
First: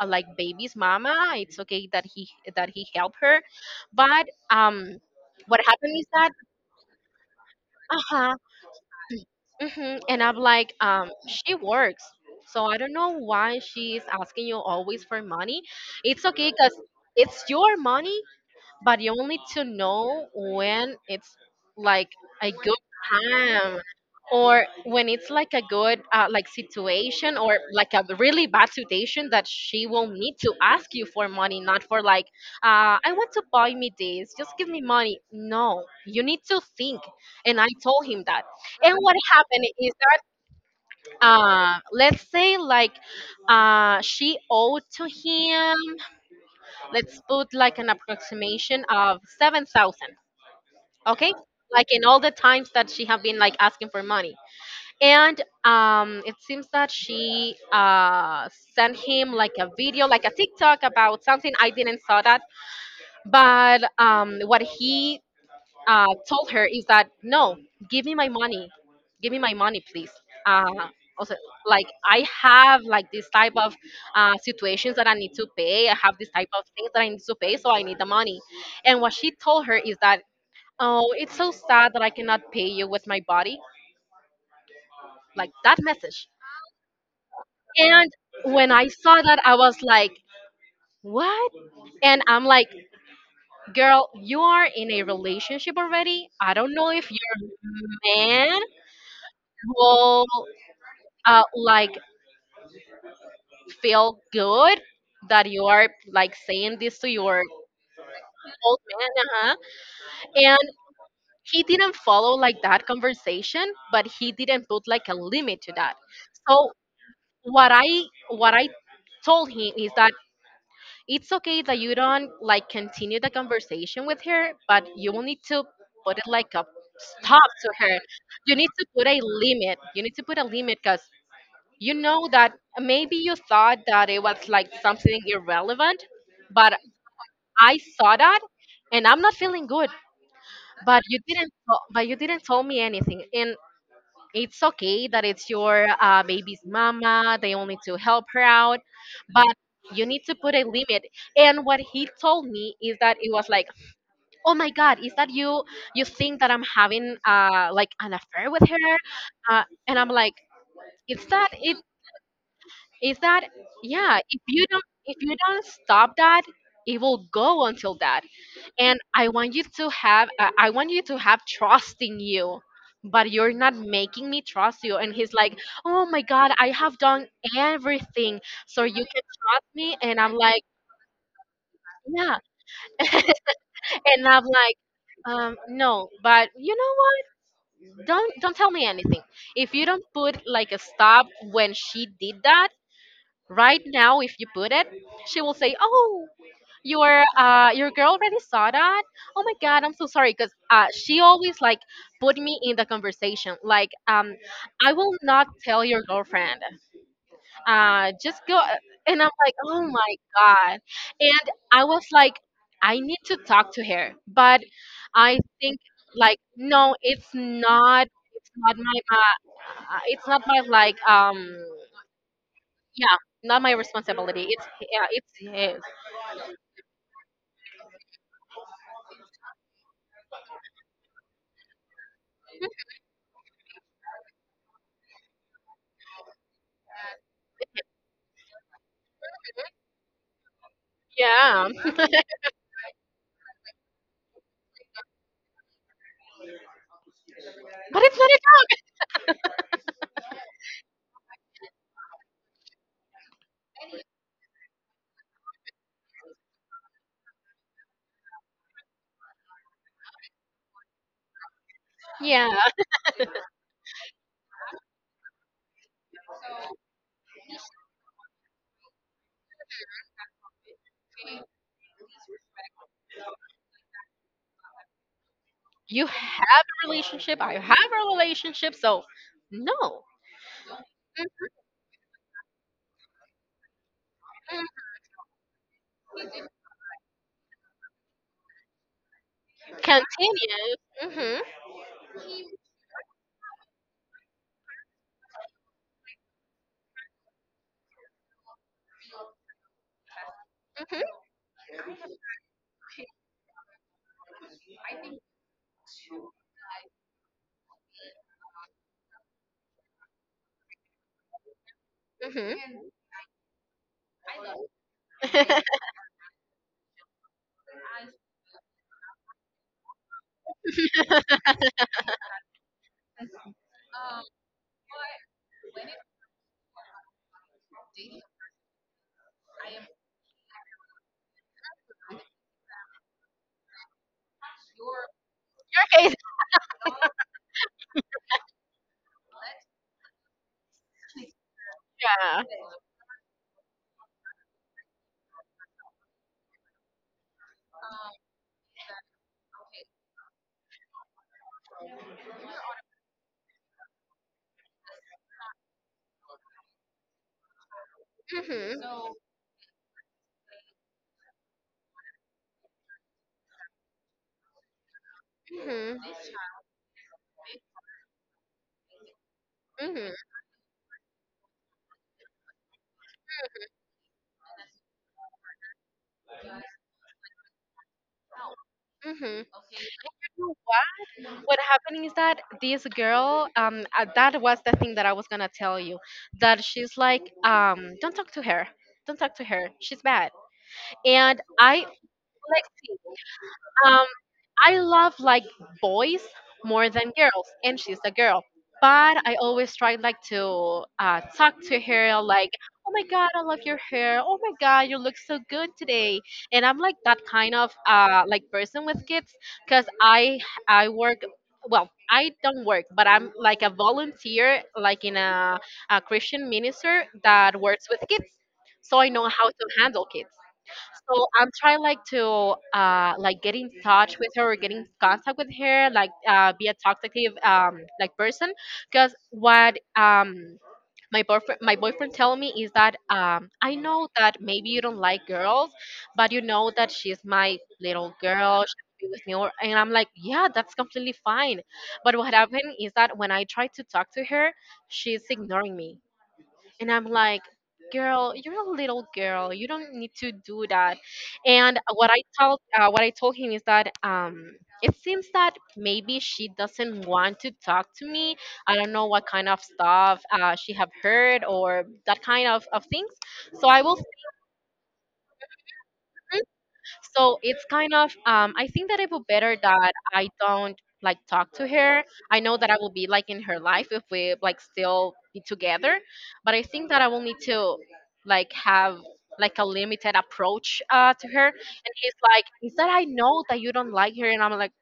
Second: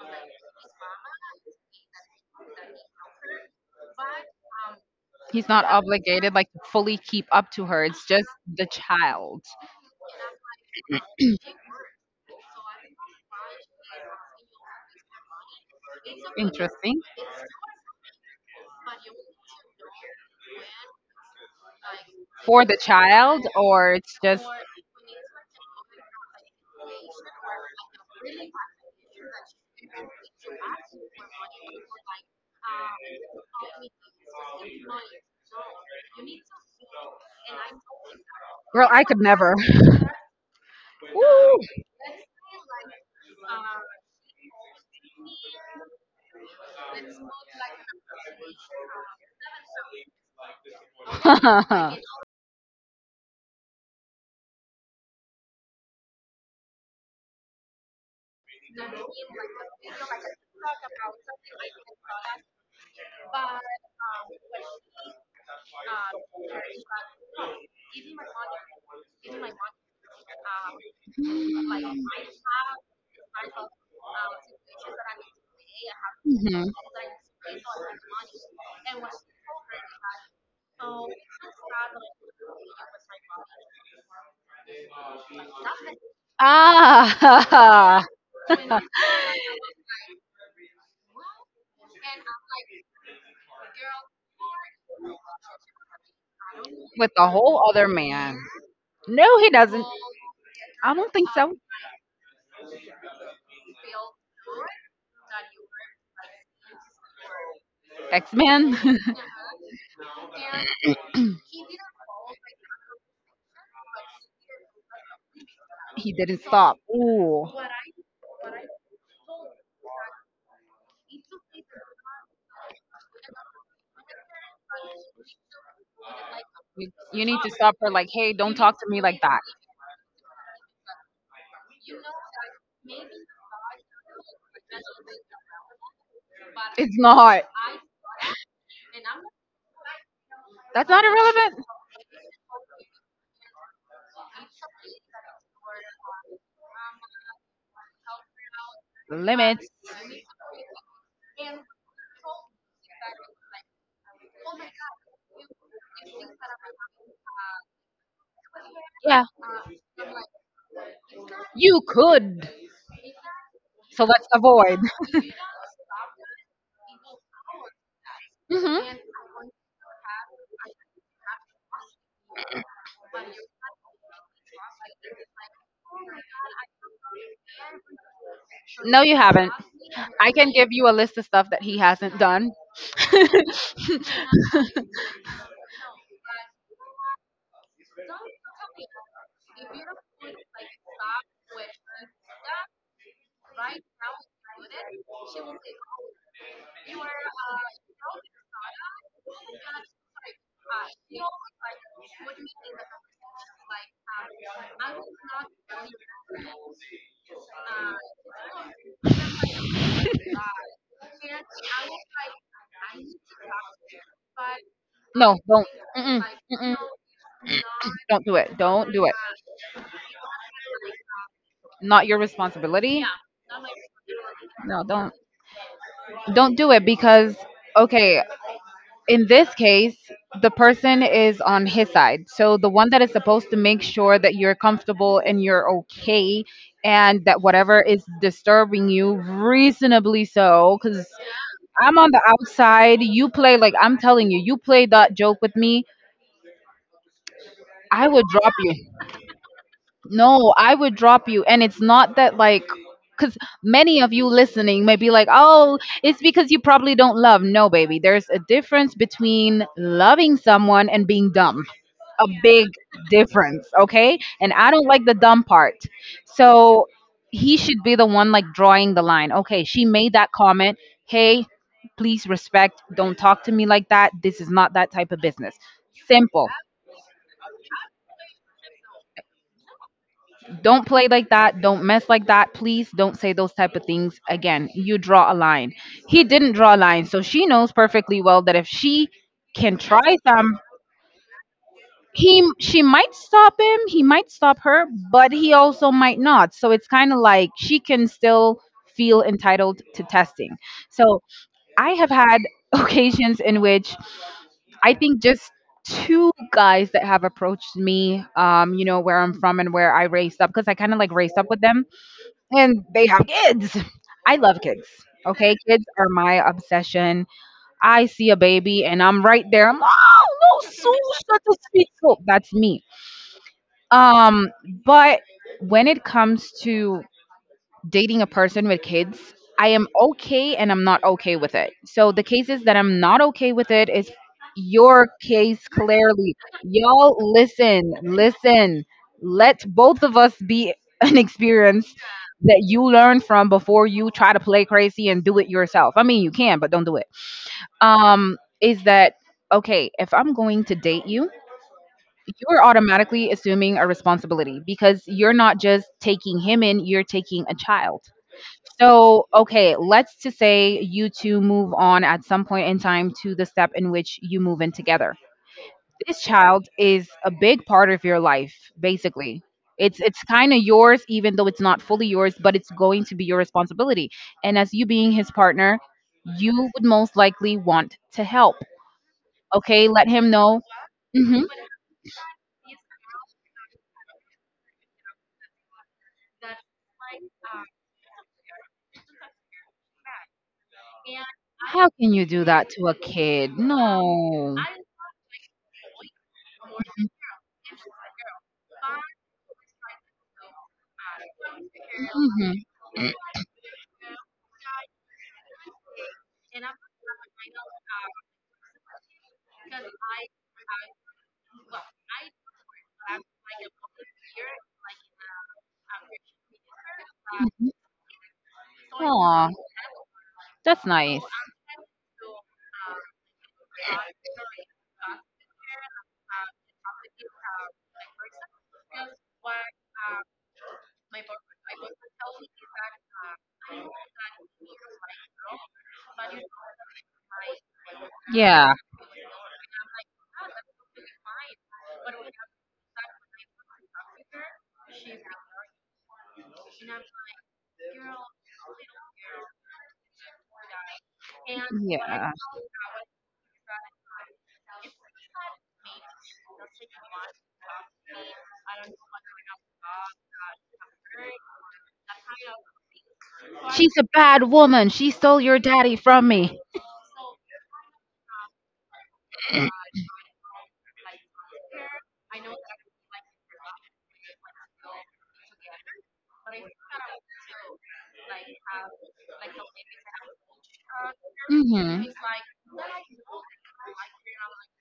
like baby's mama, it's okay that he helped her, but He's what not happened is that, obligated like to fully keep up to her. It's just uh-huh, the child. hmm. And I'm like, she works, so I don't know why she's asking you always for money. It's okay because Interesting. it's your money, but you only to know when it's like a For the good child time, or it's just or when it's like a good like situation, or like a really bad situation, that she will need to ask you for money, not for like, "I want to buy me this, just give me money." No, you need to think. And I told him that. girl, And I what could never. happened is that Woo. Let's say like she owed to him, let's put like an approximation of 7,000, okay, like in all the times that she have been like asking for money. And it seems that she sent him like a video, like a tiktok about something, I didn't saw that, but what he told her is that, "No, give me my money, give me my money, please, uh also, like I have like this type of situations that I need to pay, I have this type of Mhm. things that I need to pay, so I need the money." And what she told her is that, "Oh, it's so sad that I cannot pay you with my body," like that message. Ah, And when I saw that, I was like, what? And I'm like, girl, you are in a relationship already. I don't know if with a your whole other man. man No, he doesn't. will I don't think so. like feel good that you are like saying this to your X Men, old man. Uh-huh. And he didn't follow like that conversation, but he didn't put like a limit to that. he didn't So stop. Ooh, what I what I told him is that it's okay that you don't like continue the conversation with her, but you will need to put it like a you need stop to to stop her. her. Like, hey, don't You need talk to to me put a like that. limit. You need to put a limit because you know that maybe you thought that it was like something irrelevant, but It's not. I saw that and I'm not feeling good. That's But not you didn't. irrelevant. t- But you didn't tell me anything, and it's okay that it's your baby's mama. They only to help her out, but Limits. you need to put a limit. And what he told me is that it was like, oh my god, is that you? You think that I'm having like an affair with her? Yeah, And I'm like, is that it? you could. Is that So yeah? let's If you avoid. don't, if you don't stop that, it will go until that. Hmm. And I want you to have trust in you, but you're not making me trust you. And he's like, oh my god, I have done everything so No, you you can haven't. trust me. And I'm I can like, give you a list of stuff that he hasn't yeah. done. And I'm like, no, but you know what, don't tell me anything if you don't put like a stop. When she did that right now, if you put it, she will say, oh, your girl already saw that. Oh my god, I'm so sorry, because she always like put me in the conversation like, I will not tell your girlfriend, just go. And I'm like, oh my god. And I was like, I need to talk to her. But No, I don't. think, Mm-mm, like, mm-mm. no, it's not, Don't do it's it. not Don't do it. my it's not my, like, Not your responsibility. yeah, not my responsibility. It's, No, yeah, don't, it's his. don't do it because, okay, in this case the person is on his side, so the one that is supposed to make sure that you're comfortable and you're okay, and that whatever is disturbing you reasonably so. Because Yeah. I'm on the outside, you play like, I'm telling you, you play that joke with me, But I it's would not a drop you. No, I would drop you. And it's not that, like, because many of you listening may be like, oh, it's because you probably don't love. No, baby. There's a difference between loving someone and being dumb. A yeah. big difference, okay? And I don't like the dumb part. So he should be the one, like, drawing the line. Okay, she made that comment. Hey, please respect. Don't talk to me like that. This is not that type of business. You have Simple. a relationship. I have a relationship. So, no. Don't play like that, don't mess like that, please don't say those type of things Mm. again, you draw a line. He didn't draw a line, so she knows perfectly well that if she can try some, Continue. Mhm. he she might stop him, he might stop her, but he also might not. So it's kind of like she can still feel entitled to testing. Mhm. So I have had occasions in which I think just two guys that have approached me, you know, where I'm from and where I raised up, because I kind of like raised up with them, Mhm. and they have kids. I love kids. Okay, kids are my obsession. I see a baby and I'm right there. I'm, oh no, Sue, such a sweet soul. That's me. Um, but when it comes to dating a person with kids, I am okay and I'm not okay with it. So the cases that I'm not okay with it is your case Okay. clearly. Y'all listen, listen. Let both of us be an experience Yeah. that you learn from before you try to play crazy and do it yourself. I mean, you can, but don't do it. Is that, okay, if I'm going to date you, you're automatically assuming a responsibility, because you're not just taking him in, you're taking a child. Mhm. So, okay, let's to say you two move on at some point in time to the step in which you move in together. Mhm. This child is a big part of your life, basically. It's Mhm. it's kind of yours even though it's not fully yours, but it's going to be your responsibility. And as you being his partner, you would most likely want to help. Mhm. You Okay, let him know know. Hmm. what? What happened is that this girl, that was the thing that I was gonna tell you, that she's like, don't talk to her, don't talk to her, she's bad. And How can you do that to a kid? like, No. I love, like, boys more than girls, and she's a girl. But I always try, like, to talk to her like, Hmm. "Oh my God, I love your hair. Oh my God, you look so good today." And I'm like that kind of like person with kids, because I work. Well, I don't work, but I'm like a volunteer, like in a Christian minister that works with kids. So I know how Aw, to handle kids, that's nice. so I'm trying, like, to like get in touch with her, or get in contact with her, like, be a talkative, like person. Because what my boyfriend tell me is that, I know that maybe you don't like girls, but you know that she's my little girl. She Yeah. can be with me. Or, and I'm like, yeah, that's completely fine. But what happened is that when I try to talk to her, she's ignoring me, and I'm like, girl, you're a little girl. You don't need to do that. And Yeah. What I told him is that, it seems that maybe she doesn't want to talk to me. I don't know what kind of stuff she have heard, or that kind of things. So I She's will. a bad woman. She stole your daddy from me. So it's kind of, I think that it would better that I don't like talk to her. I know that I will be like in her life if we like still be together, but I think that I will need to, like, have, like, a limited approach to her. And Hmm. he's like, "Is that I know that you don't like her?" And I'm like,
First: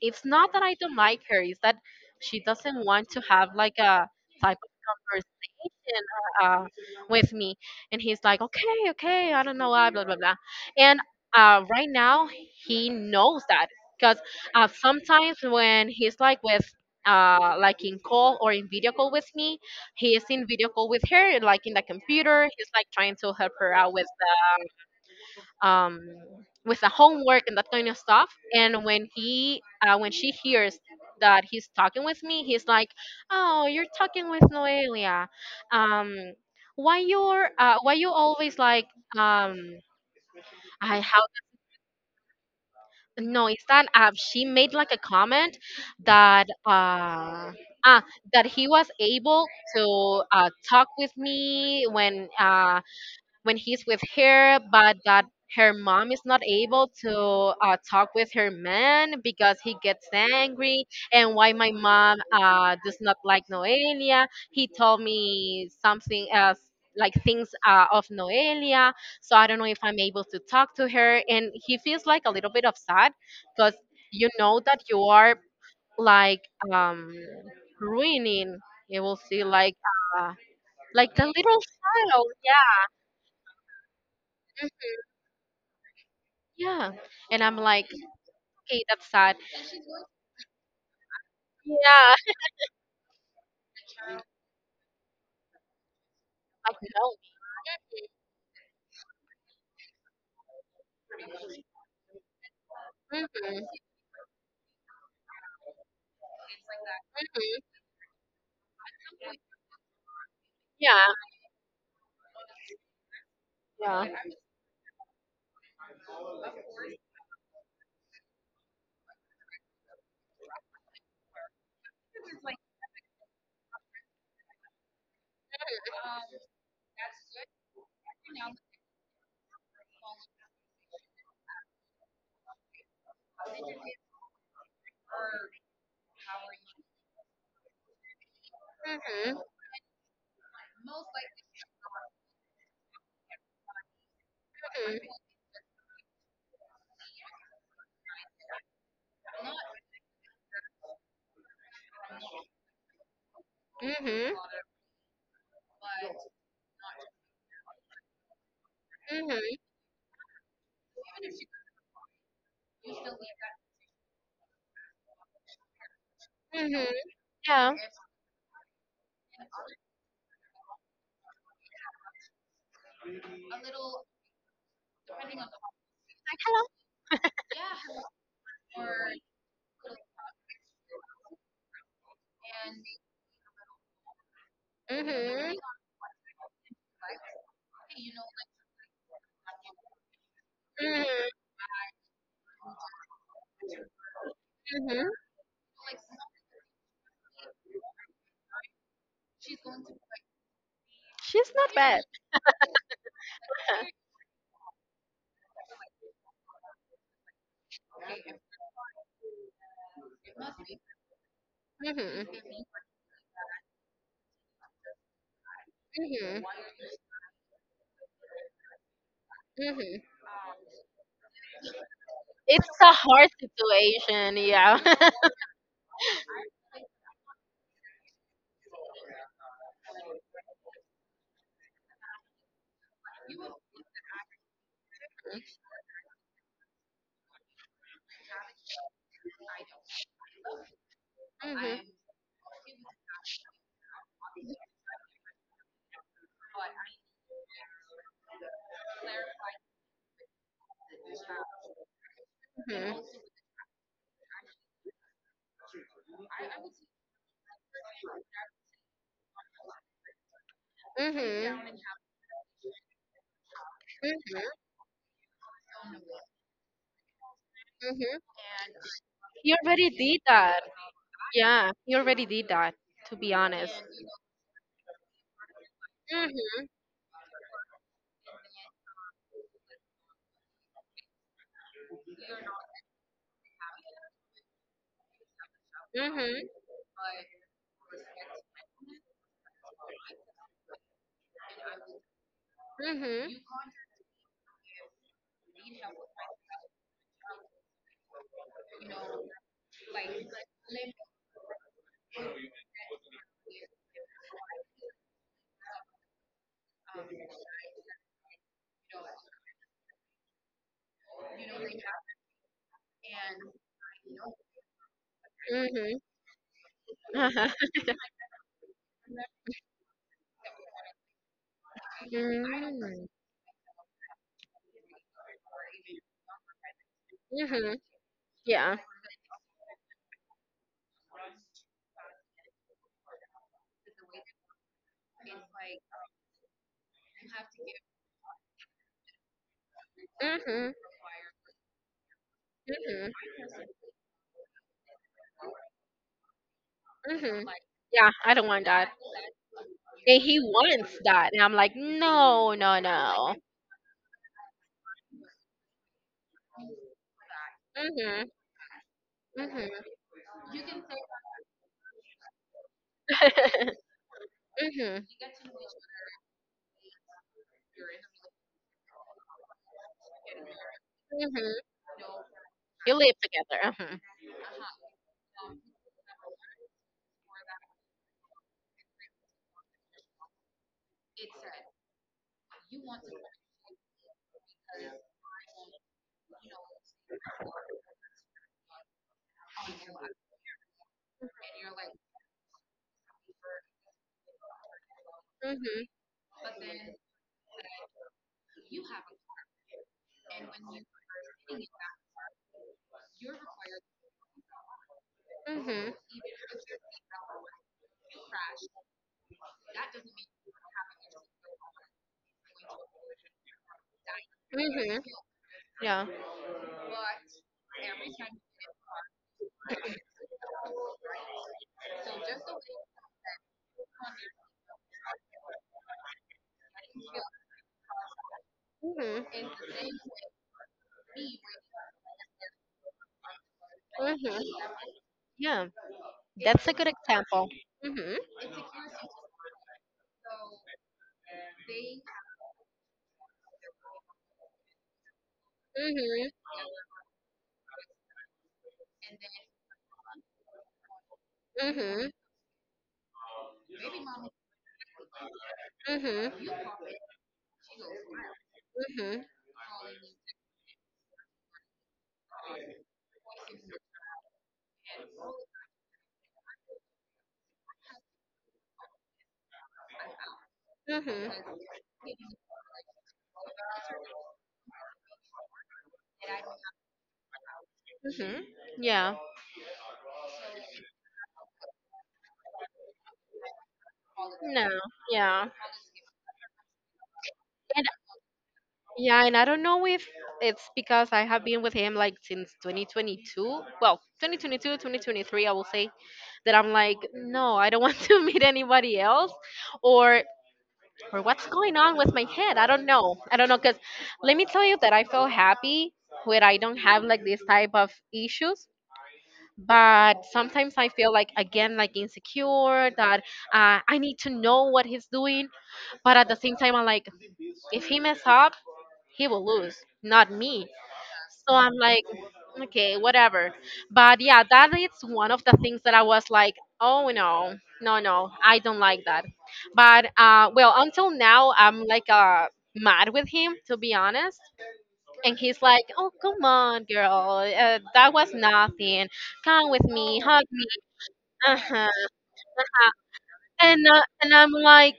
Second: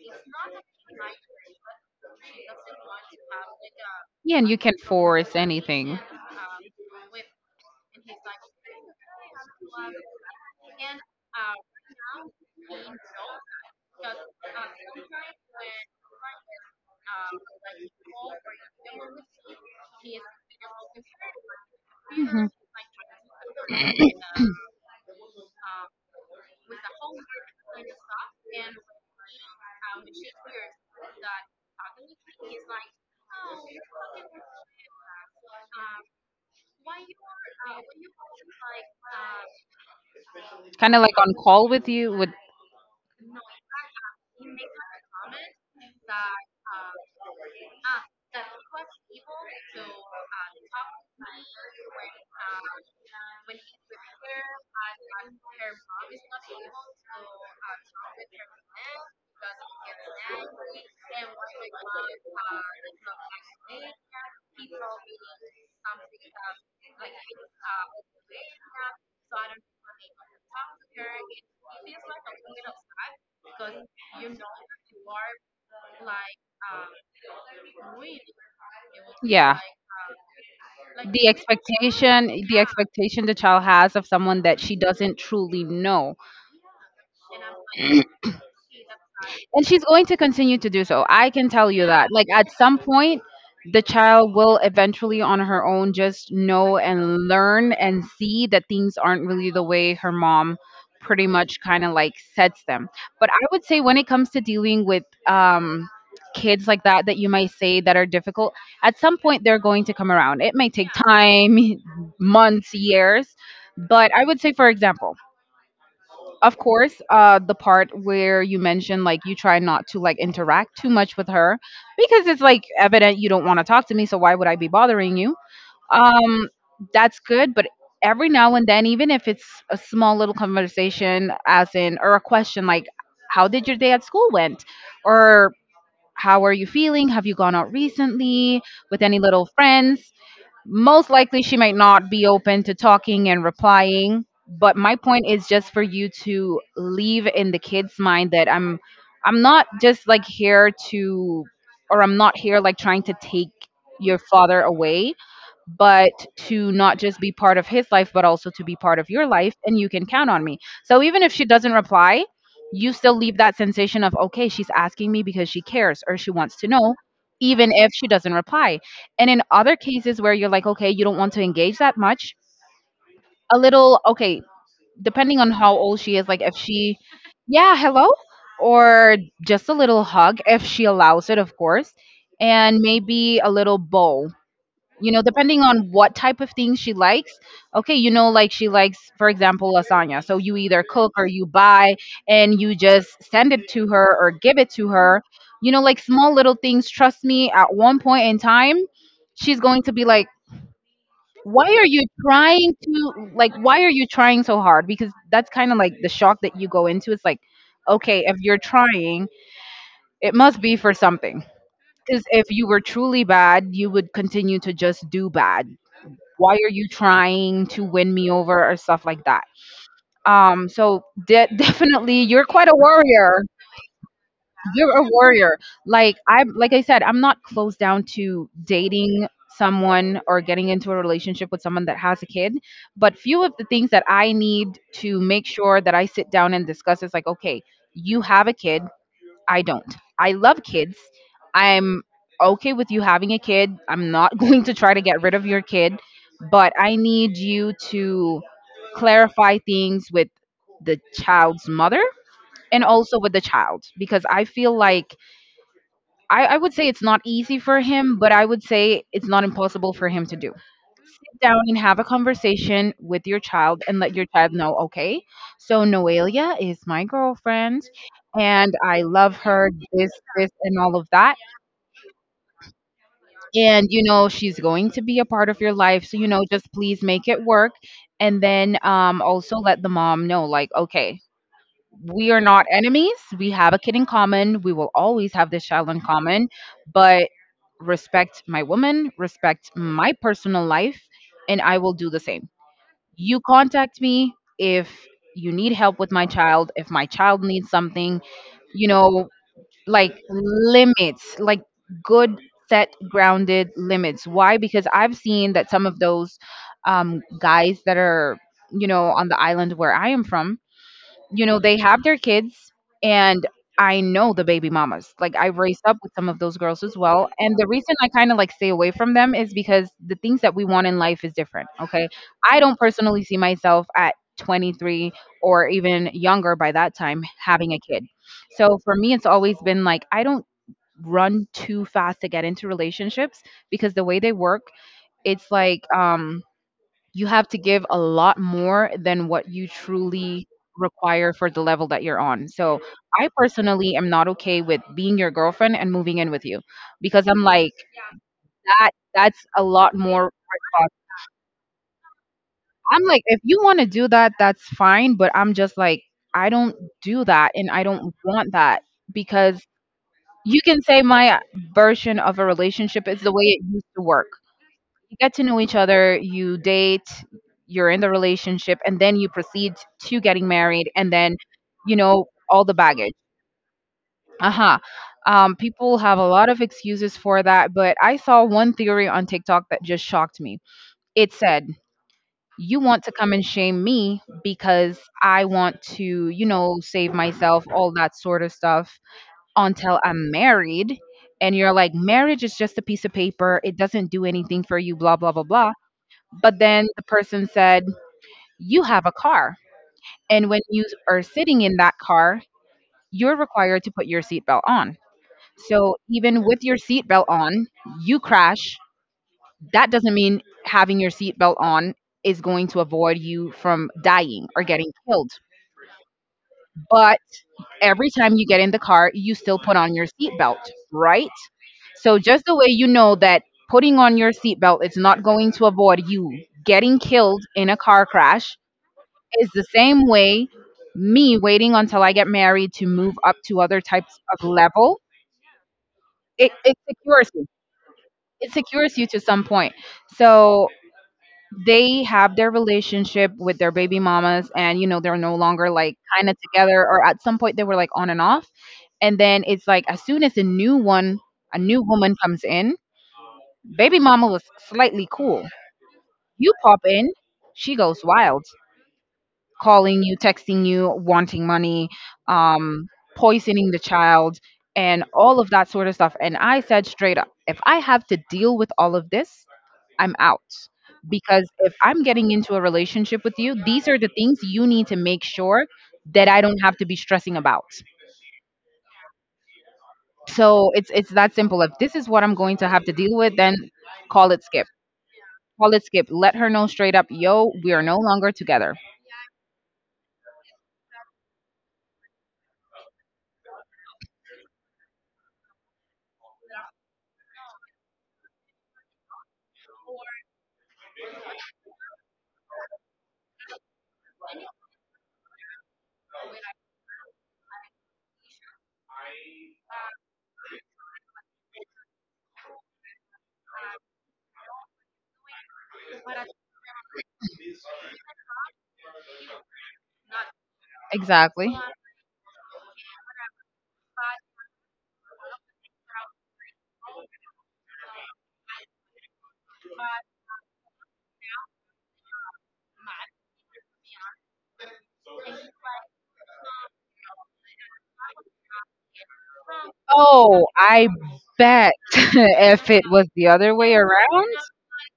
it's not that I don't like her, it's that she doesn't want to have like a Yeah, and type you of can force anything. conversation uh, uh, with me. And he's like, okay, okay, I don't know why, blah, blah, blah. And right now, he knows that because, sometimes when he's like with, like in call or in video call with me, he is in video call with her, like in the computer. Hmm. He's like trying to help her out with, um, with the homework and that kind of stuff. And when when she hears that he's talking with me, he's like, "Oh, you're talking with Noelia. Um, why you're, why you always like, um, Kind I of like how on call with you. With no, it's that she made like a comment that." Ah, that he was able to talk with me when he's with her, but that her mom is not able to talk with her man because he gets angry. And why my mom does not like Noelia. He told me something as like things of Noelia. So I don't know if I'm able to talk to her. And he feels like a little bit of sad because you know that you are like, um, ruining, you will see yeah. Uh, The the like the the little child. expectation, Yeah. expectation child has of someone that she doesn't truly know. Yeah. And I'm like, okay, that's sad. And she's going to continue to do so. I can tell you that. Yeah. Like at some point, the child will eventually on her own just Like, know no. and learn and see that things aren't really the way her mom pretty much kind of like sets them. Hmm. But I would say when it comes to dealing with kids like that that you might Hmm. say that are difficult, at some point they're going to come around. It may take Yeah. time, months, years, Yeah. but I would say, for example, of course the part where you mentioned like you try not to like interact too much with her, because it's like evident you don't want to talk to me, so why would I be bothering you. um that's good, but every now and then, even if it's a small little conversation as in, or a question like, how did your day at school went, or how are you feeling, have you gone out recently with any Hmm. little friends. Most likely she might not be open to talking and replying, but my Hmm. point is just for you to leave in the kids mind that I'm not just like here to, or I'm not here like trying to take your Hmm. father away, but to not just be part of his life, but also to be part of your Hmm. life. And you can count on me. So even if she doesn't reply, you still leave that sensation of, okay, she's asking me because she cares or she wants to Hmm. know, even Yeah. if she doesn't reply. And in other cases where you're like, okay, you don't want to engage that much, a little, okay, depending on how old she is, Like, like if hello. she, yeah, hello, or just a little hug if she allows it, of course, and maybe a little bow, Hmm. depending on what type of things she likes. Okay, like she likes, for example, lasagna, so you either cook or Hmm. you buy and you just send it to her or give it to Hmm. her, like small little things. Trust me, at one point in time she's going to be like, She's why not are you bad. trying to, like, why are you trying so hard? Because that's kind of like the shock that you go into. It's like, okay, if you're trying, it must be for something, because if Hmm. you were truly bad, you would continue to just do bad. Hmm. Why are you trying to win me over or stuff like that? Hmm. Definitely, you're It's quite a a hard warrior. situation. Yeah. You're a warrior. Like I said, I'm not closed down to dating someone or getting into a relationship with someone that has a kid, but few of the things that I need to make sure that I sit down and discuss is like, okay, you have a kid. I don't. I love kids. Mhm, I'm okay with you having a kid. I'm not going to try to get rid of your kid, but I need you to clarify things with the child's mother, and mhm, also with the child, because I feel like I would say it's not easy for him, but I would say it's not impossible for him to do. Sit mhm, down and have a conversation with your child and let your mhm, child know, okay, so Noelia is my girlfriend mhm. and I love You her, already this, did this, that. and all of that. Yeah, you already did that, to be honest. And, she's going to be a part of your life. So, just please make it work. And then also let the mom know, like, okay, we are not enemies. We have a kid in common. We will always have this child in Mhm. common. But respect my woman, respect my personal life, and I will do the same. Mhm. You contact me if you need help with my child, if my child needs something, you know, like limits, like good set grounded limits. Why? Because I've seen that some of those guys that are, on the island where I am from, they have their kids. And I know the baby mamas, like I raised up Mhm. with some of those girls as well, and the reason I kind of like stay away from them is because the things that we want in life is different. Okay, I don't Mm. personally see myself at 23 or even younger by that time having Mhm. a kid. Yeah. So for me it's always been like, I don't run too fast to get into relationships because the way they work, it's like, you have to give a lot more than what you truly Mhm. require for the level that you're on. So Mhm. I personally am not okay with being your girlfriend and moving in with you because I'm Mhm. like, Yeah, I don't want that. that's a lot And more he respons-. wants that, and I'm like, no, no, I'm like, no. if you want to do that, that's fine, but I'm just like, I don't do that and I don't Mhm. want that. Because Mhm. you can say my version of a relationship is the way it used to work. mhm. You get to know each other, you date, you're in the relationship, and then you proceed to getting married, and then, Mhm. All the You baggage. live together. Mhm. Uh huh. People have a lot of excuses for that, but I saw one theory on TikTok that just shocked me. It said, you want to come and shame me because I want to, save myself, all that sort of stuff until I'm married. And you're like, marriage is just a piece of paper. It doesn't do anything for you, blah, blah, blah, blah. Mhm. But then the person said, you have a car. And when you are sitting in that car, you're required to put your seatbelt on. Mhm. So even with your seatbelt on, you crash. That doesn't mean having your seatbelt on is going to avoid you from dying or getting Mhm. killed. Yeah. But every time you get in the car, you still put on your seatbelt, right? So just the way you know that putting on your seatbelt is not going to avoid you getting killed in a car crash, Mhm. it's the same way me waiting until I get married to move up to other types Mhm. of level. Yeah. It, That's a it good secures example. you. Mhm. It secures you to some point. So they have their relationship with their baby mamas, and you know they're no longer like Mhm. kind of together, or at some point they were like on and off. And then it's like as soon as a new one, a new Mhm. woman comes in, baby mama was slightly cool. Mhm. You pop in, she goes wild, Mhm. calling you, texting you, wanting money, um, poisoning the child, and all of that sort of stuff. And I said straight up, if I have to deal with all of this, I'm out. Because Mhm. if I'm getting into a relationship with you, these are the things you need to make sure that I don't have to be stressing about. Mhm. Yeah. So it's that simple. If this is what I'm going to have to deal with, then call it skip. No. Yeah. Call it skip. Let her know straight up, yo, we are And no longer together. yeah, and I don't know if it's because I have been with him like since 2022. Well, 2022, 2023, I will say, that I'm like, no, I don't want to meet anybody else, or or what's going on with my head? I don't know. I don't know, because let me tell you that I feel happy where I don't have like this type of issues. But sometimes I feel like again like insecure that, I need to know what he's doing. But at the same time, I'm like, if he mess up, he will lose, not me. So Exactly. I'm like, okay, whatever. But yeah, that is one of the things that I was like, oh no, no, no, I don't like that. But well, until now, I'm like, mad with him, to be honest. And he's like, oh, come on, girl. That was nothing. Come with me, hug Oh, me. I Uh bet huh. if it was the other way And around, I'm like,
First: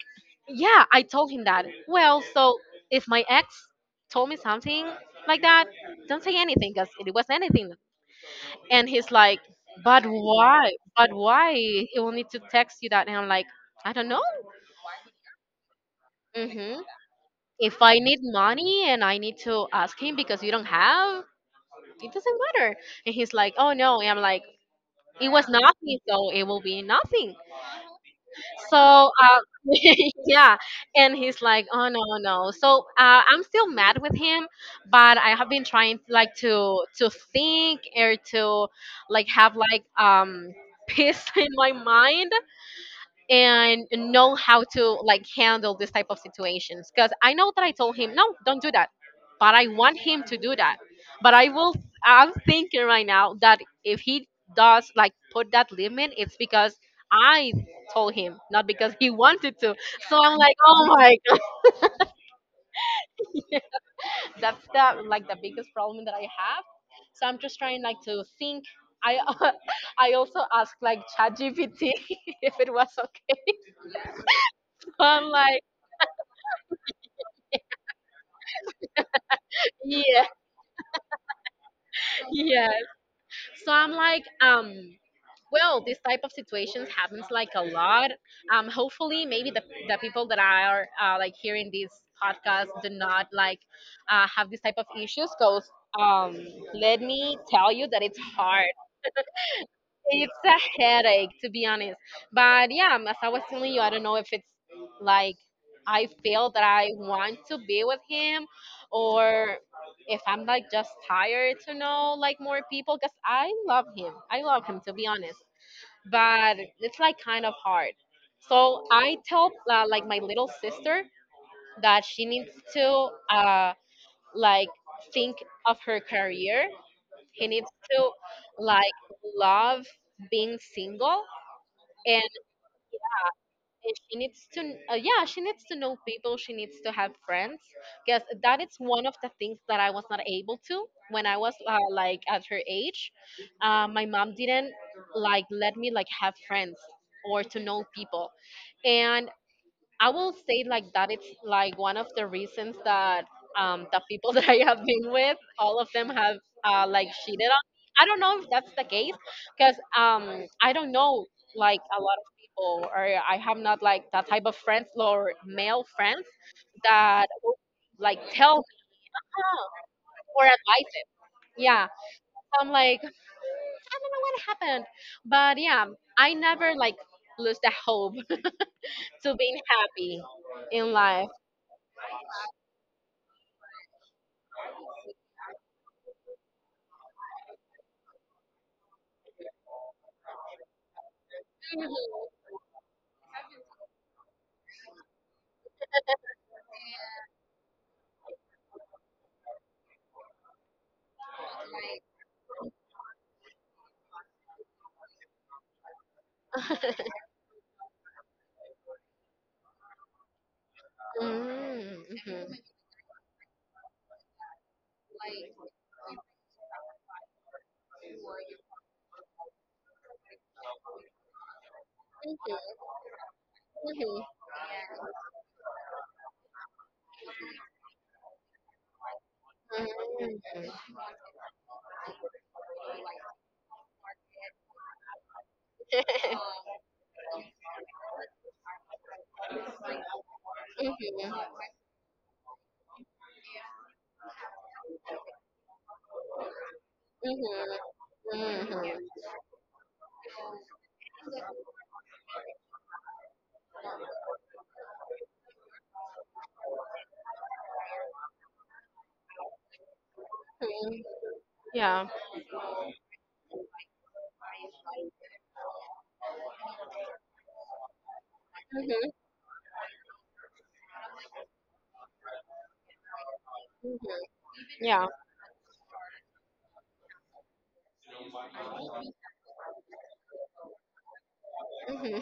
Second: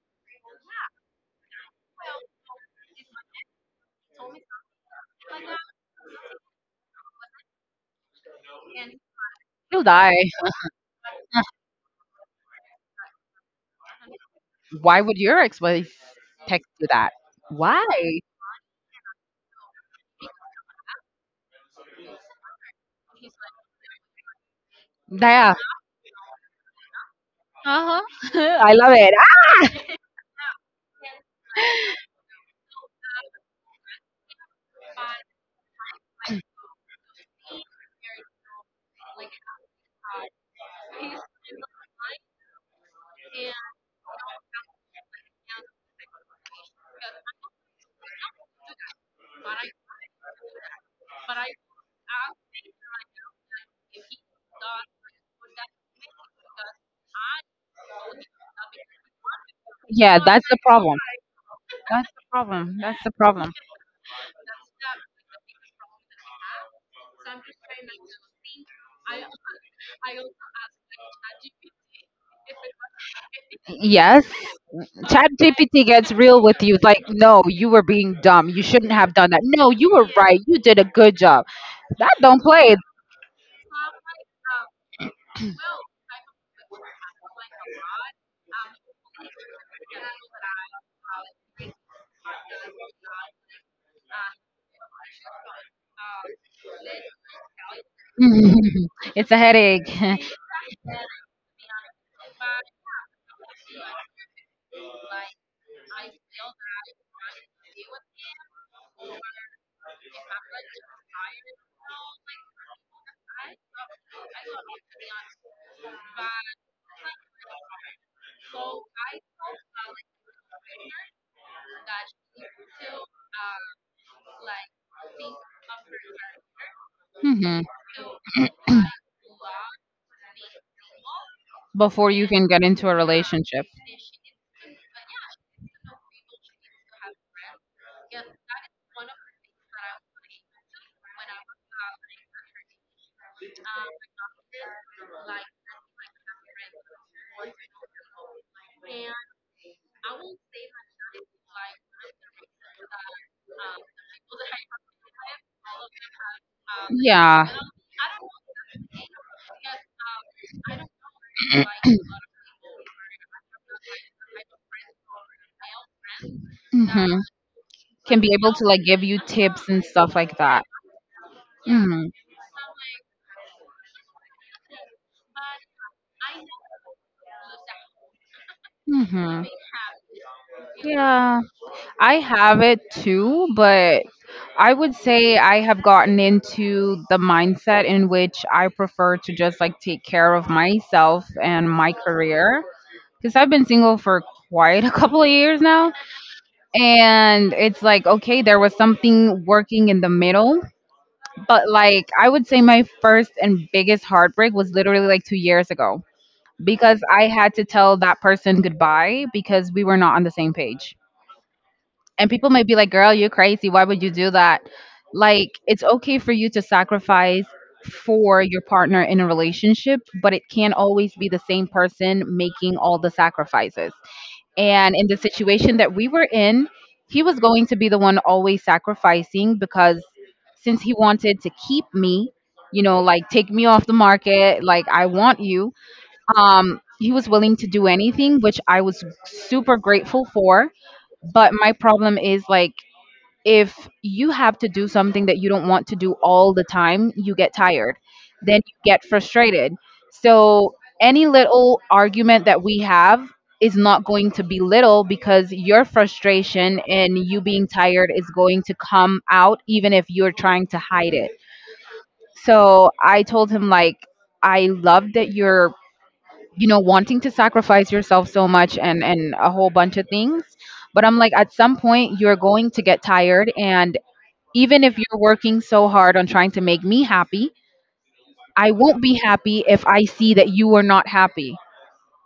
yeah, I told him that. Well, so if my ex told me something like that, don't say anything because it was anything. And he's like, you'll but die. why? But why? He will need to text you that. And I'm like, I don't know. Why would your ex-wife text Hmm. you that? If Why? I need money and I need to ask him because you don't have, it doesn't matter. And he's like, oh no. And I'm like, it was Yeah. nothing, so it will be nothing. Uh-huh. I So love it. Ah, yeah, and he's like, oh no no. So I'm still mad with him, but I have been trying, like, to think, or to like have like, peace in my mind, and know how to like handle this type of situations. Because I know that I told him no, don't do that, but I want him to do that. But I will, I'm thinking right now that if he does, like, put that limit, it's because I told him, not because he wanted to. yeah, So I'm that's like, the oh problem. my That's the problem. That's the problem. god, that's the, like, the biggest problem that I have. So I'm just trying, like, to think. I I also asked like ChatGPT if it was okay. Yes. So I'm Chat like, GPT gets real with you. It's like, no, you were being dumb. You shouldn't have done that. No, you were yeah. right. You did a good job. That don't Yeah. play. So I'm like, well, this type of situations happens like a lot. Hopefully, maybe the people that are, like hearing this podcast do not like, have this type of issues. Cause, um, let me tell you that it's hard. It's a headache. It's a headache, to be honest. But yeah, as I was telling you, I don't know if it's like I feel that I want to be with him, or if I'm like just tired to know like more people, because I love him. I love him, to be honest. But it's like kind of hard. So I tell, like my little sister that she needs to like think of her career. He needs to like love being single. Before you and can get into a relationship. and she needs to, yeah, she needs to know people, she needs to have friends. Because that is one of the things that I was not able to when I was, like at her age, my mom didn't like let me like have friends or to know people. And I will say like that it's like one of the reasons that, the people that I have been with, all of them have like Yeah. cheated on me. I don't know if that's the case because, I don't know like a lot of people, or I have not like that type of friends or male friends Mhm. that will, Can like be able tell me to like give you tips and stuff like or that. advise it. Yeah. Mhm. So I'm like I don't know what happened. But yeah, I never like lose the hope to Mhm. being happy in life. Yeah. I have it too, but I would say I have gotten into the mindset in which I prefer to just like take care of myself and my career because I've been single for quite a couple of years now. And it's like, okay, there was something working in the middle, but like I would say my first and biggest heartbreak was literally like 2 years ago because I had to tell that person goodbye because we were not on the same page. Mm, And mhm, people might be like, girl, you're crazy, why would you do that? Like, it's okay for you to sacrifice for your partner in a relationship, but it can't always be the same person making all the sacrifices. mhm, And in the situation that we were in, he was going to be the one always sacrificing because since he mm. wanted to keep me, like take me off the market, like I want you, he was willing to do anything, which I was super grateful for. But Mhm, my problem is like, if you have to do something that you don't want to do all the time, mhm, you get tired. mhm, Then you get frustrated. So any little argument that we have is not going to be little because your frustration and you being tired is going to come out even if you're trying to mhm. hide it. Yeah. So I told him like, I love that you're, wanting to sacrifice yourself so much and Mm, and a whole bunch of things, but I'm like, at some point you're going to get tired. And mhm. even if Yeah. you're working so hard on trying to make me happy, I won't be happy if I see that you are not happy. Mhm.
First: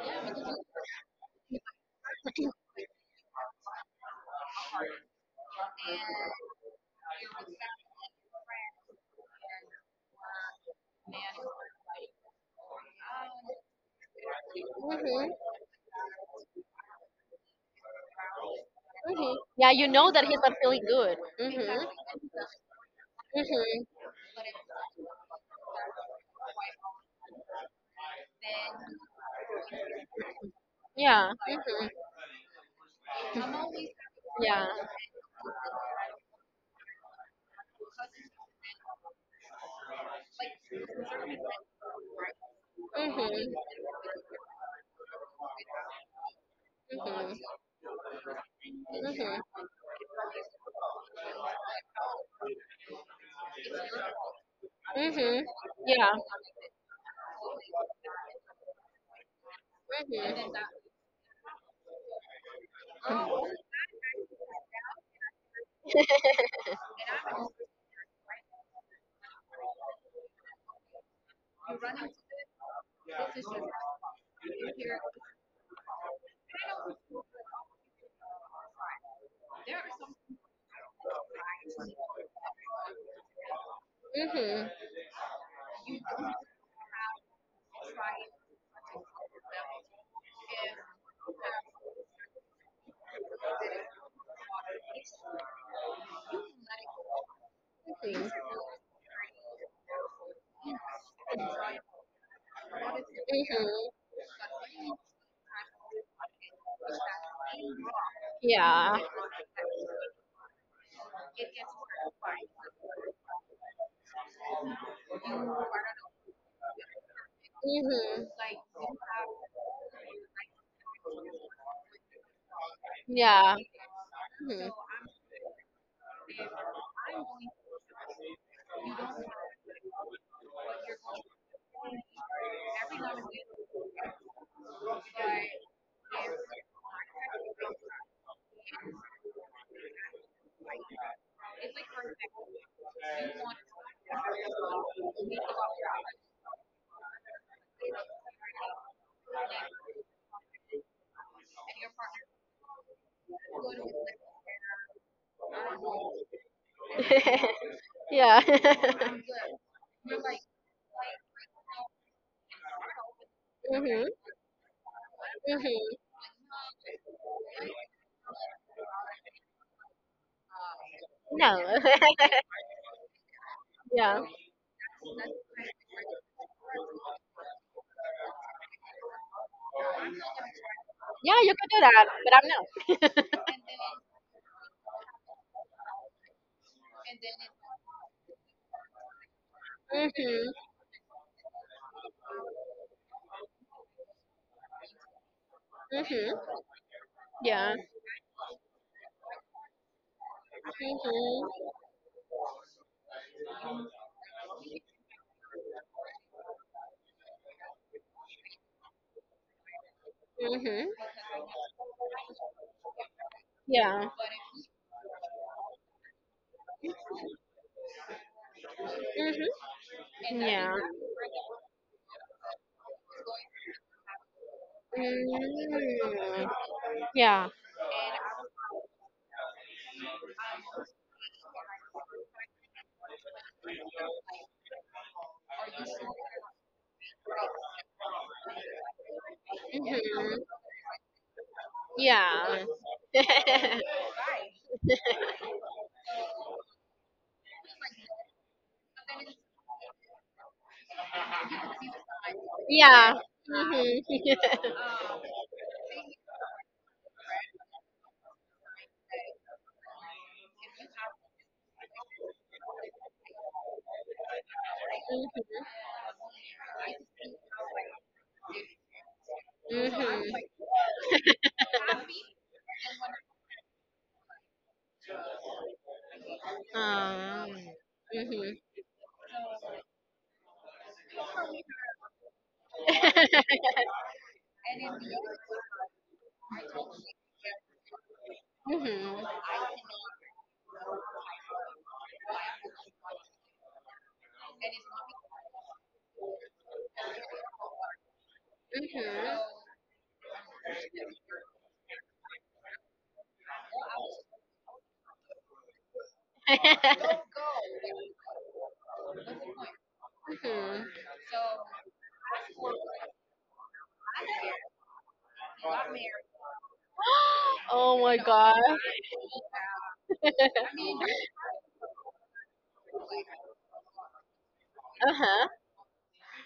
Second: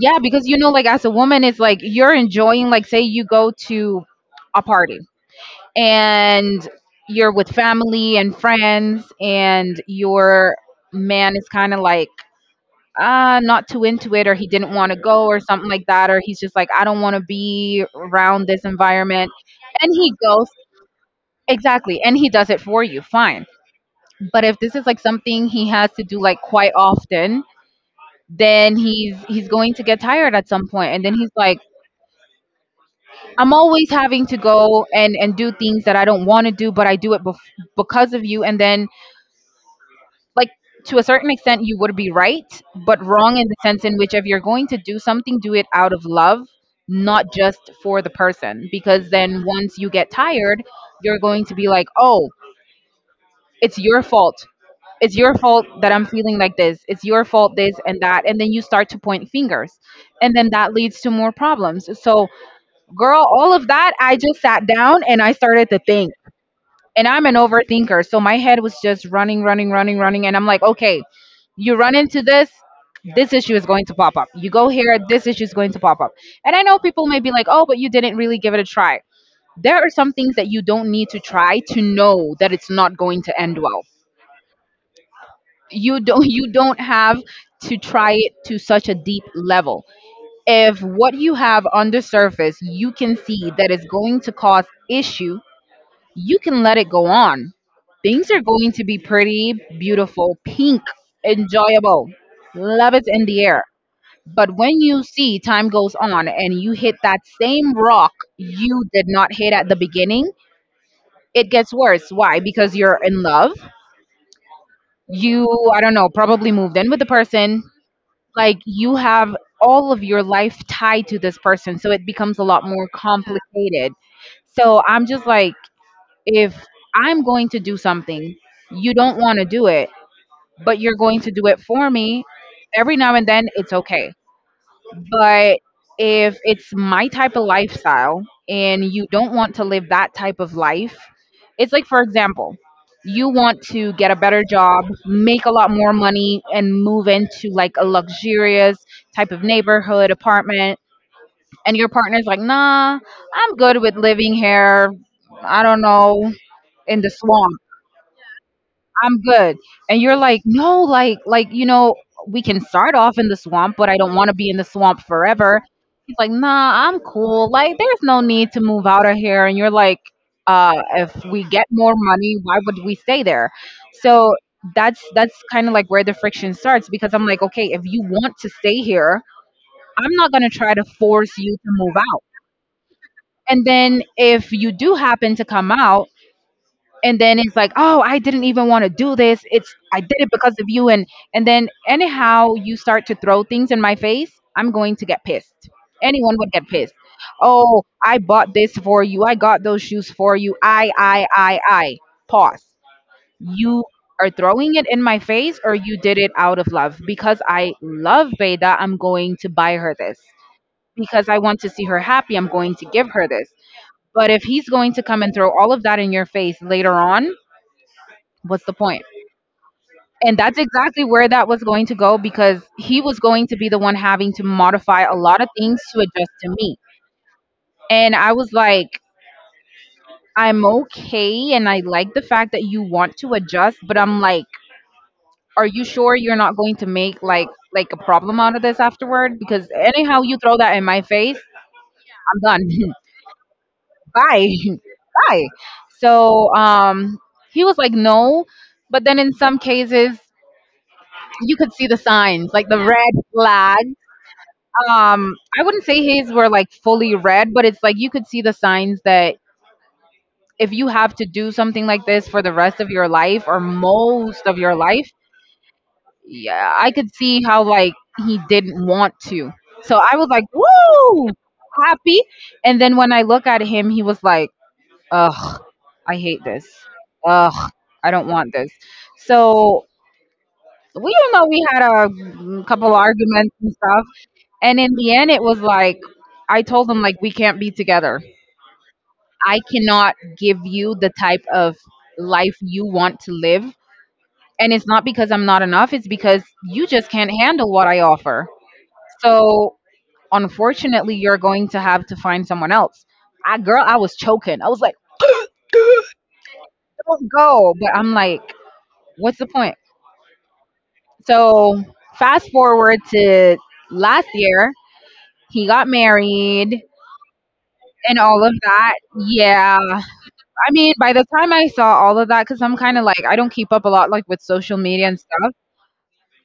Yeah, because, like as a woman, it's like you're enjoying, like, say you go to a party and you're with family and friends, and your man is kind of like, ah, not too into it, or he didn't want to go, Mhm, or something like that, or he's just like, I don't want to be around this environment. mhm. Yeah, you And know he that he's goes, not feeling good. Mhm. exactly, and he does it for you, fine. Mhm. But if this is like something he has to do like quite often, then he's going to get tired at some point, and then he's Yeah. like, Mhm. I'm always having to Yeah. go and do things that I don't want to do, but I do it because of you. And then, like, to a certain extent you would be right, but wrong in Mhm. the sense in which if you're going to do something, do it out of love, not Mhm. just for the person, because Mhm. then once you get tired, you're going to be like, oh, it's your fault. It's your Mhm. fault that I'm Yeah. feeling like this. It's your fault this and that, and then you start to point fingers. And then that leads to more problems. So, girl, all of that, I just sat down and I started to think. And I'm an overthinker, so my head was just running, running, running, running, and I'm like, "Okay, you run into this, this issue is going to pop up. You go here, this issue is going to pop up." And I know people may be like, "Oh, but you didn't really give it a try." There are some things that you don't need to try to know that it's not going to end well. Mhm. Mhm. You don't you don't have to try it to such a deep level. If what you have on the surface you can see that is going to cause issue, you can let it go on. Things Mm. are going to be pretty, beautiful, pink, enjoyable, love is in the air. Mhm. But when you see time goes on and you hit that same rock you Yeah. did not hit at the beginning, it gets worse. Why? Because you're in love, you, I don't know, probably moved in with the person, Mhm. like, you have all of your life tied to this person, so it becomes a lot more Yeah. complicated. Mhm. So I'm just like, if I'm going to do something, you don't want to do it, but you're going to do it for me every now and then, it's okay. But if it's my type of lifestyle and you don't want to live that type of life, it's like, for example, you want to get a better job, make a lot more money, and move into like a luxurious type of neighborhood, apartment. And your partner's like, nah, I'm good with living here. I don't know, in the swamp. Yeah. I'm good. And you're like, no, like, you know, we can start off in the swamp, but I Mhm. don't want to be in the swamp forever. Mhm. He's like, nah, I'm cool. Like, there's no need to move out of here. And you're like, if we No. get more money, why would we stay there? Yeah. So that's kind of like where the friction starts, because I'm like, okay, if you want to stay here, I'm not gonna try to force Yeah, you you to can do move that, out. but I'm not. And then if you do happen to come out, and then it's like, oh, I didn't even want to do this, it's, I did it because Mhm. of you. And then anyhow you start to throw things in my face, I'm going to get pissed. Mhm. Anyone would get pissed. Yeah. Oh, I bought this for you, I got those shoes for you, i i i Mhm. i pause. You are throwing it in my face, or you did it out of love because I love, beta, I'm going to buy her this Mhm. because I want to see her happy, I'm going to give her this. Yeah. But if he's going to come and throw all of that in your face later on, what's the point? Mhm. And that's Yeah. exactly where that was going to go, because he was going to be the one having to modify a lot of things to adjust Mm. to me. Yeah. And I was like, I'm okay. And I like the fact that you want to adjust, but I'm like, are you sure you're not going to make like a problem out of this afterward? Because anyhow Mhm. you throw that in my face, I'm Yeah. done. Bye. Bye. So he was like, no. But then in some cases, you could see the signs, like the red yeah. flag. Mhm. I wouldn't say his were like fully red, but it's like you could see the signs that if you have to do something like this for the rest of your life or most of your life, yeah, I could see how, like, he didn't want to. So I was Mhm. like, "Woo, happy!" And then when I look at him, he was like, "Ugh, I hate this. um, Ugh, I don't want Mhm. this." So we, don't know, we had a couple arguments and stuff. And in the end, it was like, I told him, like, we can't be together. Mhm. I cannot give you the type of life you want to live. And it's not because I'm not enough, it's because you just can't handle what I offer. Mhm. So, unfortunately, you're going to have to find someone else. I, girl, I was choking. I was like, don't go. But I'm like, what's the point? Mhm. So, fast forward to last year, he got married Oh my and all of god. that. Yeah. I mean, by the time I saw all of that, because I'm kind of like, I don't keep up a lot like with social media Uh and huh. stuff.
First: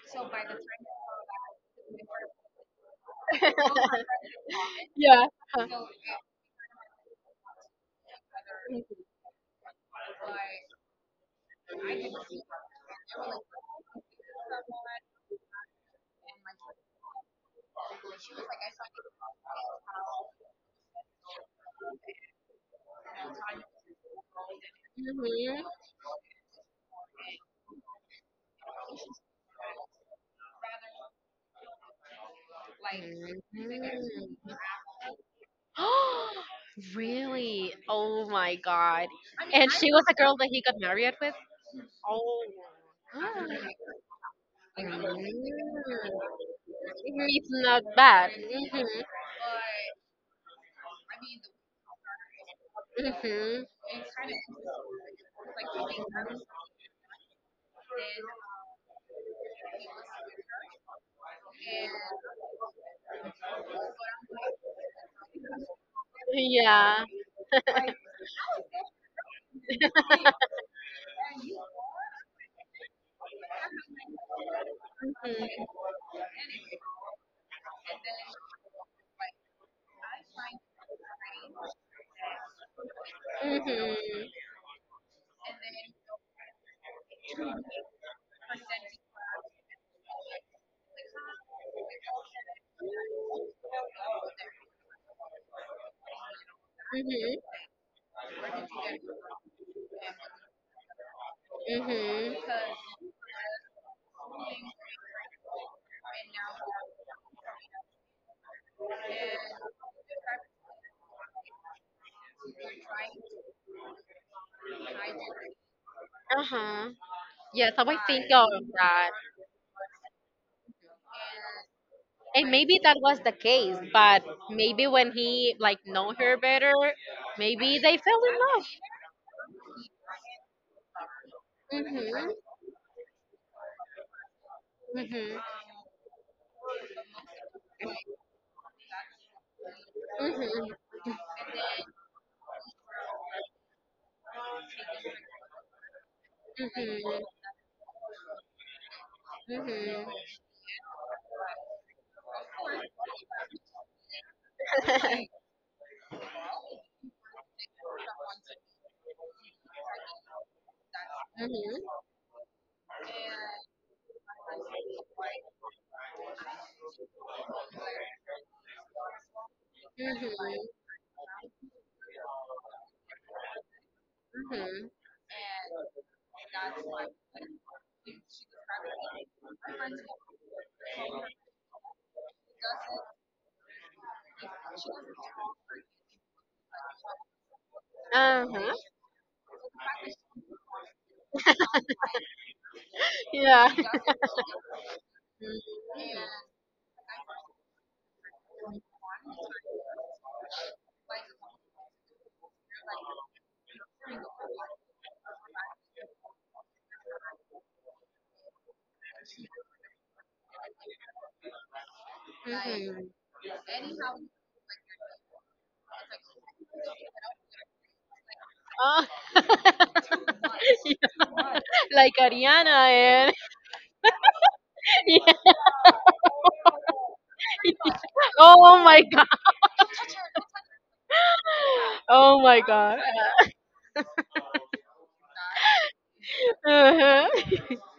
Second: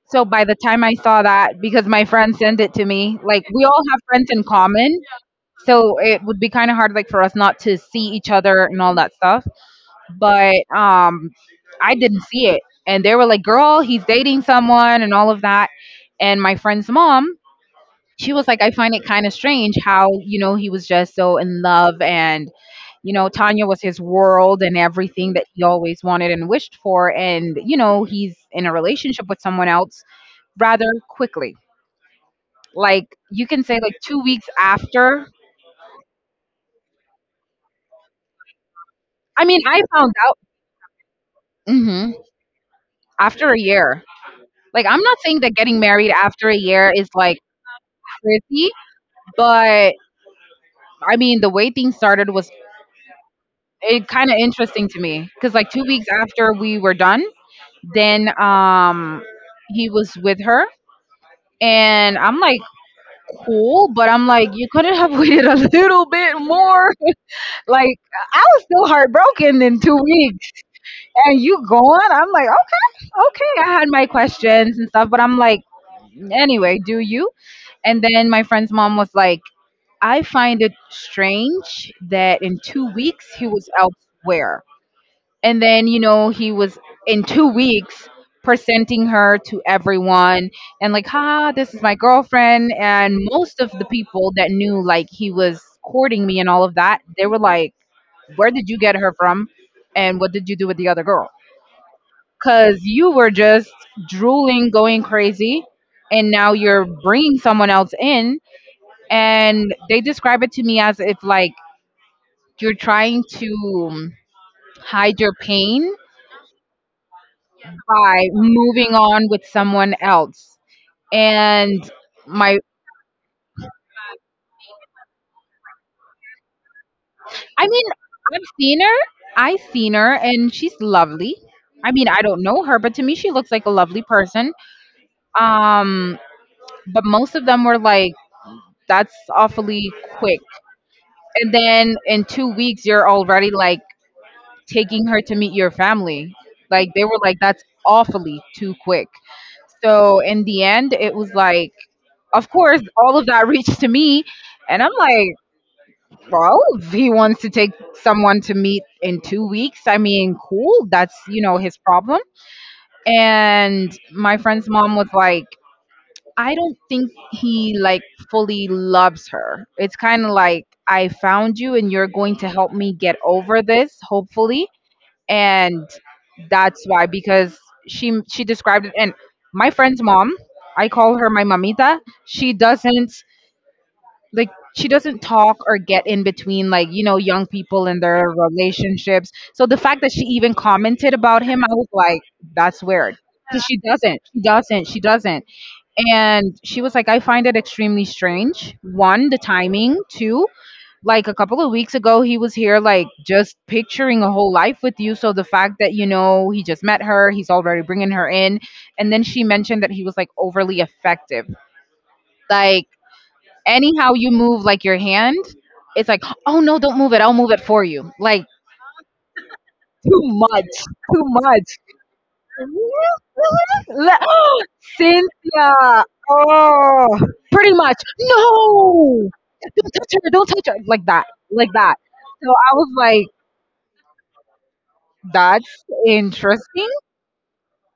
So by the time I saw that, because my friend sent it to me, like, we all have friends in common, Yeah. Uh-huh. so it would be kind of hard like for us not to see each other and all that stuff. But I didn't see it, and they were like, "Girl, he's dating someone," and all of that. And my friend's mom, she was like, "I find it kind of strange how, you know, he was just so in love and." You know, Tanya was his world and everything that he Mhm. always wanted and wished for, and, you know, he's in a relationship with someone else rather quickly, like, Like. you can say like 2 weeks after. Really? Oh my god. I mean, And I she was found the girl out, that he got married with? hmm, after a Absolutely. year. Like, Like. I'm not saying that getting married after a year is Mhm. like It's not bad. pretty, Hmm. but I mean, the way things started was, Hmm. it kind of interesting to me, because like 2 weeks after we were done, then he was with her. And I'm like, cool, but I'm like, you couldn't have waited a little bit more. Yeah. Like, I was still heartbroken in 2 weeks, and you gone. I'm like, okay, okay. I had my questions and stuff, but I'm like, Hmm. anyway, do you? And then my friend's mom was like, I find it strange that in 2 weeks he Hmm. was Hmm. elsewhere, and then, you know, he was in 2 weeks presenting her to everyone and like, ha, this is my girlfriend. And most of the people that knew, like, he was courting me and all of that, they were like, where did you get her from, and what did you do with the other girl, because you were just drooling, going crazy, and now you're bringing someone else in. And they describe it to me as if like you're trying to, um, hide your pain Uh-huh. Yes, I always think by of moving that. on with someone else. And And like my, maybe that was the case, but maybe when he like know her better, I maybe mean, they fell in I've love. seen her, I've seen her, and she's lovely. I mean, Mhm. I don't know her, but to me, she looks like a lovely person. Um, but most of them were like, that's awfully quick. Mhm. And then in 2 weeks, you're already like taking her to meet your family. Like, they were Mhm. like, that's awfully too quick. Mhm. So in the end, it was like, of course, all of that reached to me. And I'm like, well, if he wants to take someone to meet in 2 weeks, I mean, cool. That's, you know, his Mhm. problem. And my friend's mom was like, I don't think he like fully loves her. It's kind of Mhm. like, I found you and you're going to help me get over this, hopefully. Mhm. And that's why, because she described it. And my friend's mom, I call her my mamita. She doesn't, like, she doesn't talk or get in between like, you know, young people and their Uh-huh. relationships. So the fact that she even commented about him, I was like, that's weird, because Yeah. she doesn't she doesn't. And she was like, I find it extremely strange, one, the timing, two, like, a couple of weeks ago he was here like just picturing a whole life with you, so the fact that, you know, he just met her, he's already bringing her in. And then she mentioned that he was like overly effective. Like, Mhm. anyhow you move like your hand, it's like, oh, no, don't move it. I'll move it for you. Like, Oh. too much, too much. Like Ariana and Le- yeah. Cynthia, oh, pretty much. Oh my god. No, don't touch her. Don't touch her. Like that, like that. Oh So my I was god. like, that's interesting. Uh-huh.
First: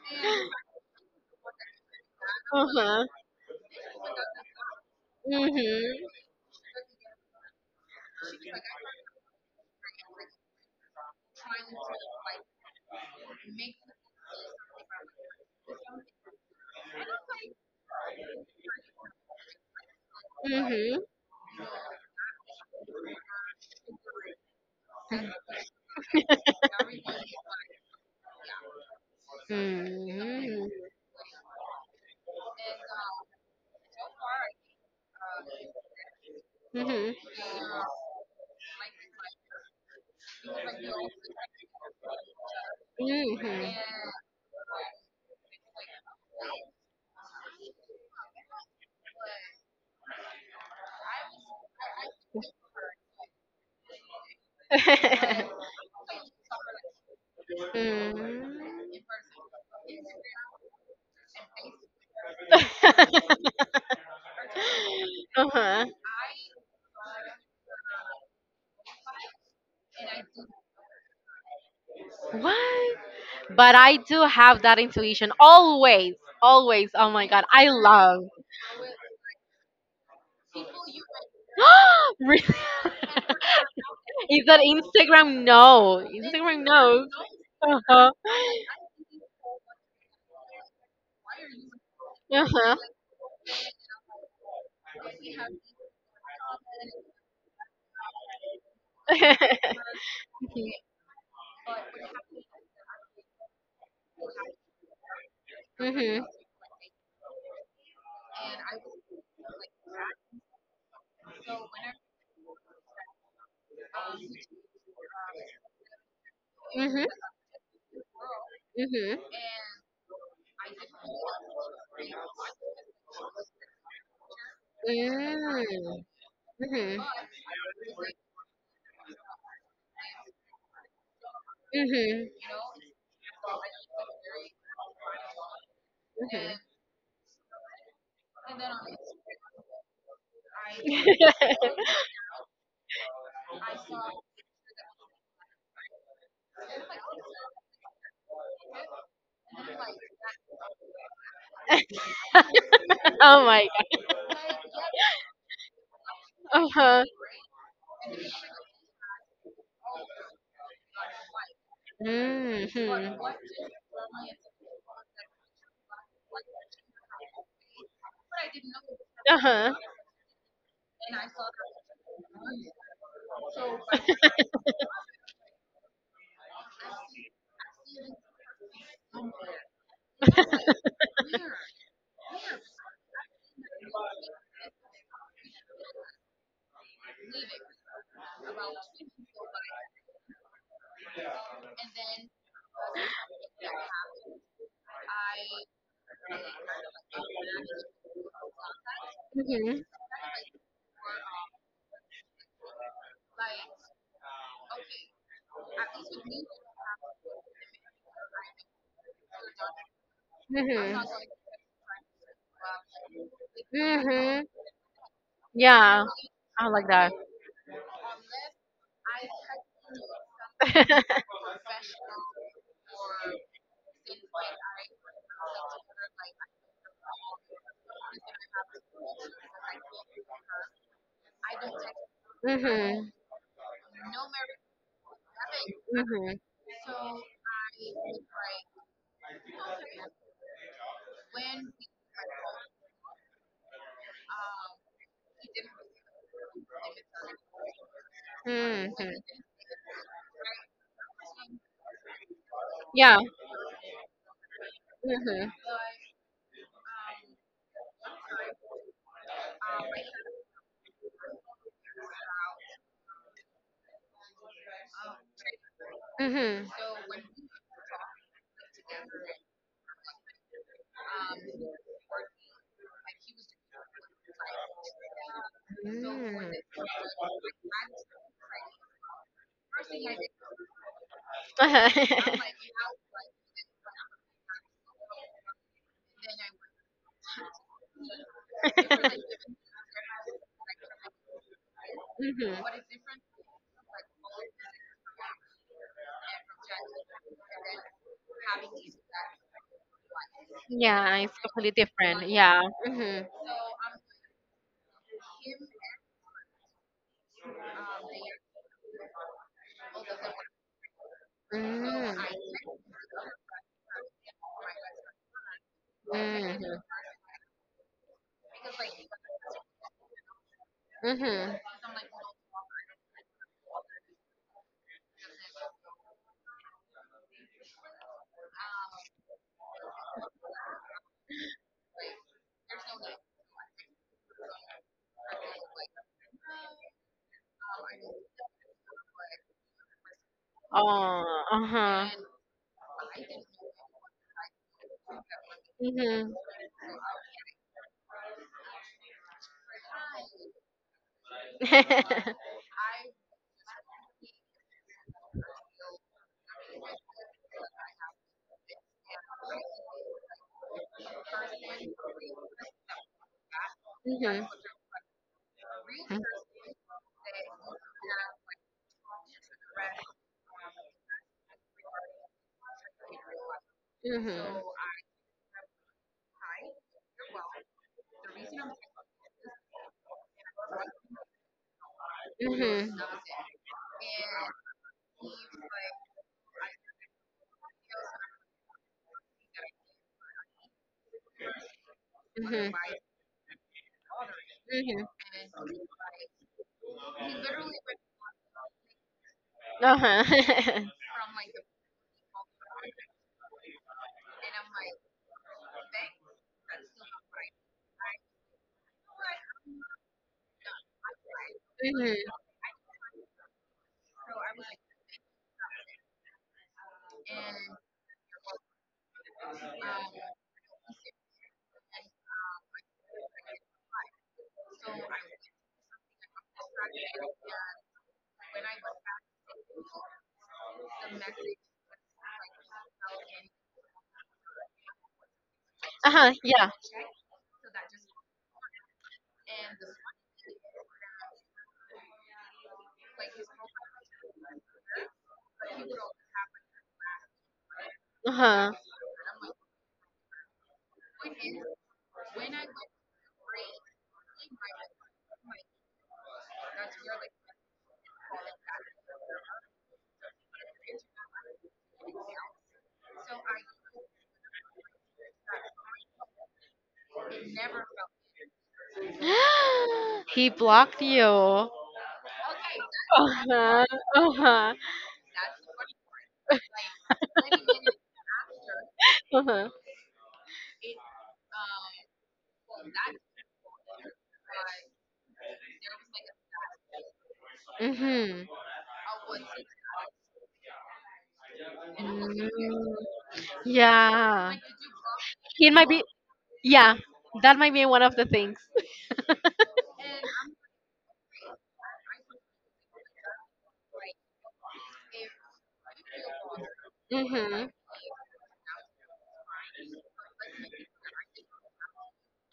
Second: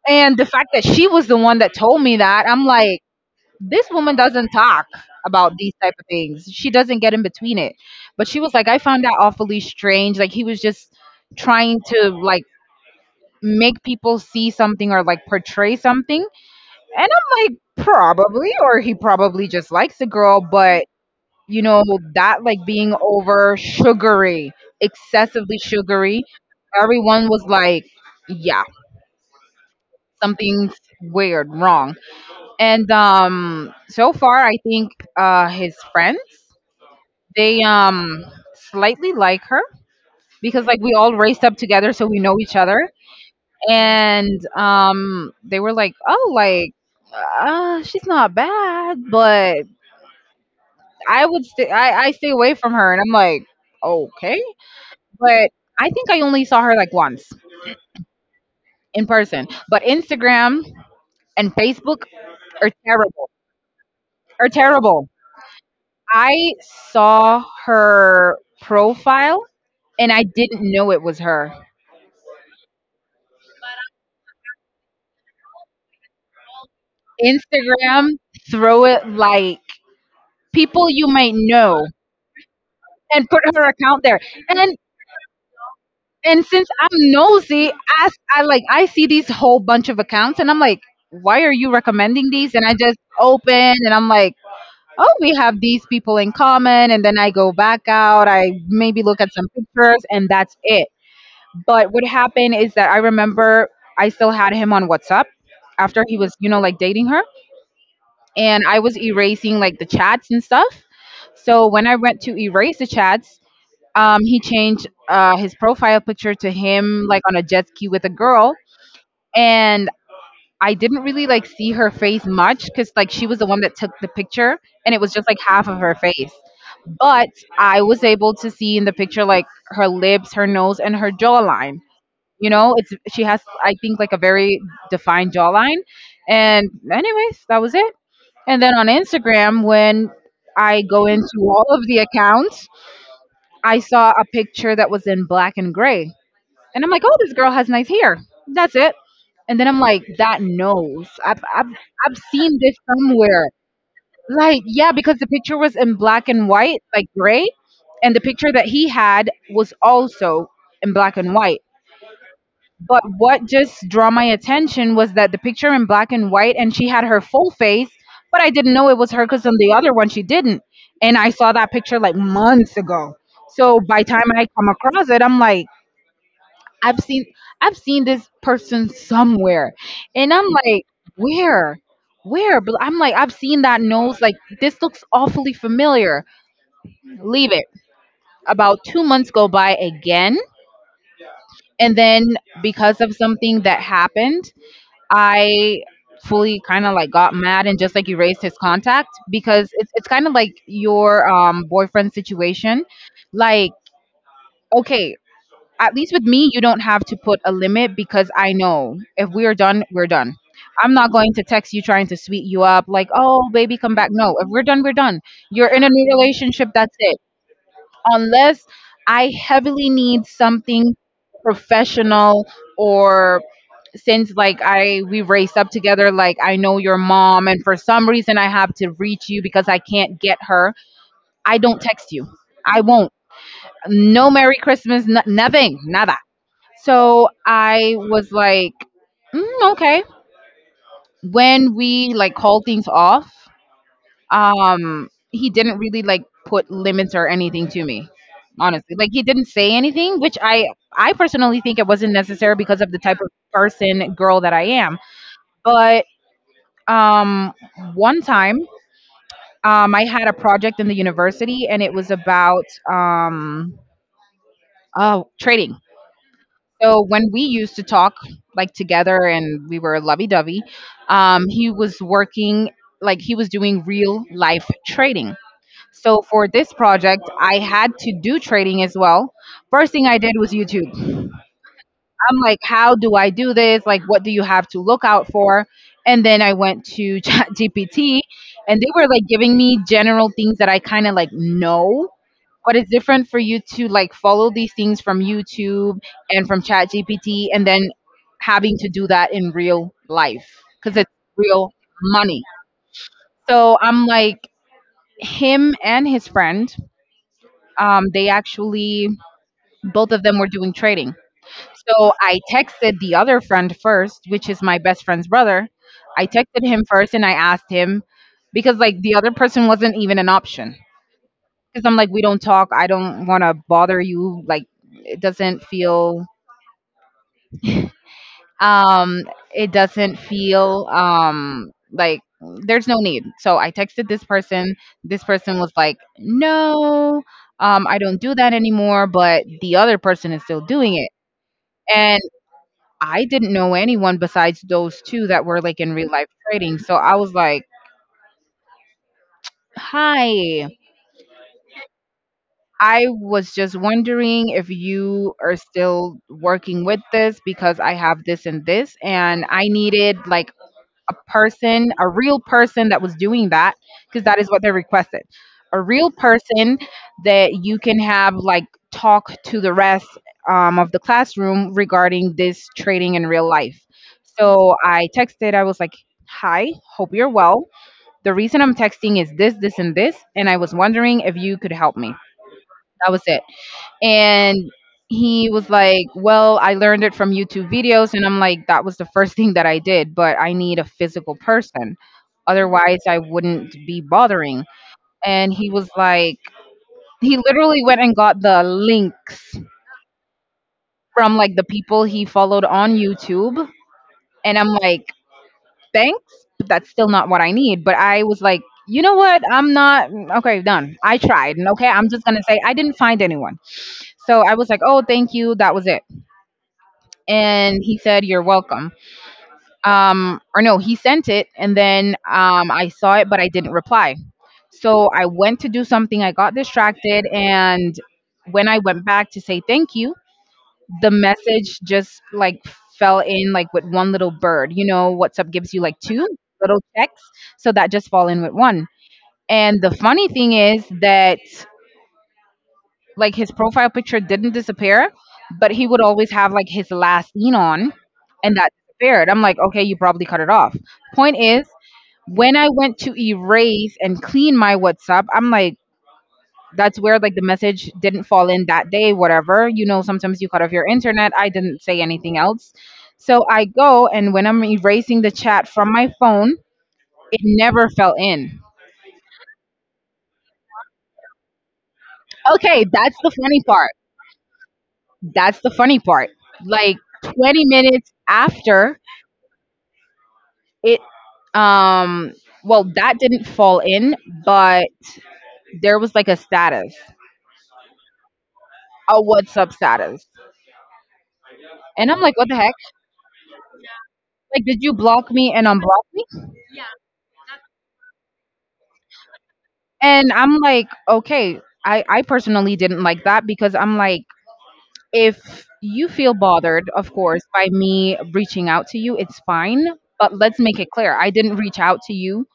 And the fact that she was the one that told me that, I'm like, Uh-huh. this woman doesn't talk about these type of Mhm. things. She doesn't get in between it. But she was like, I found that awfully strange. Like, he was just trying to like make people see something or like portray something. And I'm like, probably, or he probably just likes the girl, but, Mhm. you know, that, like, being over sugary, excessively sugary, everyone was like, yeah, something's Mhm. weird, wrong. And so far I think his friends Mhm. Mhm. they slightly like her because like we all raced up together, so we know each other. Mhm. And they were like, "Oh, like, she's not bad, but I would stay. I stay away from her." And I'm like, "Okay," but I think I only saw her like once Mhm. in person. But Instagram and Facebook are terrible. Are terrible. uh-huh. I saw her profile and I didn't know it was her. What? But I do have that intuition always, always. Oh my god, I Instagram, love. throw it like people you might know Really? and put her account there. Is that And Instagram? No, and Instagram since I'm knows. nosy, Uh as huh. I see these whole bunch of accounts and I'm like, why are you recommending Uh these? And I huh. just open and I'm like, oh, we have these people in common, and then I go back out, I maybe look at some pictures, and that's it. But what happened is that I remember I still had him on WhatsApp after he mhm. was, like, dating her, and I was erasing like the chats and stuff. So when I went to erase the chats, he changed his profile picture to him Mhm. like on a jet ski with a girl, Mhm. and I didn't really like see her face much because like she was the one that took the picture, and it was just like half of her Mm. face. Mhm. But I was able to see in the picture like her lips, her nose, and her jawline. Mhm. You know, it's she has I think like a very defined jawline. Mhm. And anyways, that was it. And then on Instagram, when I go into all of the accounts, I saw a picture that was in black and gray. And I'm like, oh, this girl has nice hair. That's it. And then I'm like, that nose. I've seen this Oh somewhere. my Like, yeah, because the picture was in black and god. Uh white, like huh. gray. And the picture that he had was also in black and white. Mhm. But what just draw my attention was that the picture in black and white and she had her full face, but I didn't know it was her Uh because on the huh. other one she didn't. And I saw that picture like months ago. So by time I come across it, I'm like, I've seen I've seen this person somewhere. And I'm like, where? Where? But I'm like, I've seen that nose. Like, this looks awfully familiar. Leave it. About 2 months go by again. And then because of something that happened, I fully kind of like got mad and just like erased his contact because Mhm. it's kind of like your boyfriend situation. Like, okay, at least with me, you don't have to put a limit because I know if we are done, we're done. I'm Mhm. not going to text you trying to sweet you up like, oh baby, come back. No, if Mhm. we're done, we're done. You're in a Yeah, new relationship. I like That's that. it, unless I heavily need something professional, or since like I we raised up together, like I know your mom, and for some reason I have to reach you because I can't get her. I don't text you. I won't. mhm. No Merry Christmas. Nothing. Nada. Mhm. So I was like, mm, okay. When we like call things off, he didn't really like put limits or anything to me, honestly. Mhm. Like, he didn't say anything, which I personally think it wasn't necessary because of the type Yeah. of person girl that I am. Mhm. But um, one time, I had a project in the university, and it was about um, oh, trading. Mhm. So when we used to talk like together, and we were lovey-dovey, he was working like he was doing real life trading. So for Mm. this project, I had to do trading as well. First thing I did was YouTube. I'm like, how do I do this? Like, what do you have to look out for? And then I went to ChatGPT, and they were like giving me general things that I kind of like know, Mhm. but it's different for you to like follow these things from YouTube and from ChatGPT, and then having to do that in real life because it's Yeah, it's real completely different. money. Yeah. Mhm. So I'm like, him and his friend, they actually both of them were doing trading. So Mm. I texted the other friend first, which is my best friend's brother. I texted Mhm. him first and I asked him because like the other person wasn't even an option. Mhm. Because I'm like, we don't talk. I don't want to bother you. Like, it doesn't feel. Um, it doesn't feel. Like, there's no need. So I texted this person. This person was like, no. I don't do that anymore, but the other person is still doing it. Oh. Uh huh. And I didn't know anyone besides those 2 that were, like, in real life Mhm. trading, so I was like, "Hi, I was just wondering if you are still working with this because I have this and this, and I needed, like, a person, a real person that was doing that, because that is Mhm. what they requested. A real person that you can have like talk to the rest of the classroom regarding this trading in real life. Mhm. So I texted, I was like, Hi, hope you're well. The reason I'm texting is this, this, and this, and I was wondering if you could help me. Mhm. That was it, and he was like, well, I learned it from YouTube videos, and I'm like, that was the first thing that I did, but I need a physical person, Mhm. otherwise I wouldn't be bothering. Mm-hmm. And he was like, he literally went and got the links Uh-huh. from like the people he followed on YouTube, and I'm like, thanks, but that's still not what I need. But I was like, you know what, I'm not okay, done, I tried, and okay, I'm just mm-hmm. gonna say I didn't find anyone. So I was like, oh, thank you, that was it, and he said, you're welcome. Or no, he sent it, and then I saw it but I didn't reply. So I went to do something, I got distracted, and when I went back to say thank you, the message just like fell in like with one little bird, you know, WhatsApp gives you like two Uh-huh. Yeah. little texts, so that just fall in with one. And the funny thing is that like his profile picture didn't disappear, but he would always have like his last seen on, and that Uh-huh. disappeared. I'm like, okay, you probably cut it off. Point is, when I went to erase and clean my WhatsApp, I'm like, that's where like the message didn't fall in that day, whatever. You know, sometimes you cut off your internet. I didn't say anything else. So I go and when I'm erasing the chat from my phone, it never fell in. He blocked you. Uh-huh. Okay, that's the funny part. Uh-huh. That's the funny part. Like 20 minutes after Uh-huh. It um well, that didn't fall in, but there was like a status, Mm-hmm. a what's up status. And I'm like, what Mm. the heck? Yeah. Like, did you block me and He might be. unblock me? Yeah, that might be one of the things. And I'm like, okay, I personally didn't like that because I'm like, if you feel bothered, of course, by Mm-hmm. me reaching out to you, it's fine. But let's make it clear, I didn't reach out to you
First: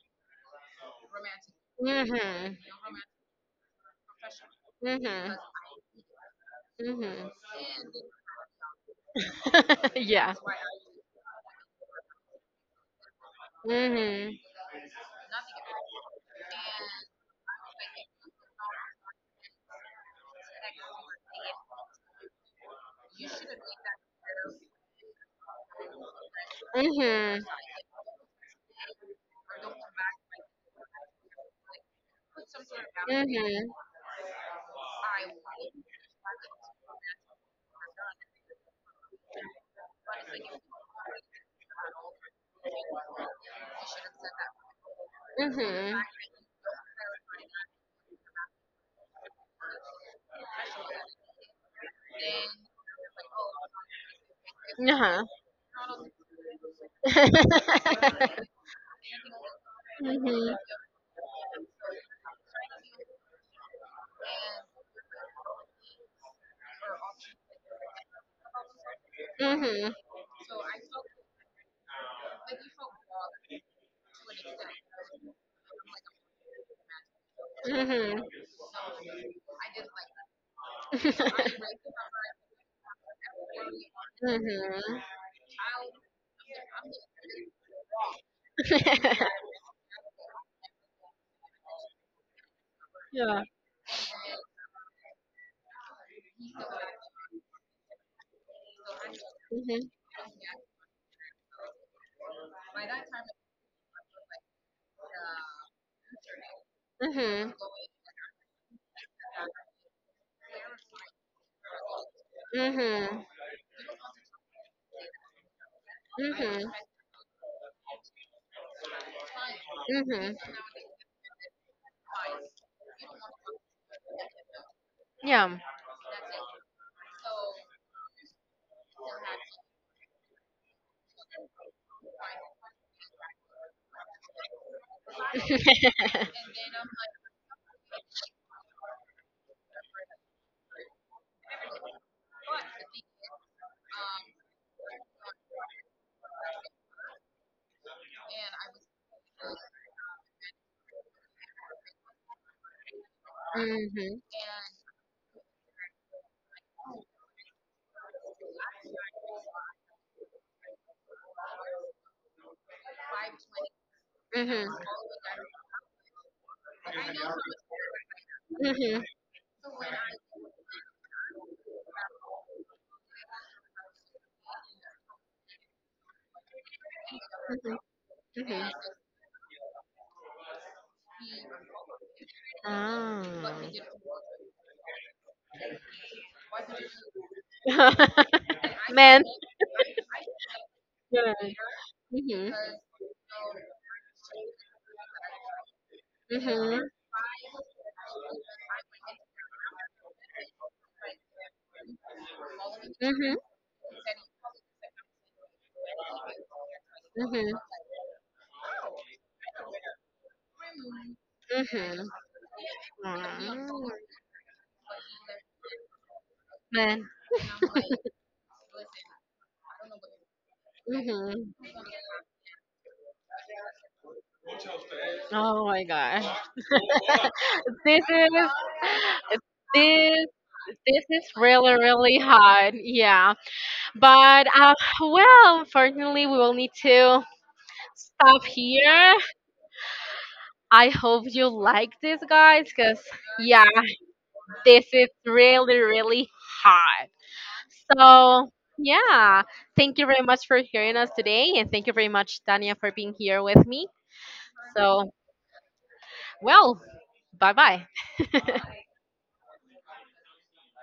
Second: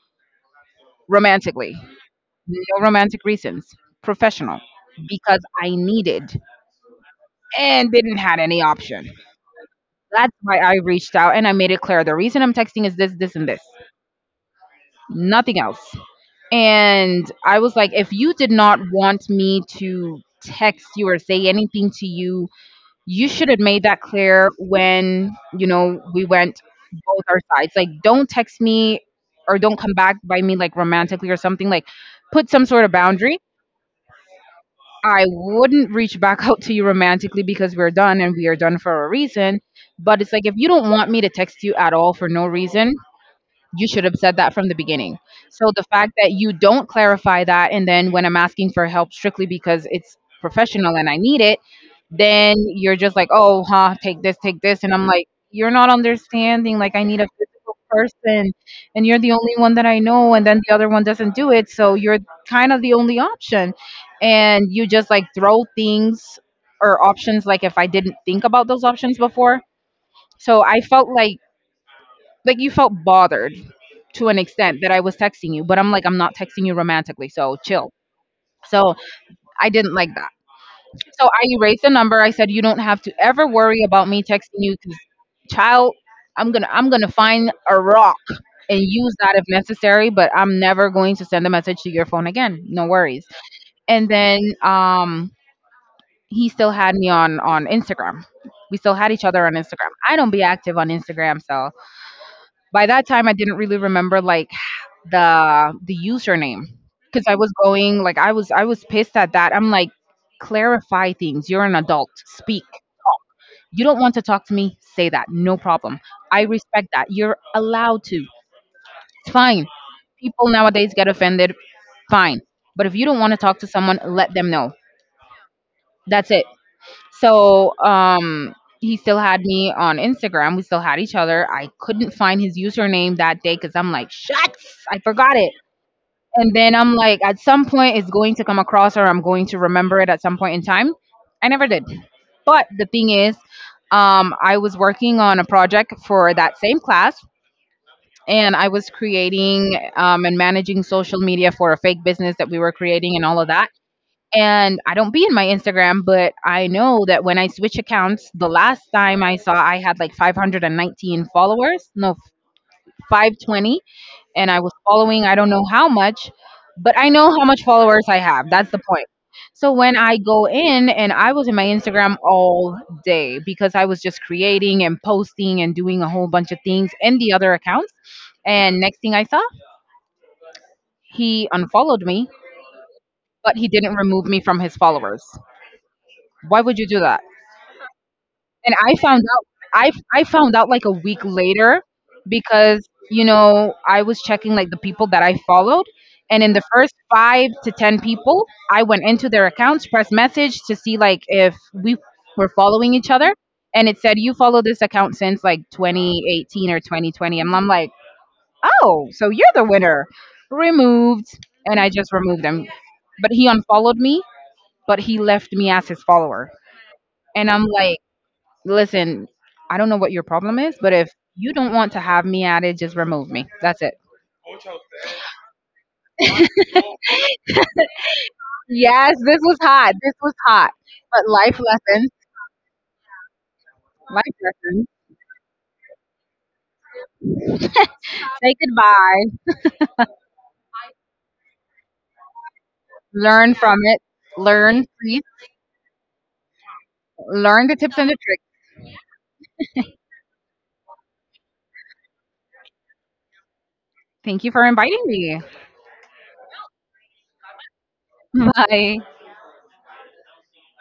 romantically, Mm-hmm. no romantic reasons, professional, Mm-hmm. because I needed Mm-hmm. and didn't had any option. yeah. That's why I reached out, and I made it clear the reason I'm texting is this, this, and this, Mm-hmm. nothing else. And I was like, if you did not want me to text you or say anything to you, you should have made that clear when, you know, we went both our Mm-hmm. sides. Like, don't text me or don't come back by me like romantically or something. Like, put some sort of boundary. Mm-hmm. I wouldn't reach back out to you romantically because we're done and we are done for a reason. But it's like, if you don't want me to text you at all for no reason, you should have said that from the beginning. So the Mm-hmm. fact that you don't clarify that, and then when I'm asking for help strictly because it's professional and I need it, then you're just like, oh, huh, take this, take this. And I'm Uh-huh. like, you're not understanding. Like, I need a person, and you're the only one that I know. And Mm-hmm. then the other one doesn't do it. So you're kind of the only option. And you just like throw things or options like if I didn't think about those options before. Mm-hmm. So I felt like you felt bothered to an extent that I was texting you, but I'm like, I'm not texting you romantically, so chill. Mm-hmm. So I didn't like that. So I erased the number. I said, you don't have to ever worry about me texting you, because Mhm. child, I'm gonna find a rock and use that if necessary, but I'm never going to send a message to your phone again. No worries. Yeah. And then he still had me on Instagram. We still had each other on Mhm. Instagram. I don't be active on Instagram, so by that time, I didn't really remember like the username because I was Mhm. going like I was pissed at that. I'm like, clarify things. You're an adult. Speak. Mhm. You don't want to talk to me. Say that. No problem. I Mhm. respect that. You're allowed to. It's fine. Mhm. People nowadays get offended. Fine. But if you don't want to talk to someone, let them know. Yeah. That's it. So he still had me on Instagram. We still had each other. I couldn't find his username that day because I'm like, shucks, I forgot it. And then I'm like, at some point, it's going to come across, or I'm going to remember it at some point in time. I never did. But the thing is, I was working on a project for that same class, and I was creating and managing social media for a fake business that we were creating and all of that. Mhm. And I don't be in my Instagram, but I know that when I switch accounts, the last time I saw, I had like 519 followers, no, 520, and I was Mhm. following I don't know how much, but I know how much followers I have. That's the Mhm. point. So when I go in and I was in my Instagram all day because I was just creating and posting and doing a whole bunch of things in the other Mhm. accounts. Mhm. And next thing I saw, he unfollowed me, Ah. but he didn't remove me from his followers. Why would you do that? And I found Man. out, I found out like a week Yeah. later Mhm. because, you know, I was checking like the people that I followed, and in the Mhm. first 5 to 10 people I went into their accounts, pressed message to see like if we were following each other, Mhm. and it said you follow this account since like 2018 or 2020, and Mhm. I'm like, oh, so you're the winner, removed. And I Mhm. just removed him, but he Mm. unfollowed me, but he left me as his follower. Man. And I'm like, listen, I don't know what your problem is, but if you Mhm. don't want to have me at it, just remove me. That's it. Oh my gosh. This is, Yes, this was hot. This this was hot. this is But life really, lessons, really hard. Yeah. life But lessons. well, unfortunately, we will need to stop Say here. goodbye. I hope you like this, guys, because Learn yeah, from it. this Learn, is please. really, really hot. Learn the tips and the tricks. So yeah, thank you very much for hearing us today, and thank you very much, Tania, for being here with me. Thank you for inviting So, me. well, bye bye. Bye.